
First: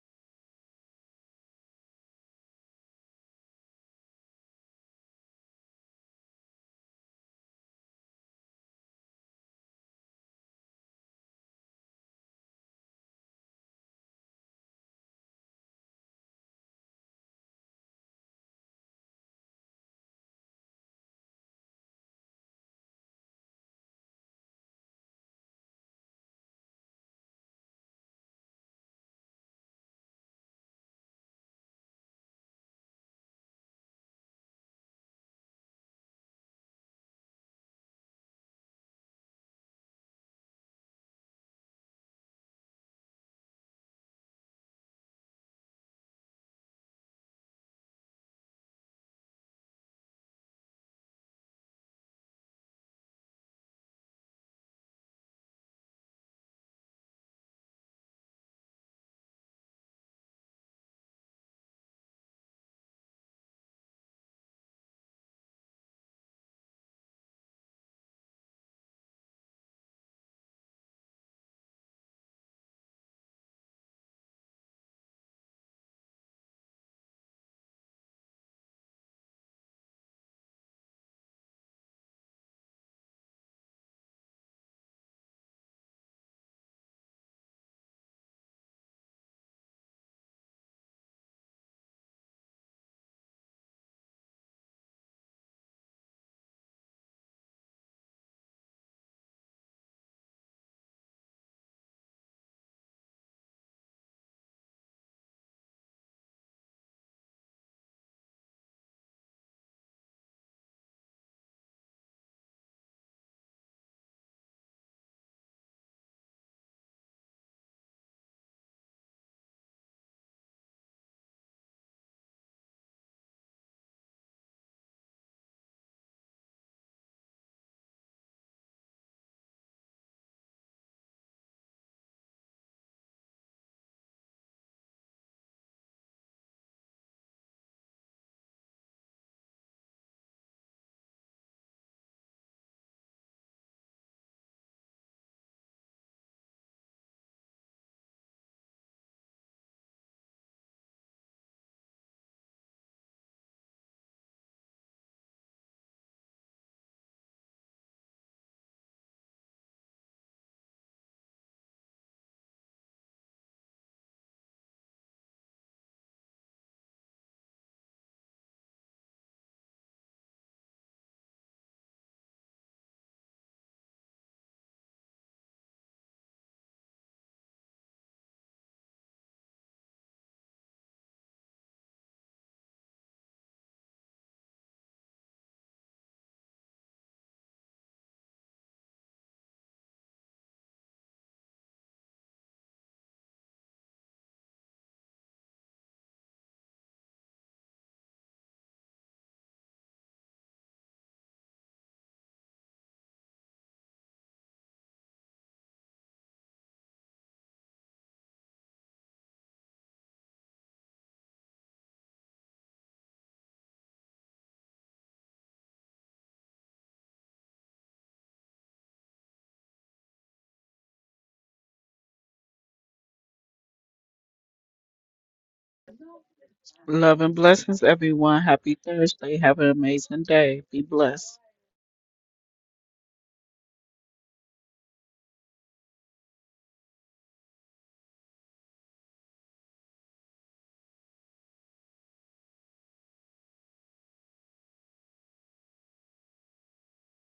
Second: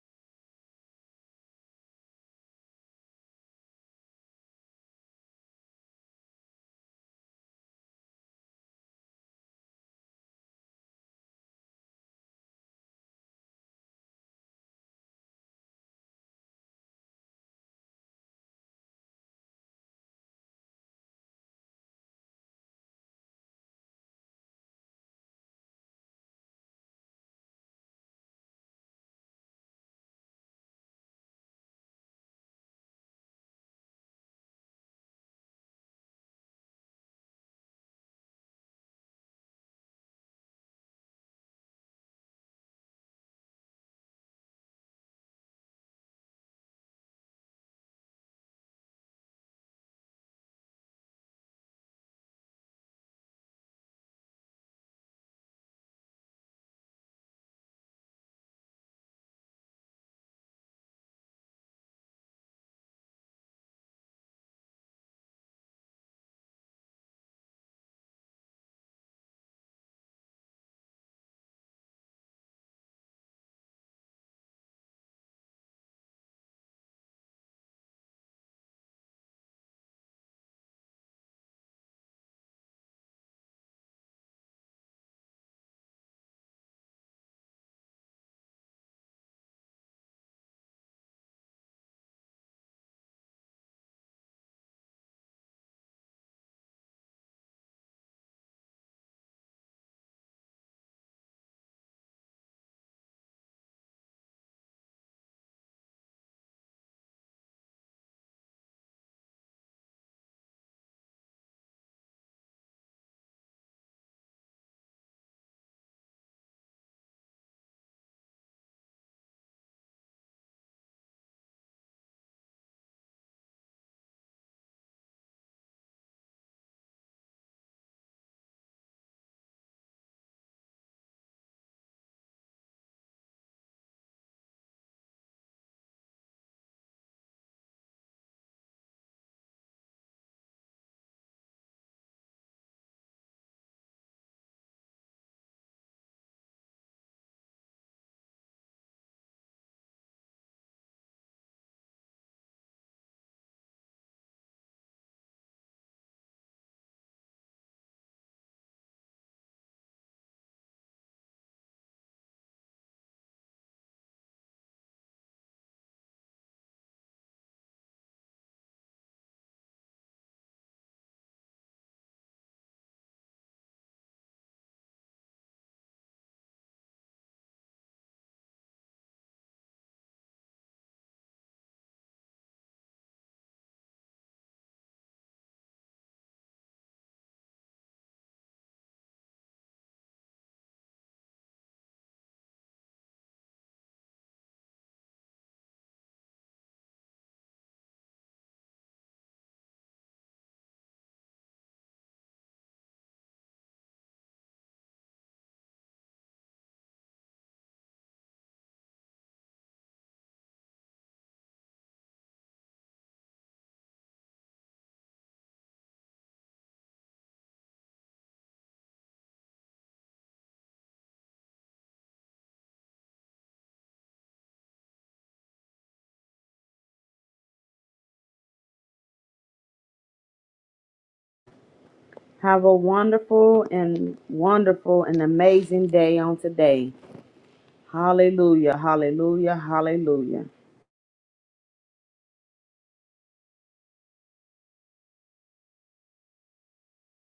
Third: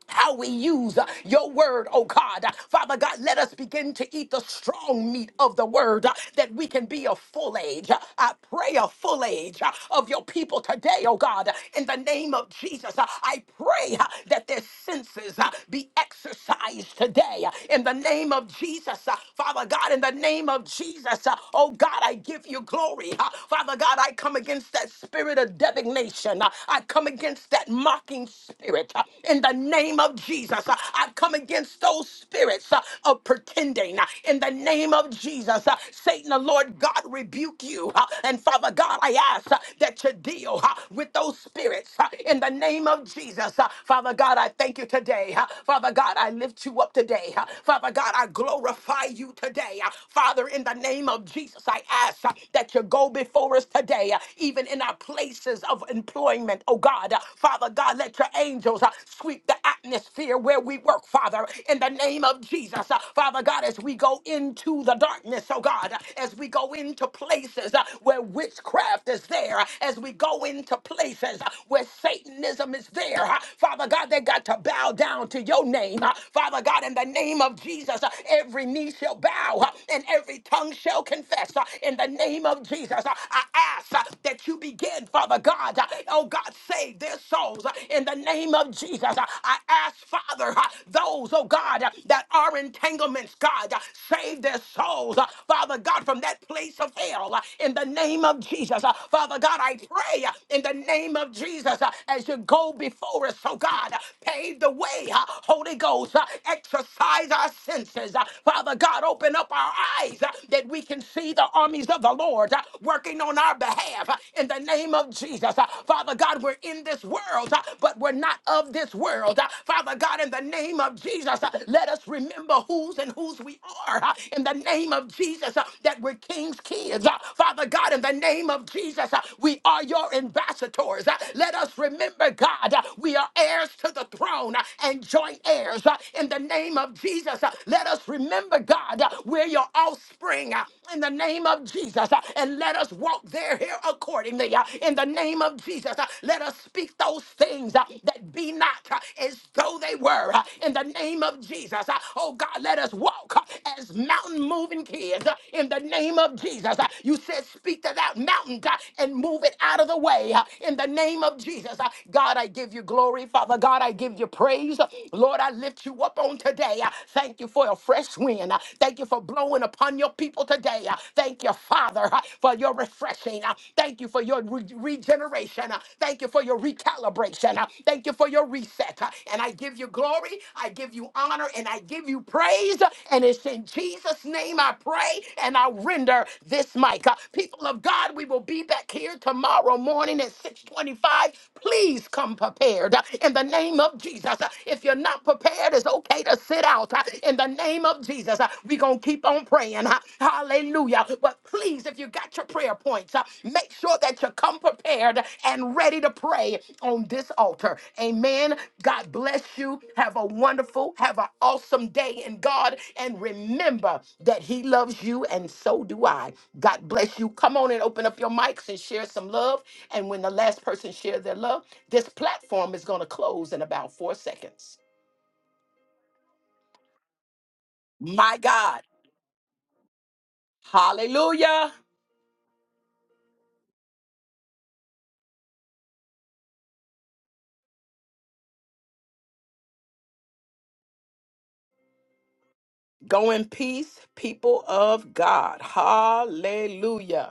how we use uh, your word, oh God. Uh, Father God, let us begin to eat the strong meat of the word uh, that we can be a full age. Uh, I pray a full age uh, of your people today, oh God. Uh, In the name of Jesus, uh, I pray uh, that their senses uh, be exercised today. Uh, In the name of Jesus, uh, Father God, in the name of Jesus, uh, oh God, I give you glory. Uh, Father God, I come against that spirit of divination. Uh, I come against that mocking blocking spirit uh, in the name of Jesus. Uh, I come against those spirits uh, of pretending uh, in the name of Jesus. Uh, Satan, the Lord God, rebuke you. uh, And Father God, I ask uh, that you deal uh, with those spirits uh, in the name of Jesus. Uh, Father God, I thank you today. uh, Father God, I lift you up today. uh, Father God, I glorify you today. uh, Father, in the name of Jesus, I ask uh, that you go before us today, uh, even in our places of employment employment, oh God. Uh, Father God, let your angels uh, sweep the atmosphere where we work, Father, in the name of Jesus. Uh, Father God, as we go into the darkness, oh God, uh, as we go into places uh, where witchcraft is there, uh, as we go into places uh, where Satanism is there, uh, Father God, they got to bow down to your name. uh, Father God, in the name of Jesus, uh, every knee shall bow uh, and every tongue shall confess uh, in the name of Jesus. uh, I ask uh, that that you begin, Father God, uh, oh God, save their souls uh, in the name of Jesus. Uh, I ask, Father, uh, those, oh God, uh, that are entanglements, God, uh, save their souls, uh, Father God, from that place of hell uh, in the name of Jesus. Uh, Father God, I pray uh, in the name of Jesus uh, as you go before us, oh God, uh, pave the way, uh, Holy Ghost, uh, exercise our senses. uh, Father God, open up our eyes uh, that we can see the armies of the Lord. Lord, uh, working on our behalf uh, in the name of Jesus. Uh, Father God, we're in this world, uh, but we're not of this world. Uh, Father God, in the name of Jesus, uh, let us remember whose and whose we are. uh, In the name of Jesus, uh, that we're king's kids. Uh, Father God, in the name of Jesus, uh, we are your ambassadors. Uh, Let us remember, God, uh, we are heirs to the throne uh, and joint heirs. Uh, In the name of Jesus, uh, let us remember, God, uh, we're your offspring thing uh, in the name of Jesus. uh, And let us walk there here accordingly. uh, In the name of Jesus, uh, let us speak those things uh, that be not uh, as though they were. uh, In the name of Jesus, uh, oh God, let us walk uh, as mountain moving kids. uh, In the name of Jesus, Uh, you said, speak to that mountain God, and move it out of the way. uh, In the name of Jesus, Uh, God, I give you glory. Father God, I give you praise. Lord, I lift you up on today. I Thank you for a fresh wind. uh, uh, Thank you for blowing upon your people today. Uh, Thank you, Father, uh, for your refreshing. Uh, Thank you for your re- regeneration. Uh, Thank you for your recalibration. Uh, Thank you for your reset. Uh, And I give you glory, I give you honor, and I give you praise. And it's in Jesus' name I pray and I render this mic. Uh, People of God, we will be back here tomorrow morning at 625. Please come prepared uh, in the name of Jesus. Uh, If you're not prepared, it's okay to sit out uh, in the name of Jesus. We're going to keep on praying. uh, Hallelujah. But please, if you got your prayer points, uh, make sure that you come prepared and ready to pray on this altar. Amen. God bless you. Have a wonderful, have an awesome day in God. And remember that He loves you, and so do I. God bless you. Come on and open up your mics and share some love. And when the last person shares their love, this platform is going to close in about four seconds. Love and blessings, My everyone. Happy God. Thursday. Have an amazing day. Be blessed. Hallelujah. Have a wonderful and wonderful and amazing day on today. Hallelujah, hallelujah, hallelujah. Go in peace, people of God. Hallelujah.